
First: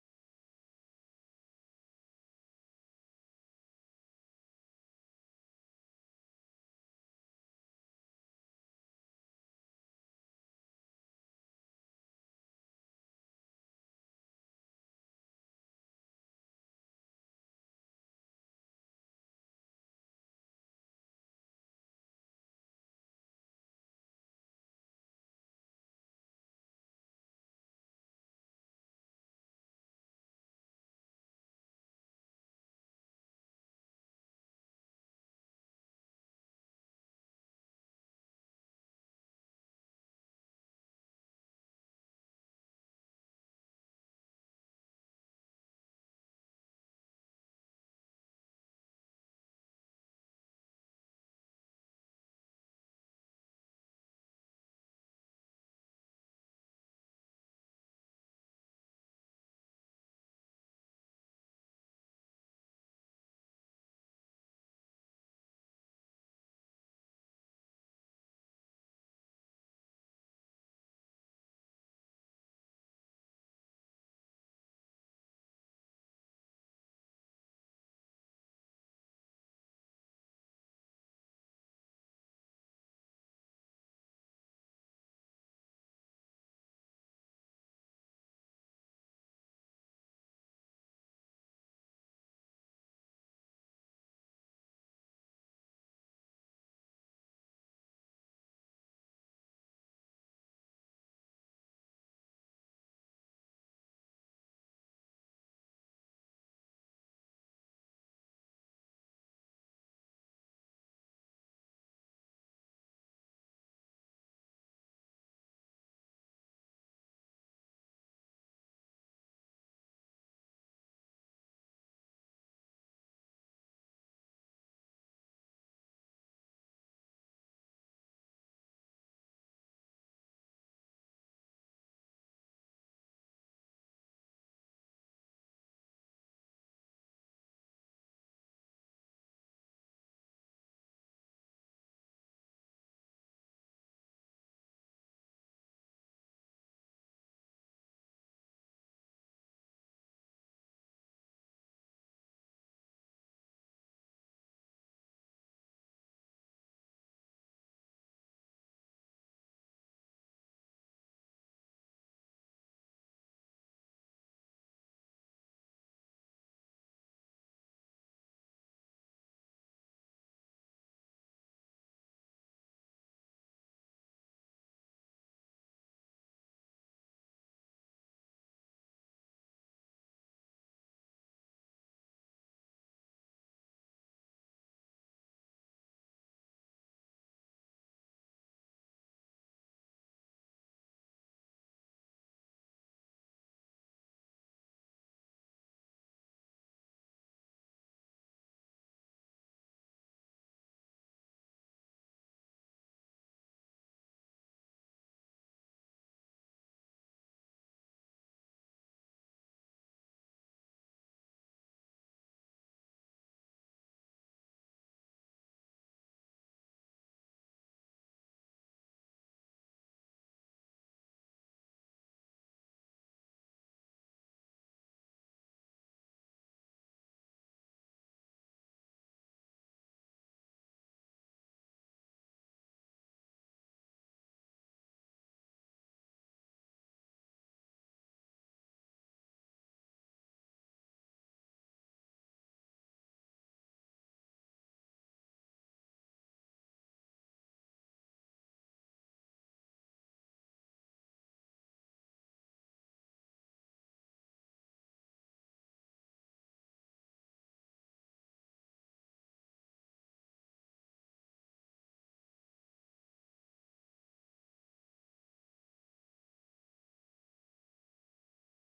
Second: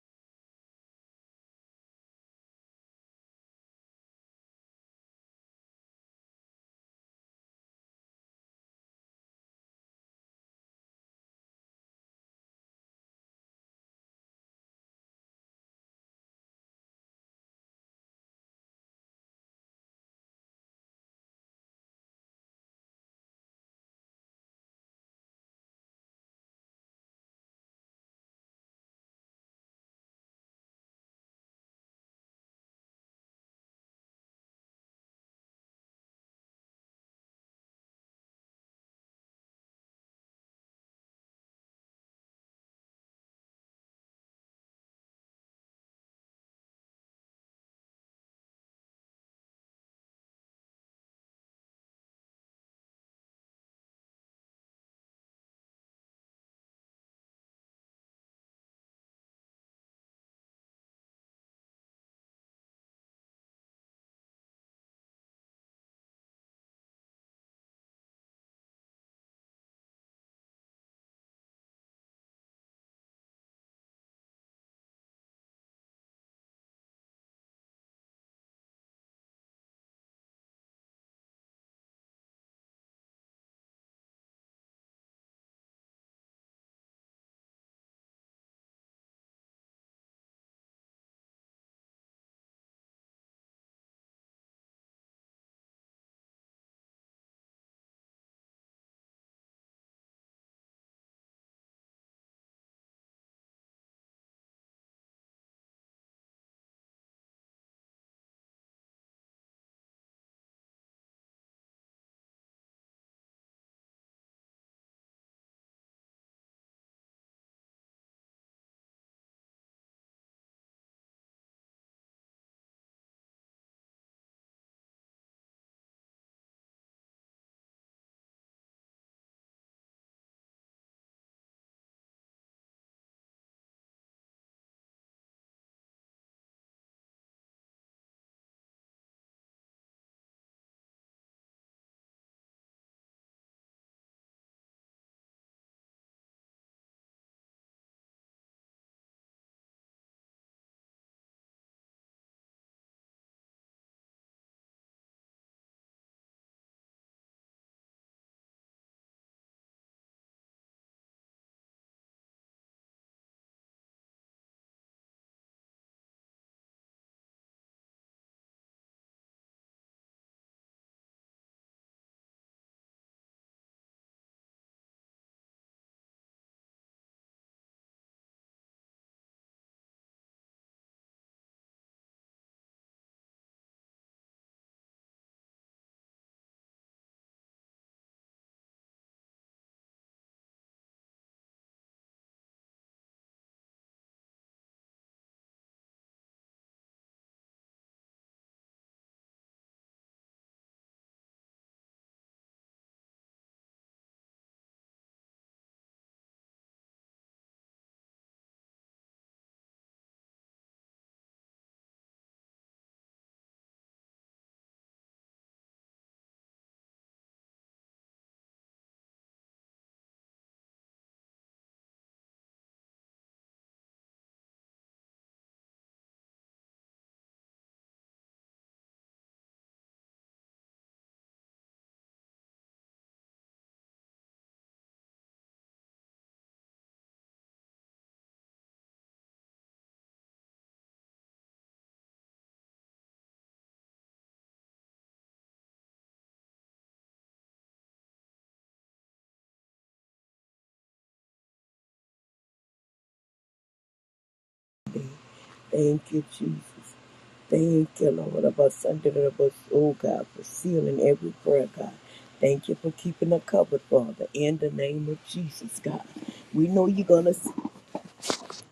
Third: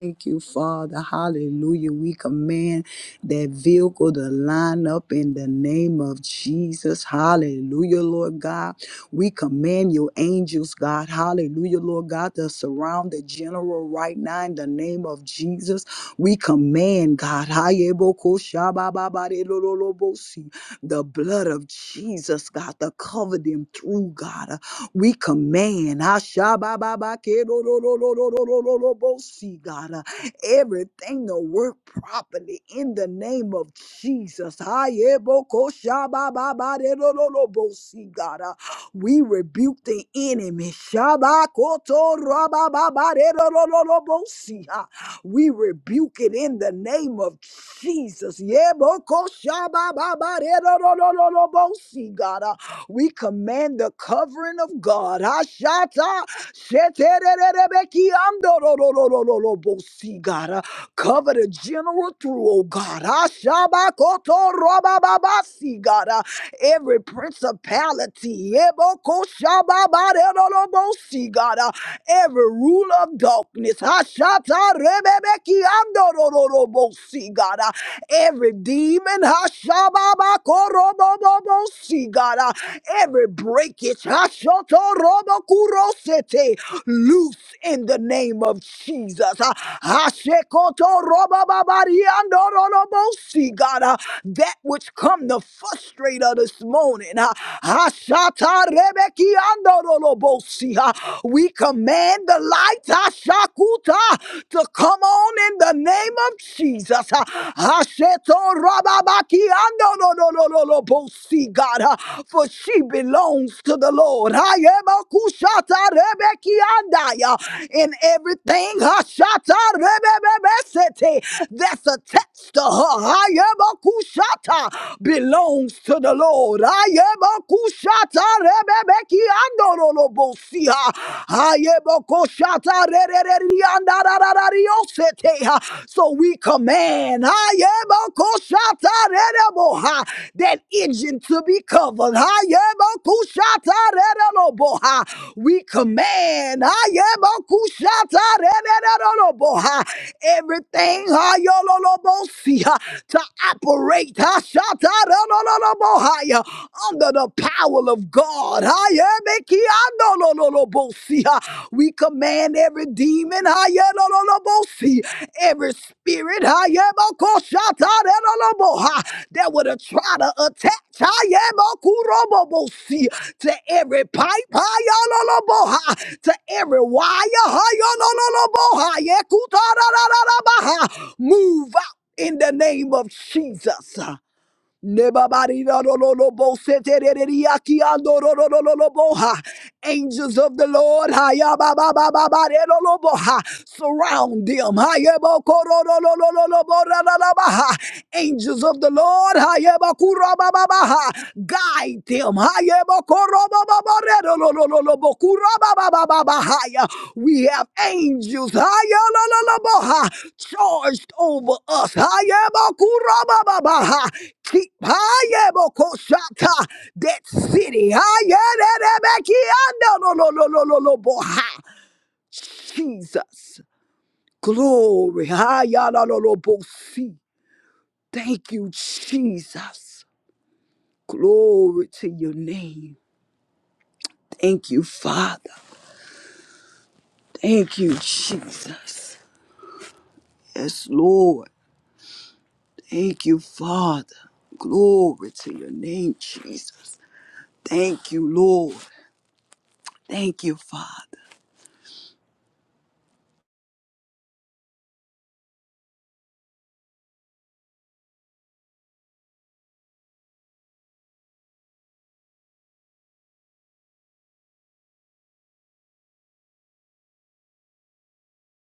B: Thank you, Father. Hallelujah. We command that vehicle to line up in the name of Jesus. Hallelujah, Lord God. We command your angels, God. Hallelujah, Lord God, to surround the general right now in the name of Jesus. We command, God, the blood of Jesus, God, to cover them through, God. We command, Ashabababakedorororororororobosi, God, uh, everything to work properly in the name of Jesus. Ayebokoshabababaderororobosi, God, uh, we rebuke the enemy. Shabakotorabababaderororobosi, uh, We rebuke it in the name of Jesus. Yebokoshabababaderororobosi, God. We command the covering of God. Hashata shetererebekiandorororororobosi, God. Uh, Cover the general through, oh God. Hashabakotorobababasi, God. Uh, Every principality. ebokoshababarerorobosi, God. uh, every rule of darkness. Hashata rebebeki andorororobosi, God. Uh, Every demon, hashababakorobobobosi, God. Uh, Every breakage, hashotorobokuro-sete, loose in the name of Jesus. Uh, hashekotorobababari God. Uh, That which come to frustrate us this morning. uh, Hashata rebeki we command the light Hashakuta, to come on in the name of Jesus. Hasheto Rababaki Ando no no no no no bosi God, uh, for she belongs to the Lord. Hayema Kushata Rebeki Andaya in everything Hashata Rebebebesete that's attached to her. Hayema Kushata belongs to the Lord. Hayema shata rebebeki andorolobosia. Ayeboko shata rereri andarararariosetea. So we command ayeboko shata rereboha, that engine to be covered. Ayeboko shata rereroboha. We command ayeboko shata rereroboha, everything ayololobosia, to operate. Ashata higher under the power of God. Higher, Becky, I know, no, no, no, bo- see, ah. We command every demon, higher, no, no, no, bo- see, every spirit, higher, bo- ko- shata, da, no, no, bo- ha, that would have tried to attach, higher, bo- ku- ro- bo- bo- see, to every pipe, higher, no, no, bo- ha, to every wire, higher, no, no, no, bo- ha, yeah, ku- ta, da, da, da, da, ba- ha. move out in the name of Jesus. Nebabarirarororobosetereriakiandororororoboha. Angels of the Lord, hayabababababareroroboha. surround them. Hayabokororororororoborararabaha. Angels of the Lord, hayabakurabababa. guide them. We have angels high, charged over us. Keep high, that city. Jesus. Glory. Thank you, Jesus. Glory to your name. Thank you, Father. Thank you, Jesus. Yes, Lord. Thank you, Father. Glory to your name, Jesus. Thank you, Lord. Thank you, Father.
C: Thank you, Jesus. Thank you, Lord, of us under the bus, oh God, for sealing every prayer, God. Thank you for keeping her covered, Father, in the name of Jesus, God. We know you're going to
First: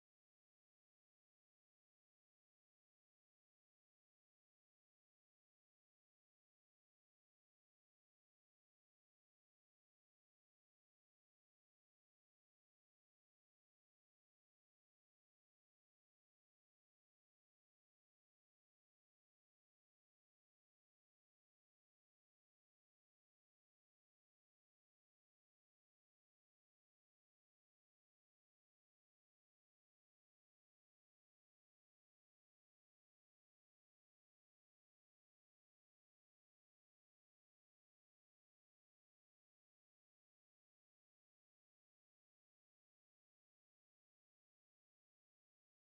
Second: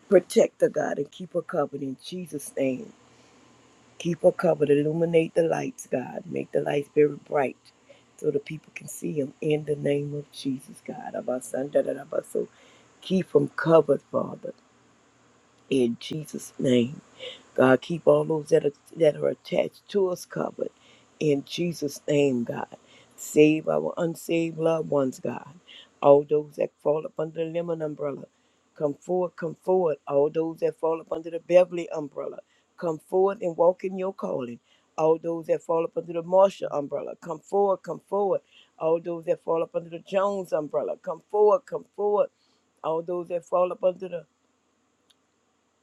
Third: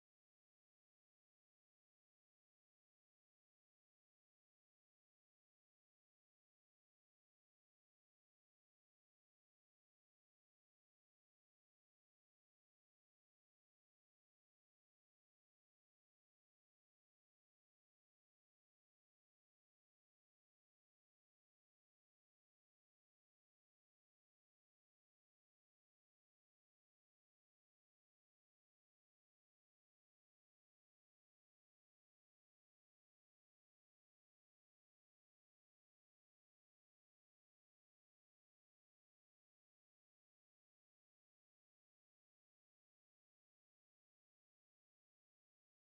C: protect her, God, and keep her covered in Jesus' name. Keep her covered. Illuminate the lights, God. Make the lights very bright so the people can see them in the name of Jesus, God. Abba, son, da, da, da, abba. So keep them covered, Father, in Jesus' name. God, keep all those that are, that are attached to us covered. In Jesus' name, God. Save our unsaved loved ones, God. All those that fall up under the Lemon umbrella, come forward, come forward. All those that fall up under the Beverly umbrella, come forward and walk in your calling. All those that fall up under the Marshall umbrella, come forward, come forward. All those that fall up under the Jones umbrella, come forward, come forward all those that fall up under the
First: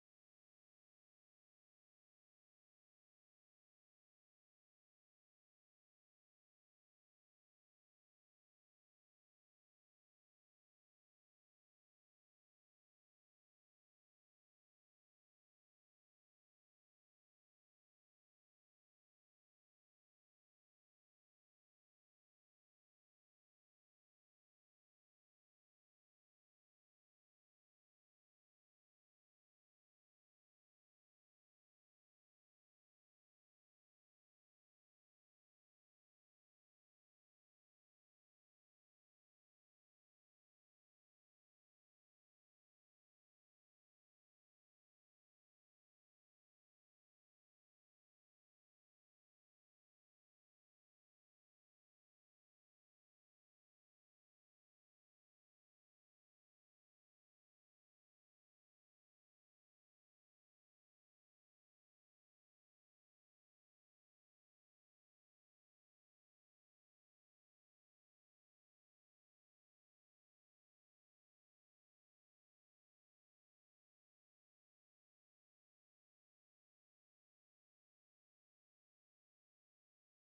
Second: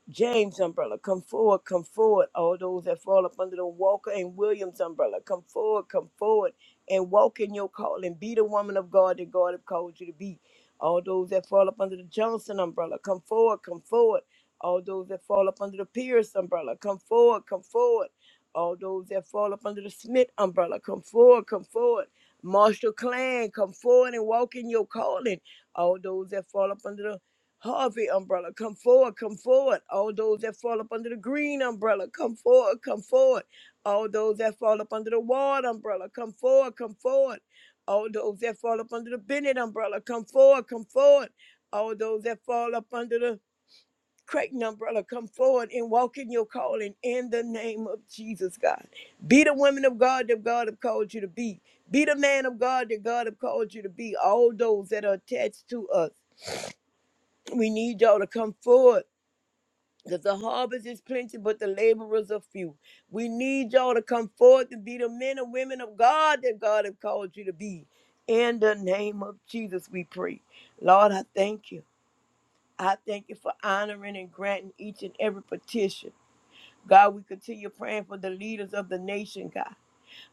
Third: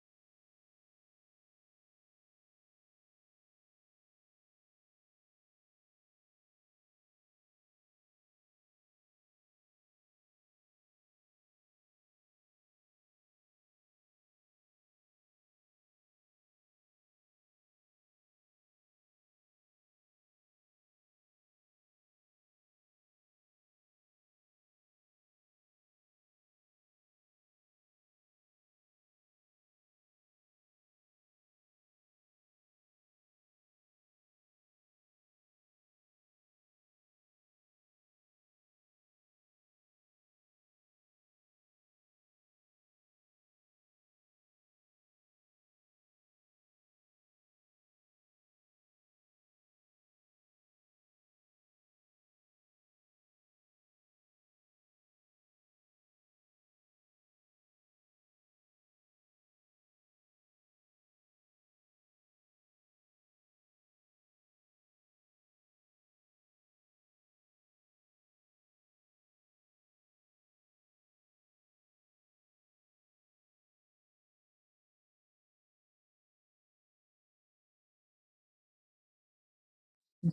C: James umbrella, come forward, come forward. All those that fall up under the Walker and Williams umbrella, come forward, come forward and walk in your calling. Be the woman of God that God has called you to be. All those that fall up under the Johnson umbrella, come forward, come forward. All those that fall up under the Pierce umbrella, come forward, come forward. All those that fall up under the Smith umbrella, come forward, come forward. Marshall Clan, come forward and walk in your calling. All those that fall up under the Harvey umbrella, come forward, come forward. All those that fall up under the green umbrella, come forward, come forward. All those that fall up under the Ward umbrella, come forward, come forward. All those that fall up under the Bennett umbrella, come forward, come forward. All those that fall up under the Creighton umbrella, come forward and walk in your calling in the name of Jesus, God. Be the woman of God that God have called you to be. Be the man of God that God have called you to be. All those that are attached to us, we need y'all to come forward because the harvest is plenty, but the laborers are few. We need y'all to come forth and be the men and women of God that God has called you to be. In the name of Jesus, we pray. Lord, I thank you. I thank you for honoring and granting each and every petition. God, we continue praying for the leaders of the nation, God.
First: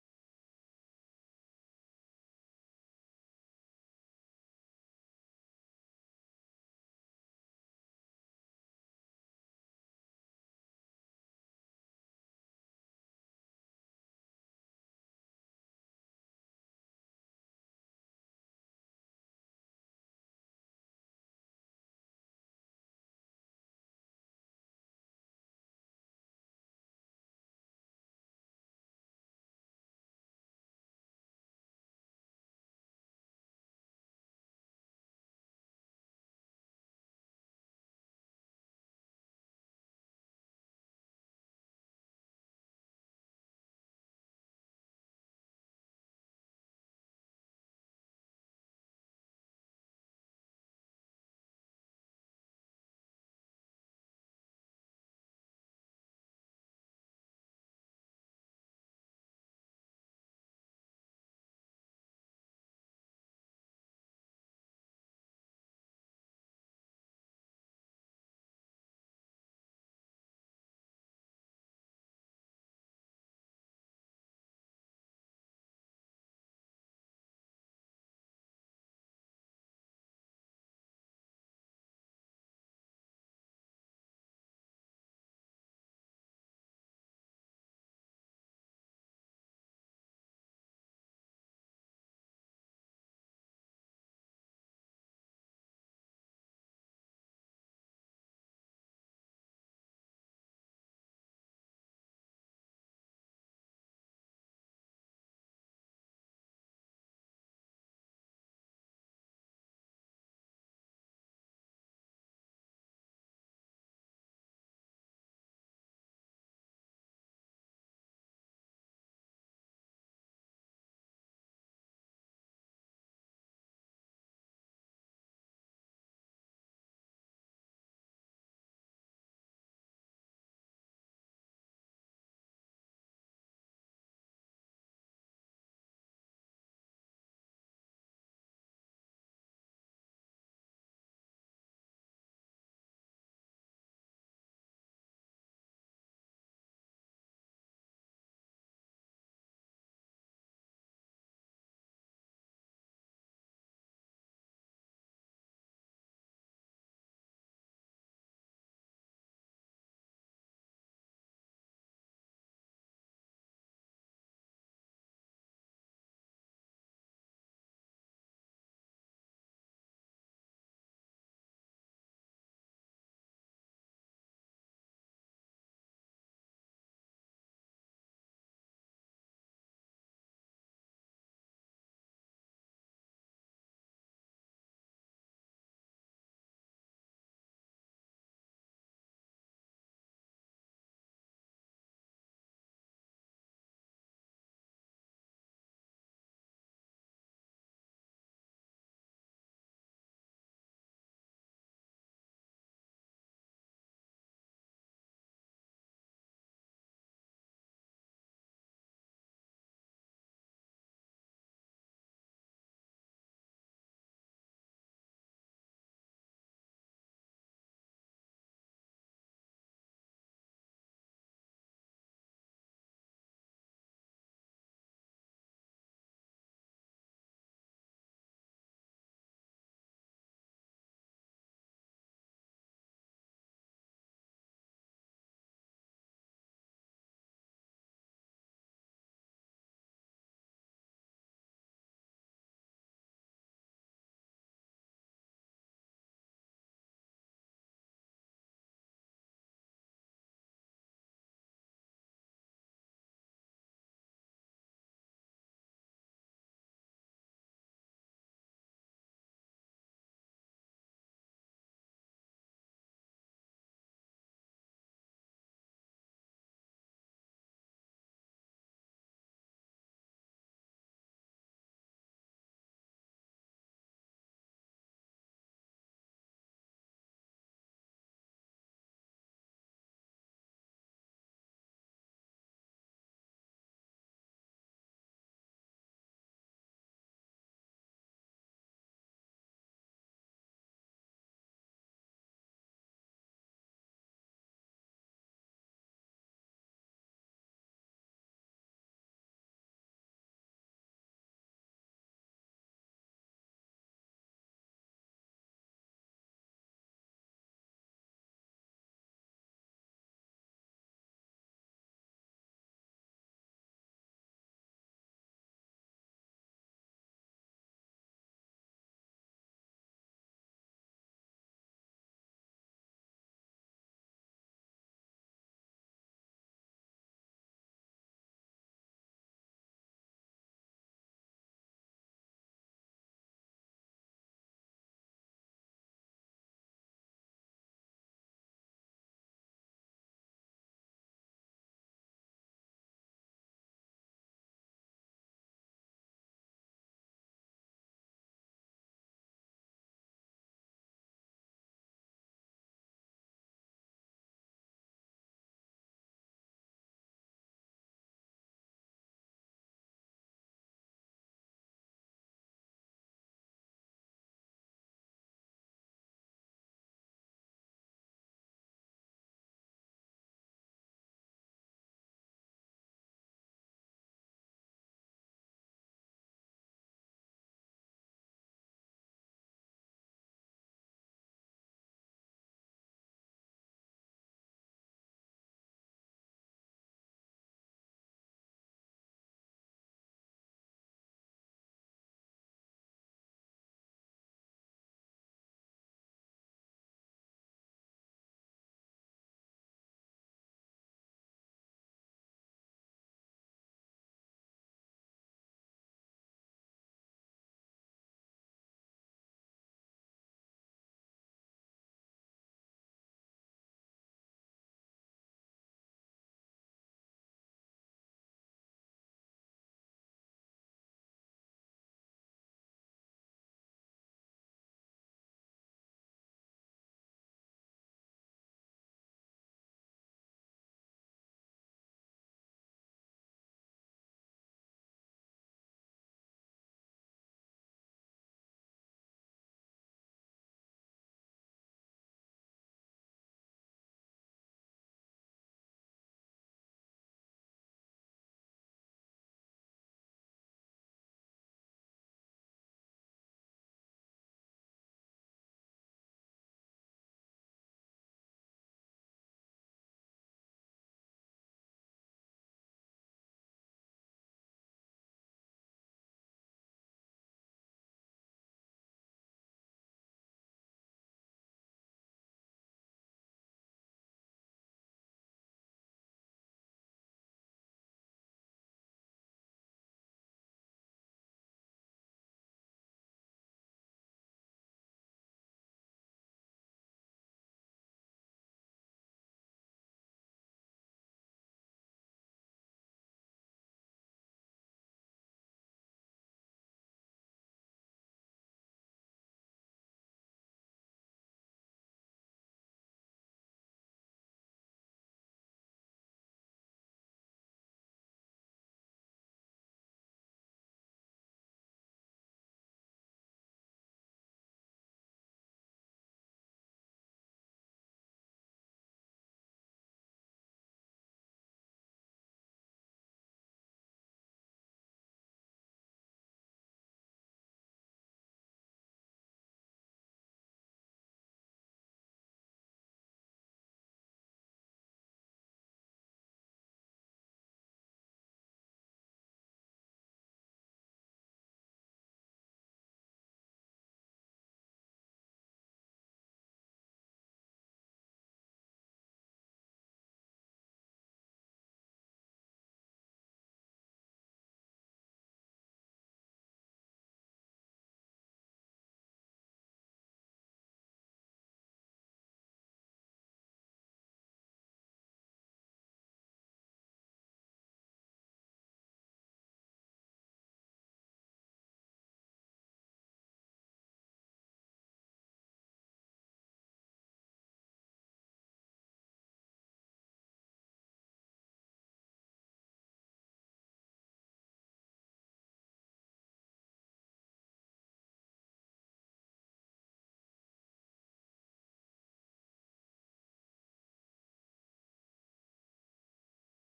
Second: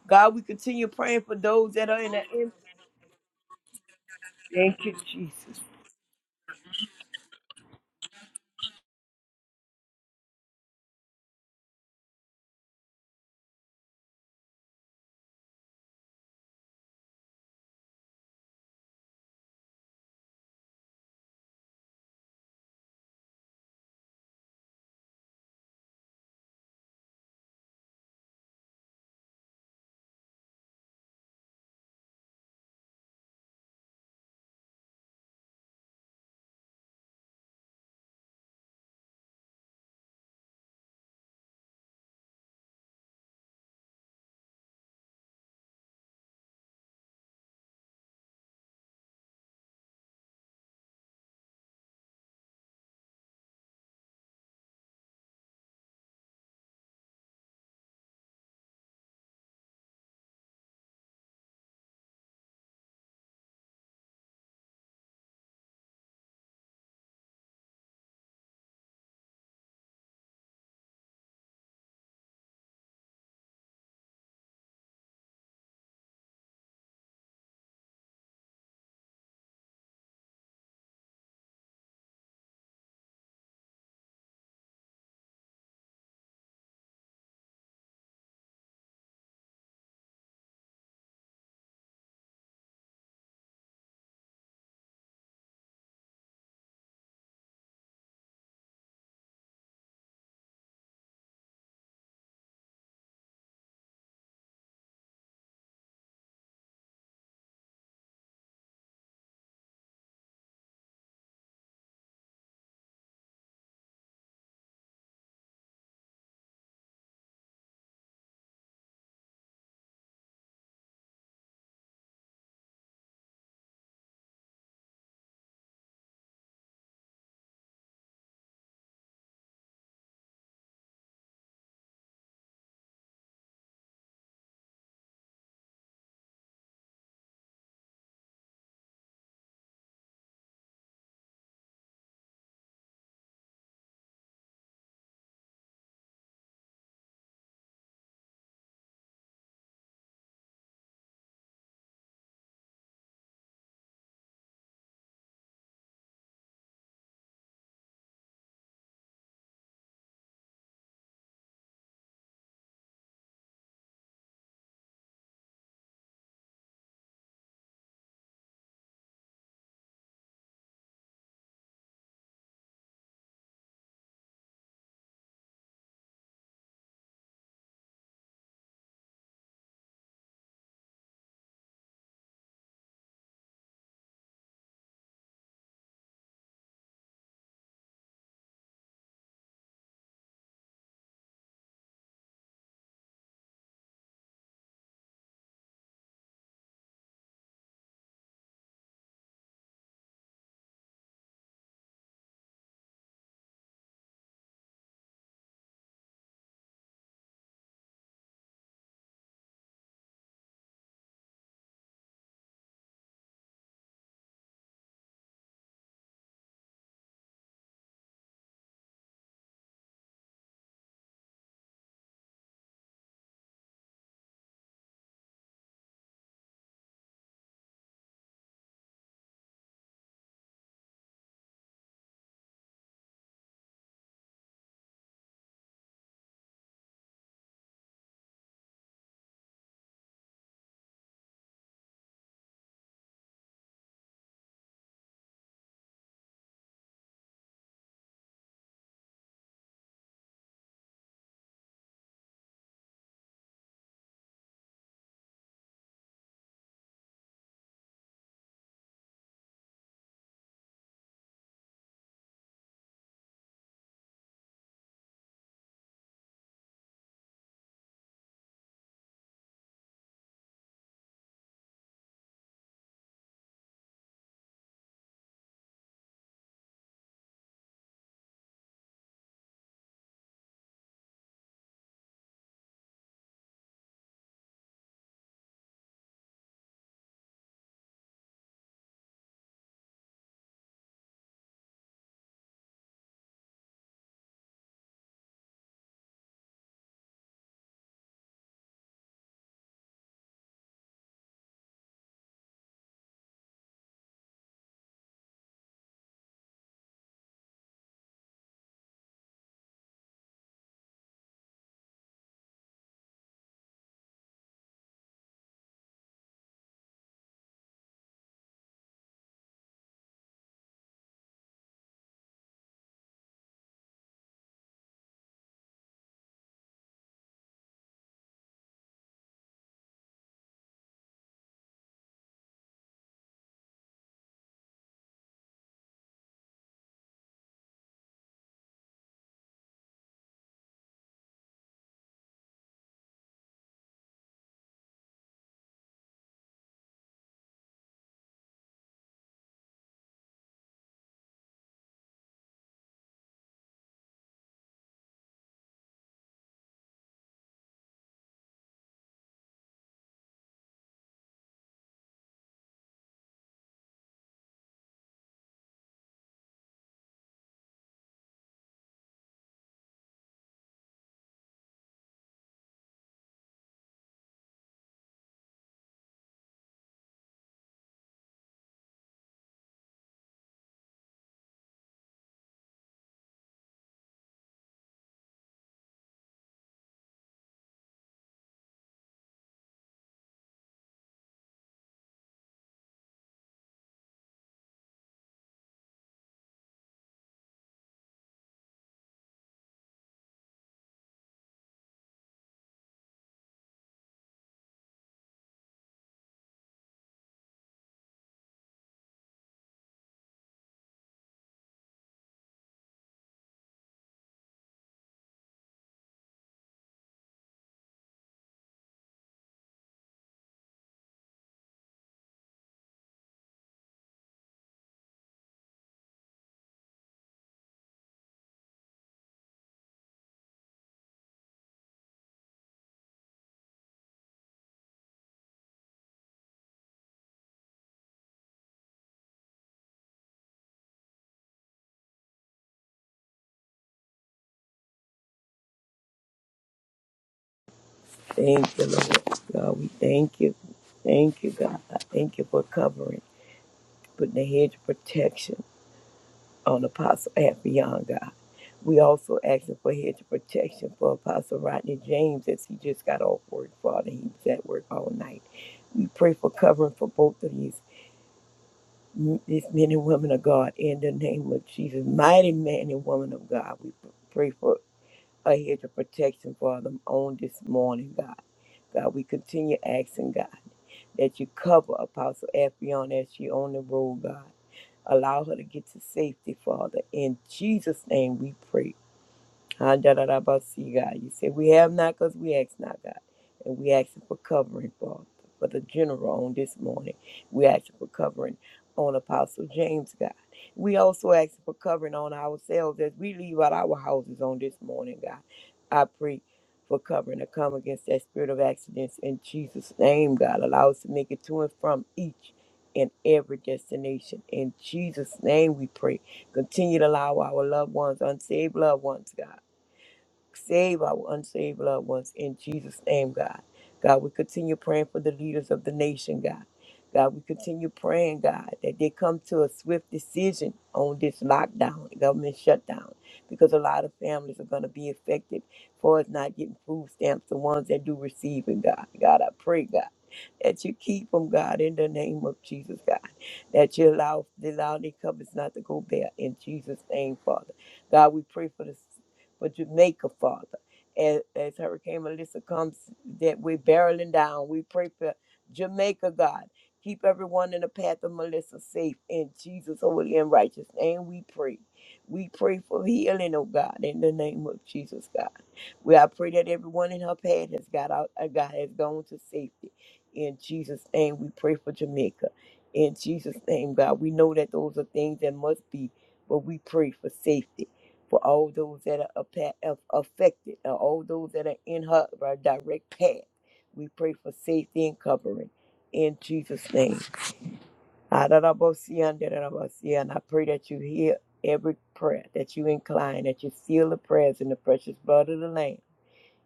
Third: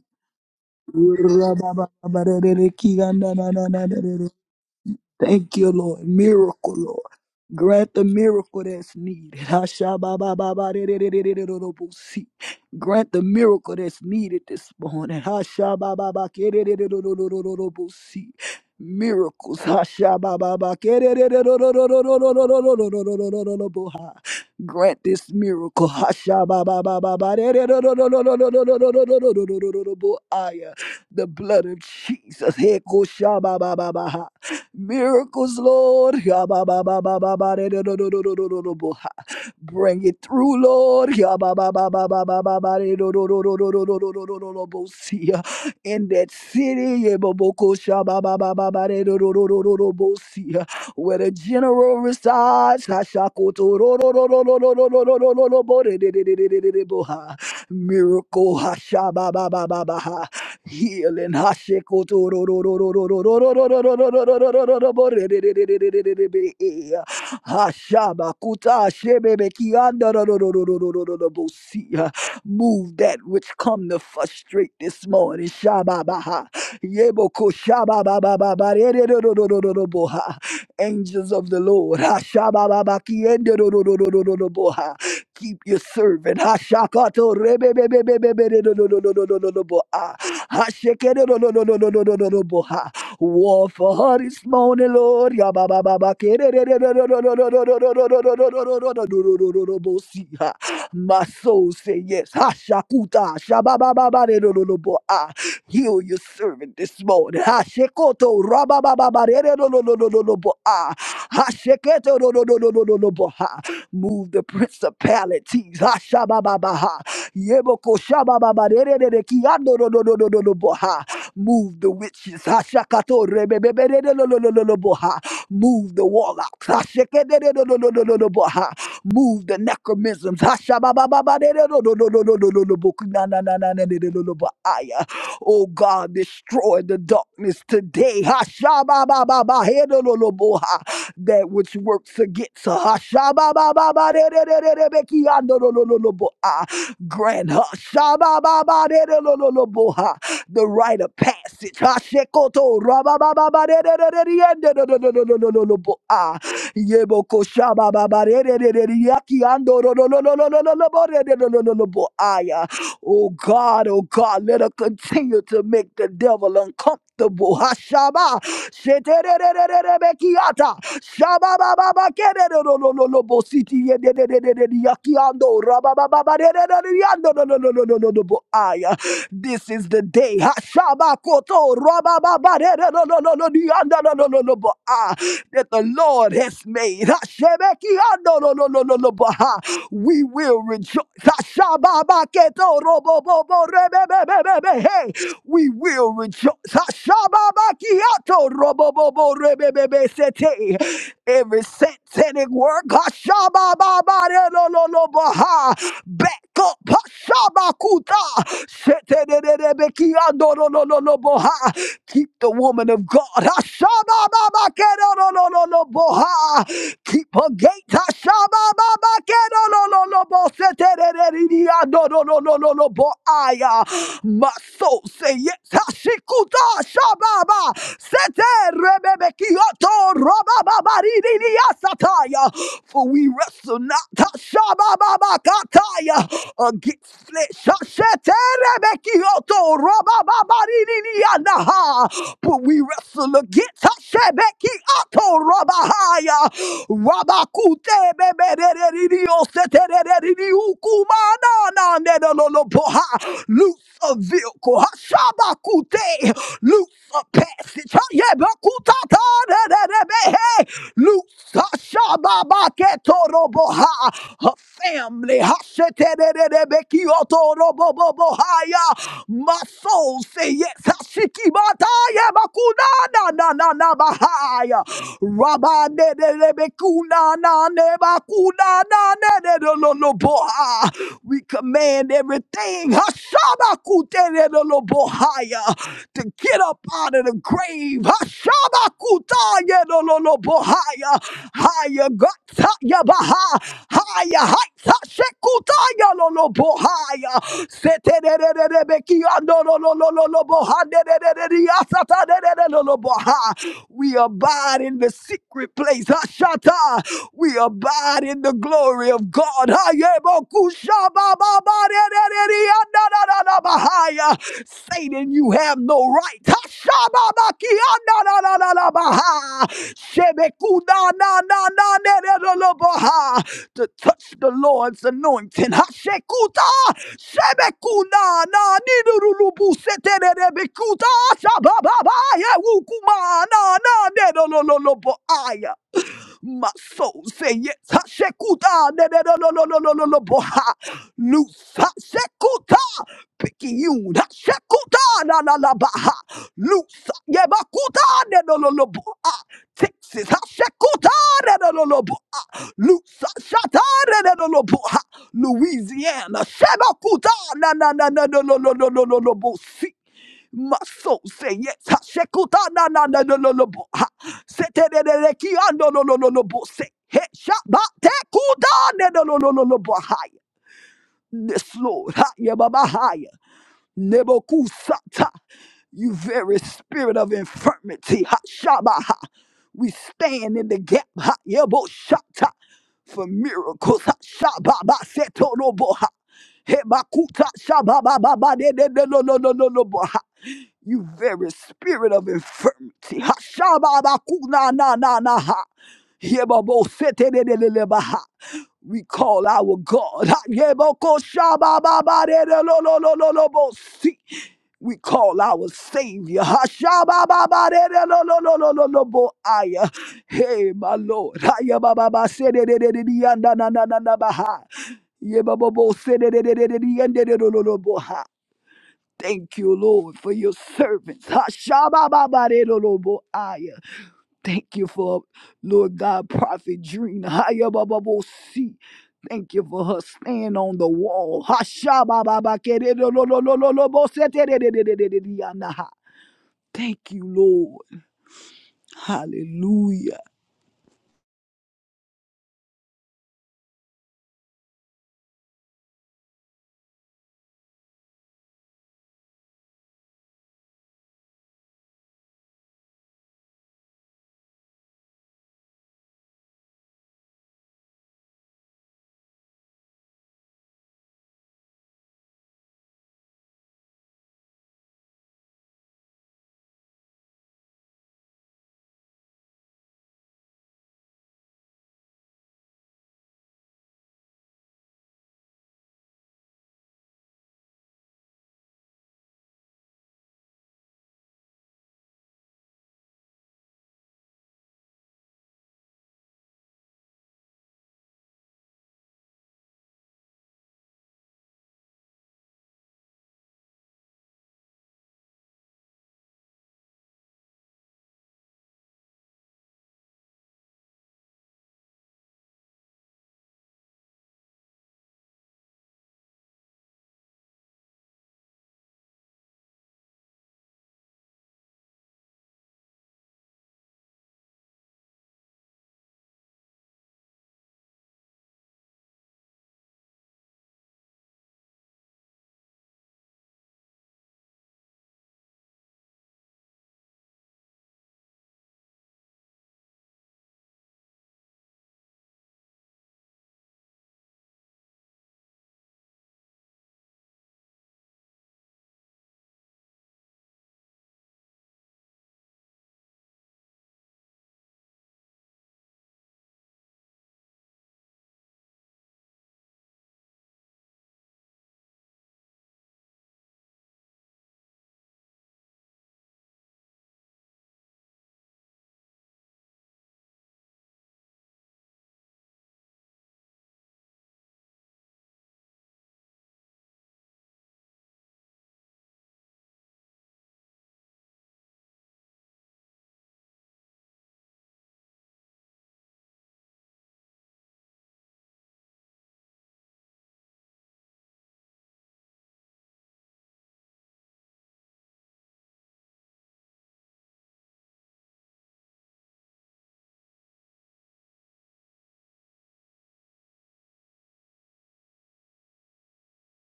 C: God, we continue praying for those that are in the in- Thank you, Jesus.
B: Miracles, Lord. Bring it through, Lord. In that city, where the general resides. Miracle, Healing Hashabakuta Move that which come to frustrate this morning. Shababaha. Yeboko shababababa. Re-re-ro-ro-ro-ro-ro-ro-boha. Angels of the Lord. Hashabababaki. Ende-ro-ro-ro-ro-ro-ro-boha. Keep your servant. Hashakato. Re-be-be-be-be-be-be-re-ro-ro-ro-ro-ro-ro-ro-boha. Yebo koshaba baba dererere kiando do do do do do do boha. Move the witches. Hashakato rebebebe de de lo lo lo boha. Move the warlocks. Hasheke do do do do do do boha. Move the necromisms. Hashaba baba baba do do do do do do do do boku na na na na na de de lo lo Oh God, destroy the darkness today. Hashaba baba baba he do lo boha that which works against us. shabba ba ba ba de de de de de Grant her Shabba-ba-ba-de-de-lo-lo-lo-bo-ha, the rite of passage. Hashekoto rabba-ba-ba-ba-de-de-de-de-de-de-de-de-de-de-de-de-de-de-bo-ha. Yeboko Shabba-ba-ba-de-de-de-de-de-de-yaki-ando-lo-lo-lo-lo-lo-lo-lo-bo-de-de-de-de-de-de-de-bo-ha. Oh God, Oh God, let her continue to make the devil uncomfortable. Haba sheterebekiata shaba baba kere no no no no nobo city e e e e e e yakiando raba baba baba e e e e e e yando no no no no no no nobo ayah. This is the day. Haba koto raba baba baba e e e e e e yando no no no no nobo ah. That the Lord has made. Habeke yando no no no no nobo ha we will rejoice. Ashababaketorobobobobrebebebebebe. Hey, we will rejoice. Ashababakiatoroboboborebebebebesete. Every satanic work, ashabababarelololobaha. back up, ashabakuta. Sheterererebekiandorololoboha. keep the woman of God. Ashabababakerolololoboha. Keep her gate. shaba baba. keno No no no bo setereriya no no No no no no bo bo My soul say yes. Hashikuta shababa. Sete rebebekioto sataya. For we wrestle not shaba baba kataya. against flesh. Hasheterebekioto robababaridianaha. But we wrestle look get shebeki ato rabahaya rabakute bebereririo seterereri ukumana na nedololo poha loose a vehicle hashabakute loose a passage hayebakutata nerebehe loose hashababake toroboha her family hashetererebeki otorobobobohaya soul say yes. Hashikimataya bakuna na na na bahaya. Rabane de de bekuna na ne bakuna na ne de de lo lo boha. We command everything Hashabakute de de lo bohaya to get up out of the grave. Hashabakutaya de lo lo bohaya. Higher God, higher Baha, higher, Sekutaya lolo bohaya. We abide in the secret place. Hashata. We abide in the glory of God. Hayebokushabababarereri andadadadabahaya. Satan, you have no right. Hashababaki andadadadabaha. Shebekudananananeloloboha to touch the Lord's anointing. Hashekuta shebekuna na nidurulubu seterebekuta shabababa yewukuma na na nedolololobo aya. My soul say yes. Hashekuta, ne- ne- no, no, no, no, no, no, no, boha. Loose. Hashekuta. Picayune. Hashekuta, na, na, na, baha. Loose. Yebakuta, ne- no, no, no, boha. Texas. Hashekuta, ne- no, no, no, boha. Loose. Shata, ne- ne- no, no, boha. Louisiana. Shebakuta, na, na, na, na, no, no, no, no, no, no, no, no, bosi. My soul say yes. Ha, shekuta na na na no no no bo. Ha, sete de de de ki ando no no no no bo. Se he shaba te kuda ne no no no no no bo. ha. yes Lord. Ha, ye baba hi. Nebokusata, you very spirit of infirmity, Hashabaha. We stand in the gap, Hayeboshata, for miracles, Hashababasetonoboha. Hebakuta shabababa de de de no no no no no boha. You very spirit of infirmity. Ha shababa na na na na ha. Hebabo sete de de de de baha. We call our God. Ayebokoshabababaderelololololobosi. We call our Savior. Hashabababaderelololololobo- Hey, my Lord. Ayabababasedededediyandanananabaha. Yebabobosededededediyandelololoboha. Thank you, Lord, for your servants. Hashabababaderelolobo- Thank you for Lord God, Prophet Drina. Hayabababosi. Thank you for her stand on the wall. Hashabababakerelololololobosete. Thank you, Lord. Hallelujah.
C: Thank you, Lord. God, we thank you. Thank you, God. I thank you for covering, putting the hedge of protection on Apostle Afy Young, God. We also asking for hedge of protection for Apostle Rodney James as he just got off work, Father. He was at work all night. We pray for covering for both of these, these men and women of God in the name of Jesus. Mighty man and woman of God, we pray for a hedge of protection for them on this morning, God. God, we continue asking, God, that you cover Apostle Afy as she on the road, God. Allow her to get to safety, Father. In Jesus' name we pray. Ah, da, da, da, ba, see, God. You said we have not because we ask not, God. And we ask for covering, Father, for the general on this morning. We ask for covering on Apostle James, God. We also ask for covering on ourselves as we leave out our houses on this morning, God. I pray for covering to come against that spirit of accidents in Jesus' name, God. Allow us to make it to and from each and every destination. In Jesus' name we pray. Continue to allow our loved ones, unsaved loved ones, God Save our unsaved loved ones in Jesus' name, God. God, we continue praying for the leaders of the nation, God. God, we continue praying, God, that they come to a swift decision on this lockdown, government shutdown, because a lot of families are going to be affected for us not getting food stamps, the ones that do receive it, God. God, I pray, God, that you keep them, God, in the name of Jesus, God. That you allow, allow their cupboards not to go bare in Jesus' name, Father. God, we pray for the for Jamaica, Father. As, as Hurricane Melissa comes, that we're barreling down, we pray for Jamaica, God. Keep everyone in the path of Melissa safe. In Jesus' holy and righteous name, we pray. We pray for healing, oh God, in the name of Jesus, God. We I pray that everyone in her path has got out, uh, God has gone to safety. In Jesus' name, we pray for Jamaica. In Jesus' name, God, we know that those are things that must be, but we pray for safety for all those that are appa- aff- affected and all those that are in her her direct path. We pray for safety and covering in Jesus' name. Adarabosian, darabosian. I pray that you hear every prayer, that you incline, that you seal the prayers in the precious blood of the Lamb.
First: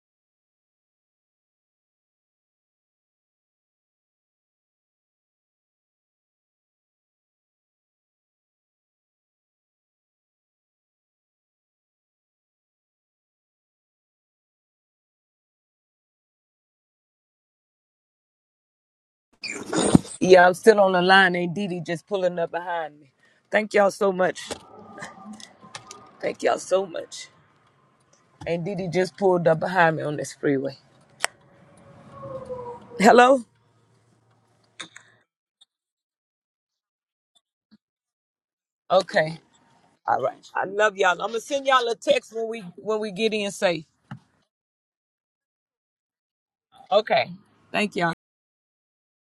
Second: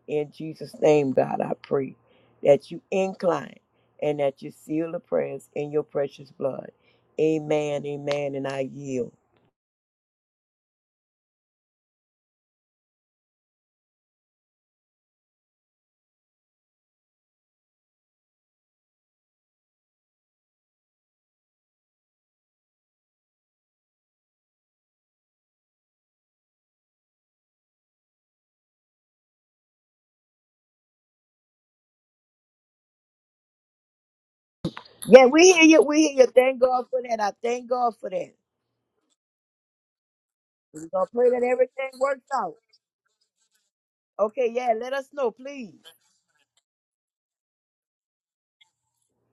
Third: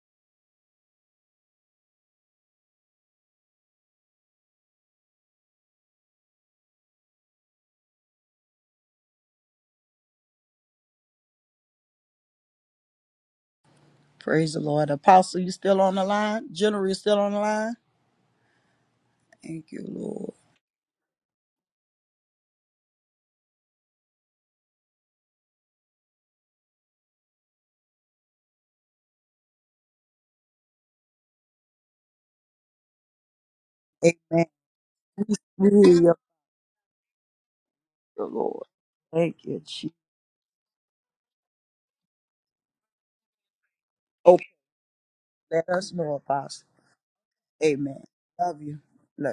C: In Jesus' name, God, I pray that you incline and that you seal the prayers in your precious blood. Amen, amen, and I yield.
B: Praise the Lord. Apostle, you still on the line? General, you still on the line?
A: Yeah, I'm still on the line. Ain't Didi just pulling up behind me. Thank y'all so much. Thank y'all so much. Ain't Didi just pulled up behind me on this freeway. Hello?
B: Amen.
C: Yeah, we hear you.
B: Glory
C: We
B: to
C: hear you. Thank God for that. I thank God for
B: the
C: that.
B: Lord. Thank
A: Okay.
B: you, Jesus.
A: All right. I
C: We're
A: love
C: gonna
A: y'all. I'm
C: pray
A: gonna
C: that
A: send y'all
C: everything
A: a
C: works
A: text when
C: out.
A: we when we get in safe.
B: Open,
C: Okay, yeah, let us know,
B: let
C: please.
B: us know, Apostle.
A: Okay. Thank
B: Amen.
A: y'all.
B: Love you. Love you.